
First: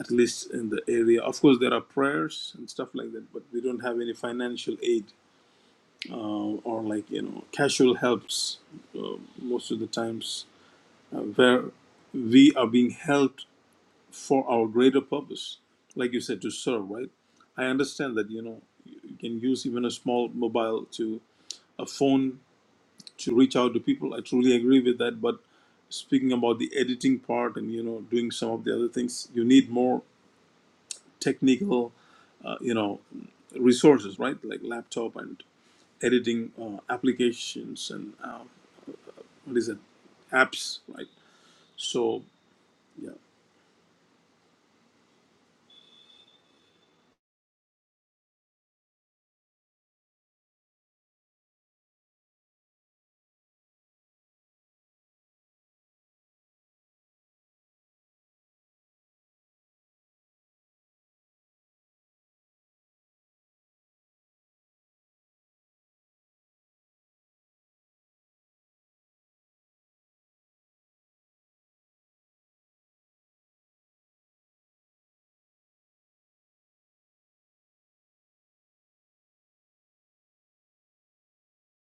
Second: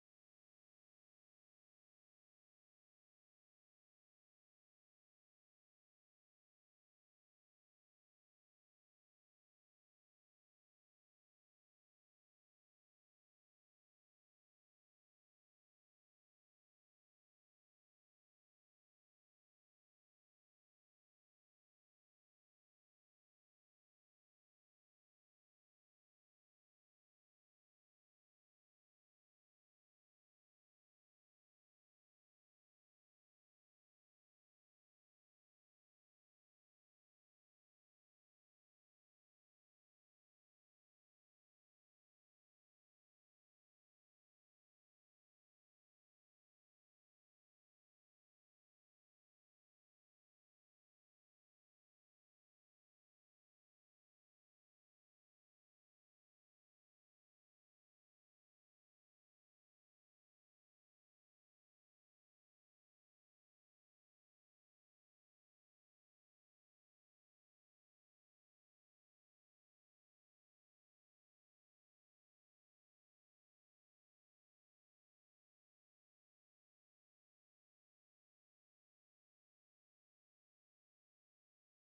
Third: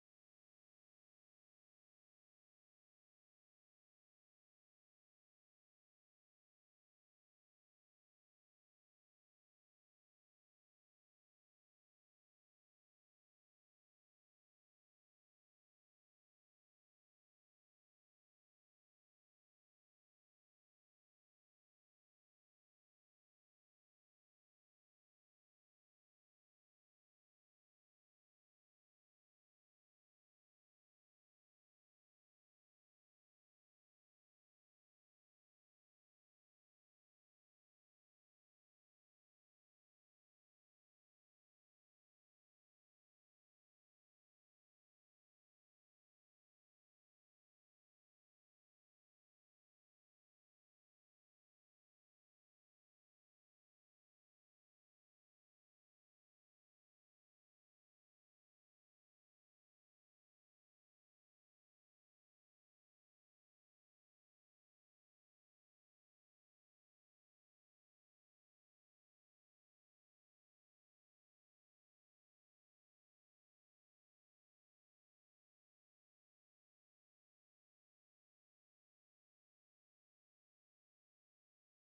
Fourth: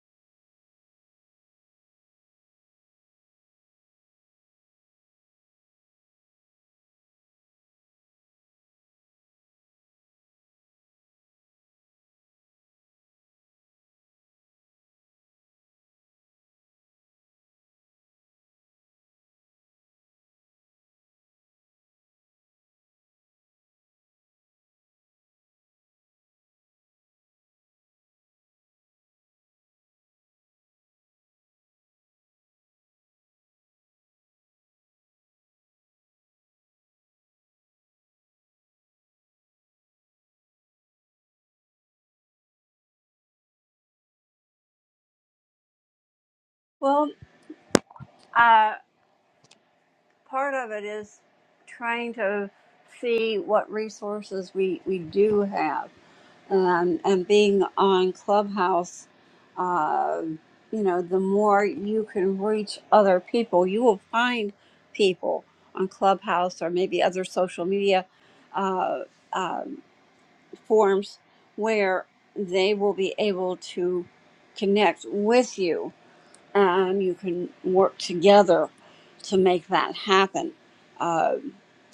Speaker 3: at least in the area of course there are prayers and stuff like that but we don't have any financial aid uh, or like you know casual helps uh, most of the times uh, where we are being helped for our greater purpose like you said to serve right i understand that you know you can use even a small mobile to a phone to reach out to people. I truly agree with that. But speaking about the editing part and you know doing some of the other things, you need more technical uh, you know resources, right? Like laptop and editing uh, applications and um, what is it, apps, right? So yeah,
Speaker 2: Well, uh, part of it is trying to see what resources we, we do have. um, and being on Clubhouse, uh, you know, the more you can reach other people, you will find people on Clubhouse or maybe other social media uh, um forms where they will be able to connect with you and you can work together to make that happen. Uh,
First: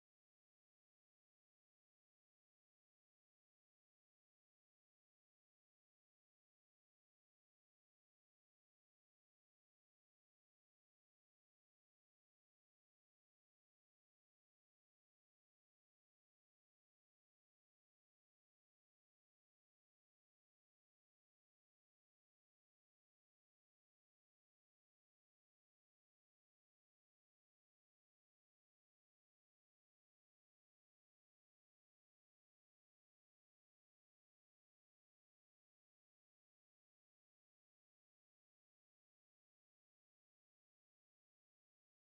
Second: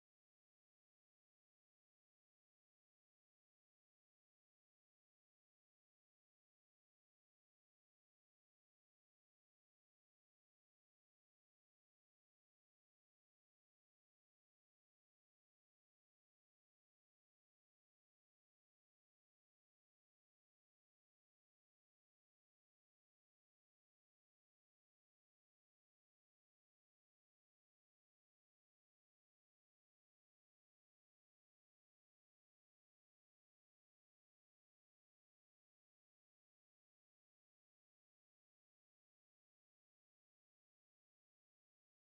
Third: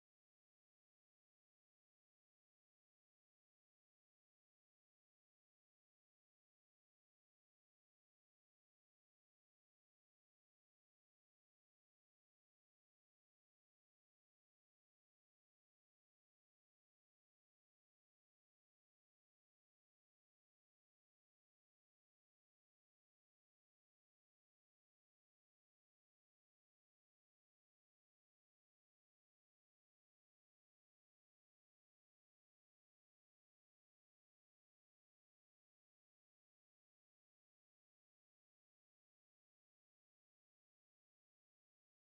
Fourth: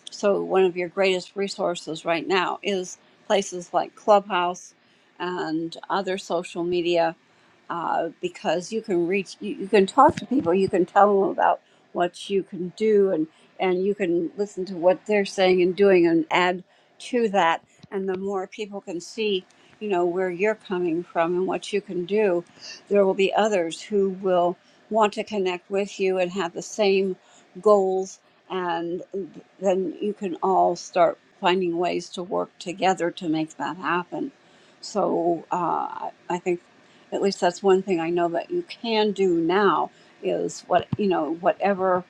Speaker 2: so, one of your greatest resources right now is places like Clubhouse and other social media uh, because you can reach, you, you can talk to people, you can tell them about what you can do, and, and you can listen to what they're saying and doing and add to that. And the more people can see, you know, where you're coming from and what you can do, there will be others who will want to connect with you and have the same goals. And then you can all start finding ways to work together to make that happen. So uh, I I think at least that's one thing I know that you can do now is what, you know, whatever,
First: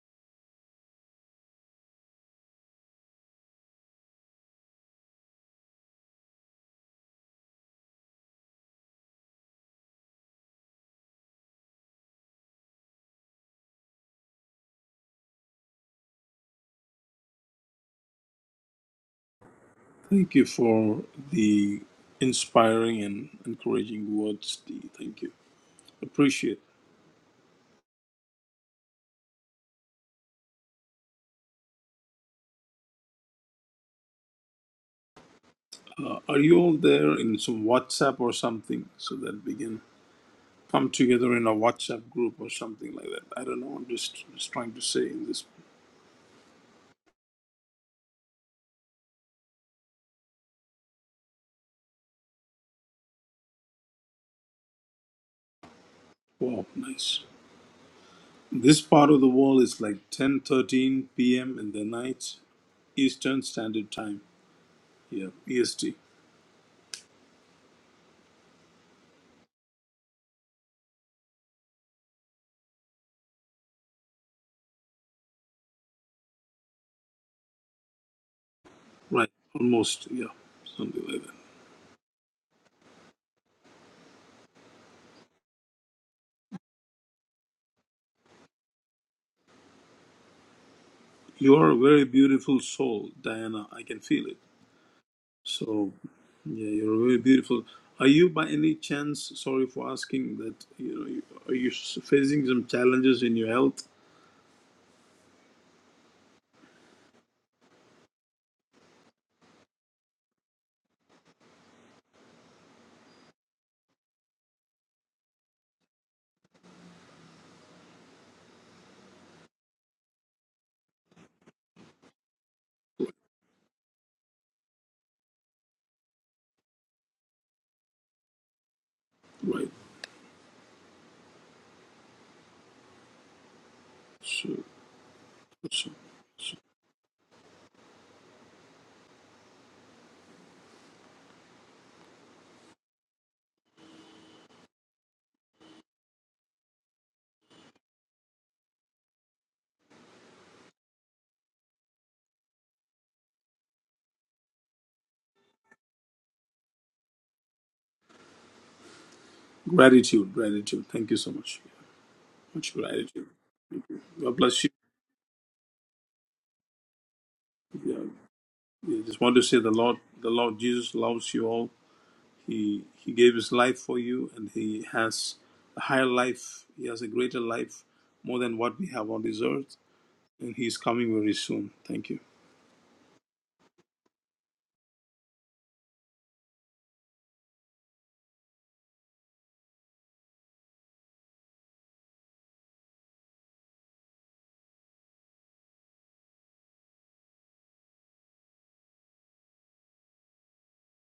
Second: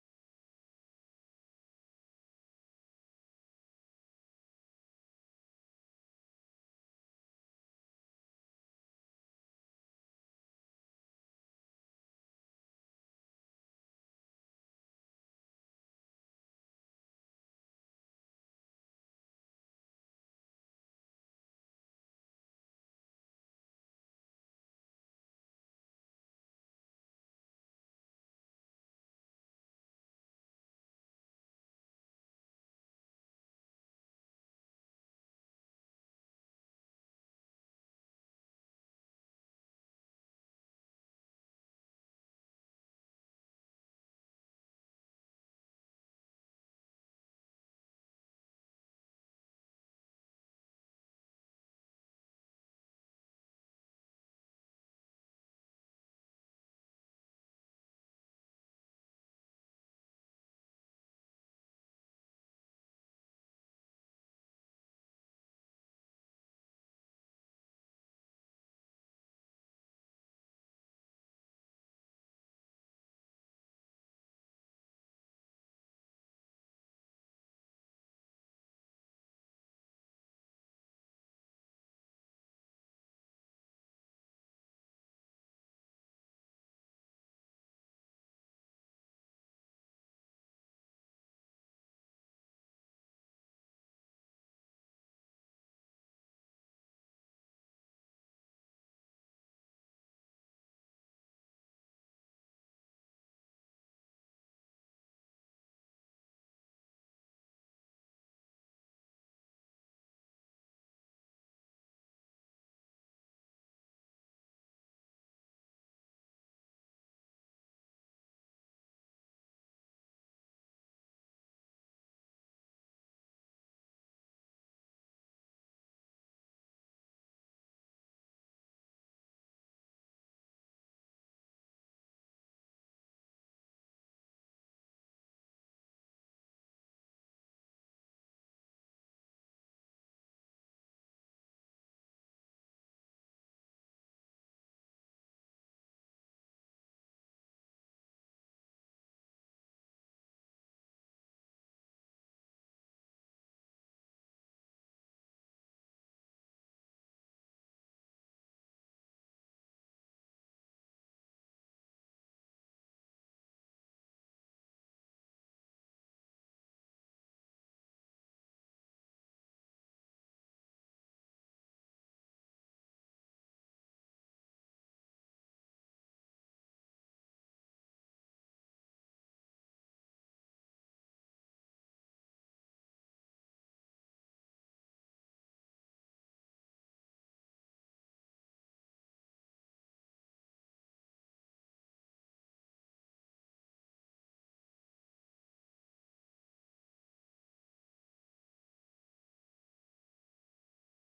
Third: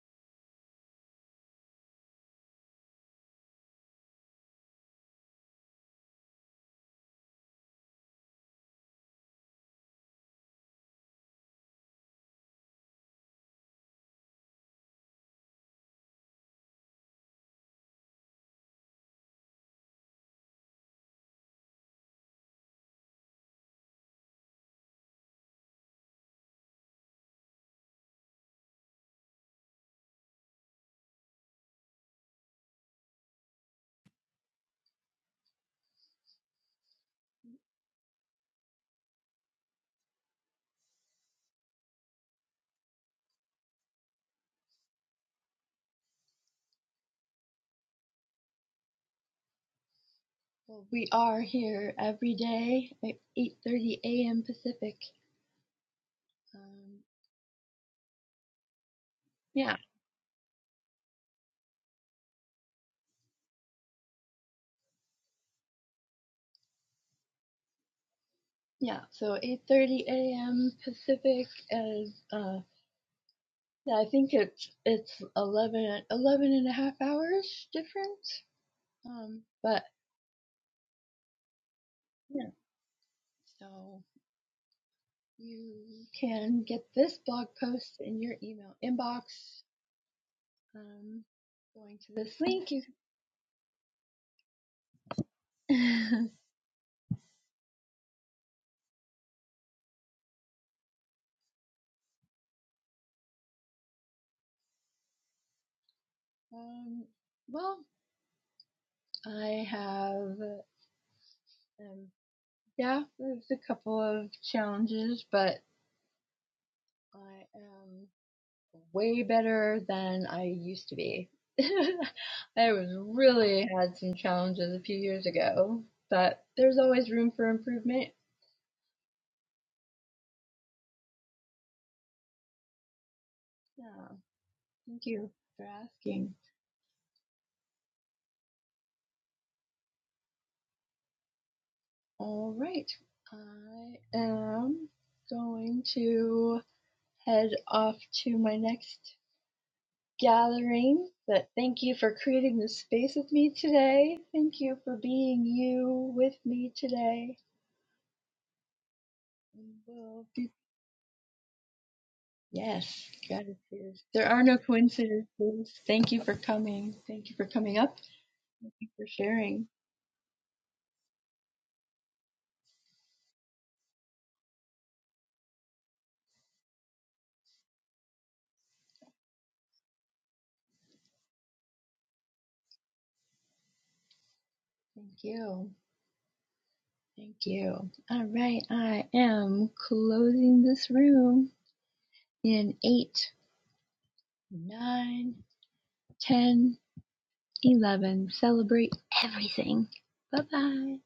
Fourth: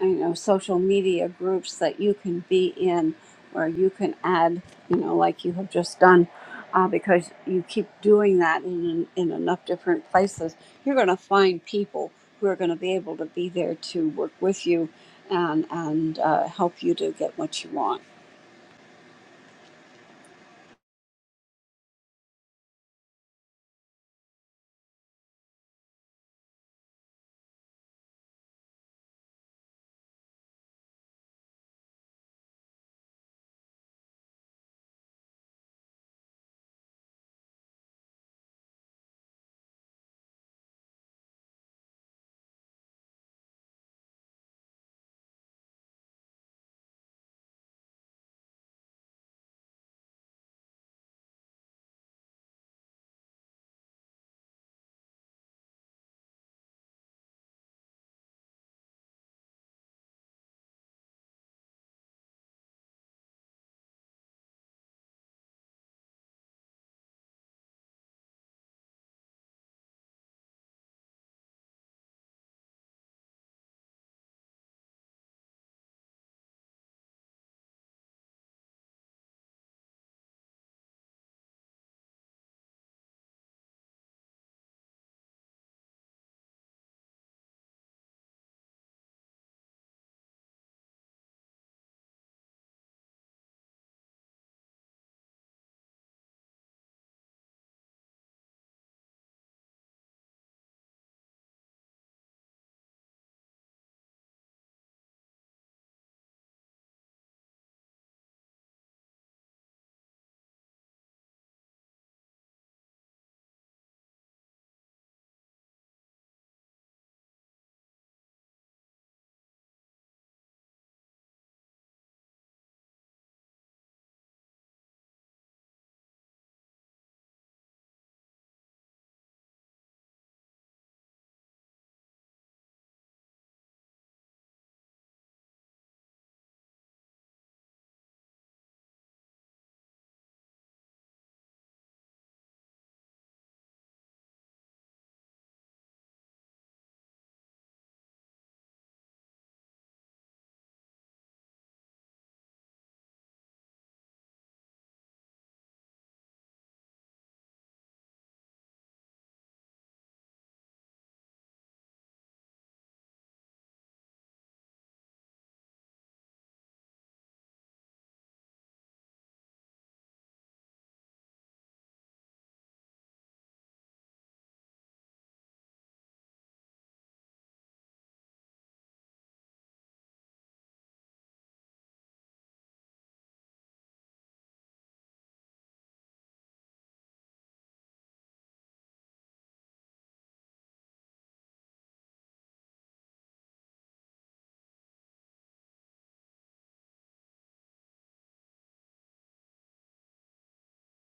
Speaker 2: you know, social media groups that you can be in where you can add, you know, like you have just done uh, because you keep doing that in, in enough different places, you're going to find people who are going to be able to be there to work with you and, and uh, help you to get what you want.
Speaker 3: thank you for the inspiring and encouraging words. Dee. Thank you, appreciate. Uh, are you all there in some WhatsApp or something so that we can? come together in a WhatsApp group or something like that. I don't know. I'm just, just trying to say in this.
Speaker 1: Well, we are here every day at 8:30 a.m. Pacific.
Speaker 3: Wow,
Speaker 1: Um,
Speaker 3: nice. This part of the world
Speaker 1: yeah,
Speaker 3: is like 10:13 p.m. in the night, Eastern Standard Time. Yeah, EST.
Speaker 1: yeah. So 8:30 a.m. Pacific is uh, yeah, I think it's it's 11 11 and a half hours difference.
Speaker 3: Right,
Speaker 1: Um, but
Speaker 3: almost. Yeah, something like that.
Speaker 1: yeah, so you can get this blog post in your email inbox. Um,
Speaker 3: You are a
Speaker 1: going
Speaker 3: very
Speaker 1: to this
Speaker 3: beautiful
Speaker 1: link.
Speaker 3: soul, Diana. I can feel it. So,
Speaker 1: You
Speaker 3: yeah, you're very beautiful. Are you by any chance, sorry for asking that, you know, you- are you s- facing some challenges in your health?
Speaker 1: Um, well, I have, um, yeah, there's a couple of challenges, but I am way better than I used to be. I was really had some challenges a few years ago, but there's always room for improvement.
Speaker 3: Right.
Speaker 1: Yeah,
Speaker 3: So,
Speaker 1: thank you for
Speaker 3: so.
Speaker 1: asking. All right, I am going to head off to my next gathering, but thank you for creating this space with me today. Thank you for being you with me today. We will
Speaker 3: Gratitude,
Speaker 1: be-
Speaker 3: gratitude. Thank you so much. Much
Speaker 1: Yes,
Speaker 3: gratitude.
Speaker 1: gratitude. There
Speaker 3: God
Speaker 1: are no
Speaker 3: bless you.
Speaker 1: coincidences. Thank you for coming. Thank you for coming
Speaker 3: Yeah.
Speaker 1: up. Thank you
Speaker 3: I
Speaker 1: for
Speaker 3: just want to say
Speaker 1: sharing.
Speaker 3: the Lord, the Lord Jesus loves you all. He He gave His life for you, and He has a higher life. He has a greater life, more than what we have on this earth. And He's coming very soon. Thank you.
Speaker 1: Thank you. Thank you. All right, I am closing this room in eight, nine, ten, eleven. Celebrate everything. Bye bye.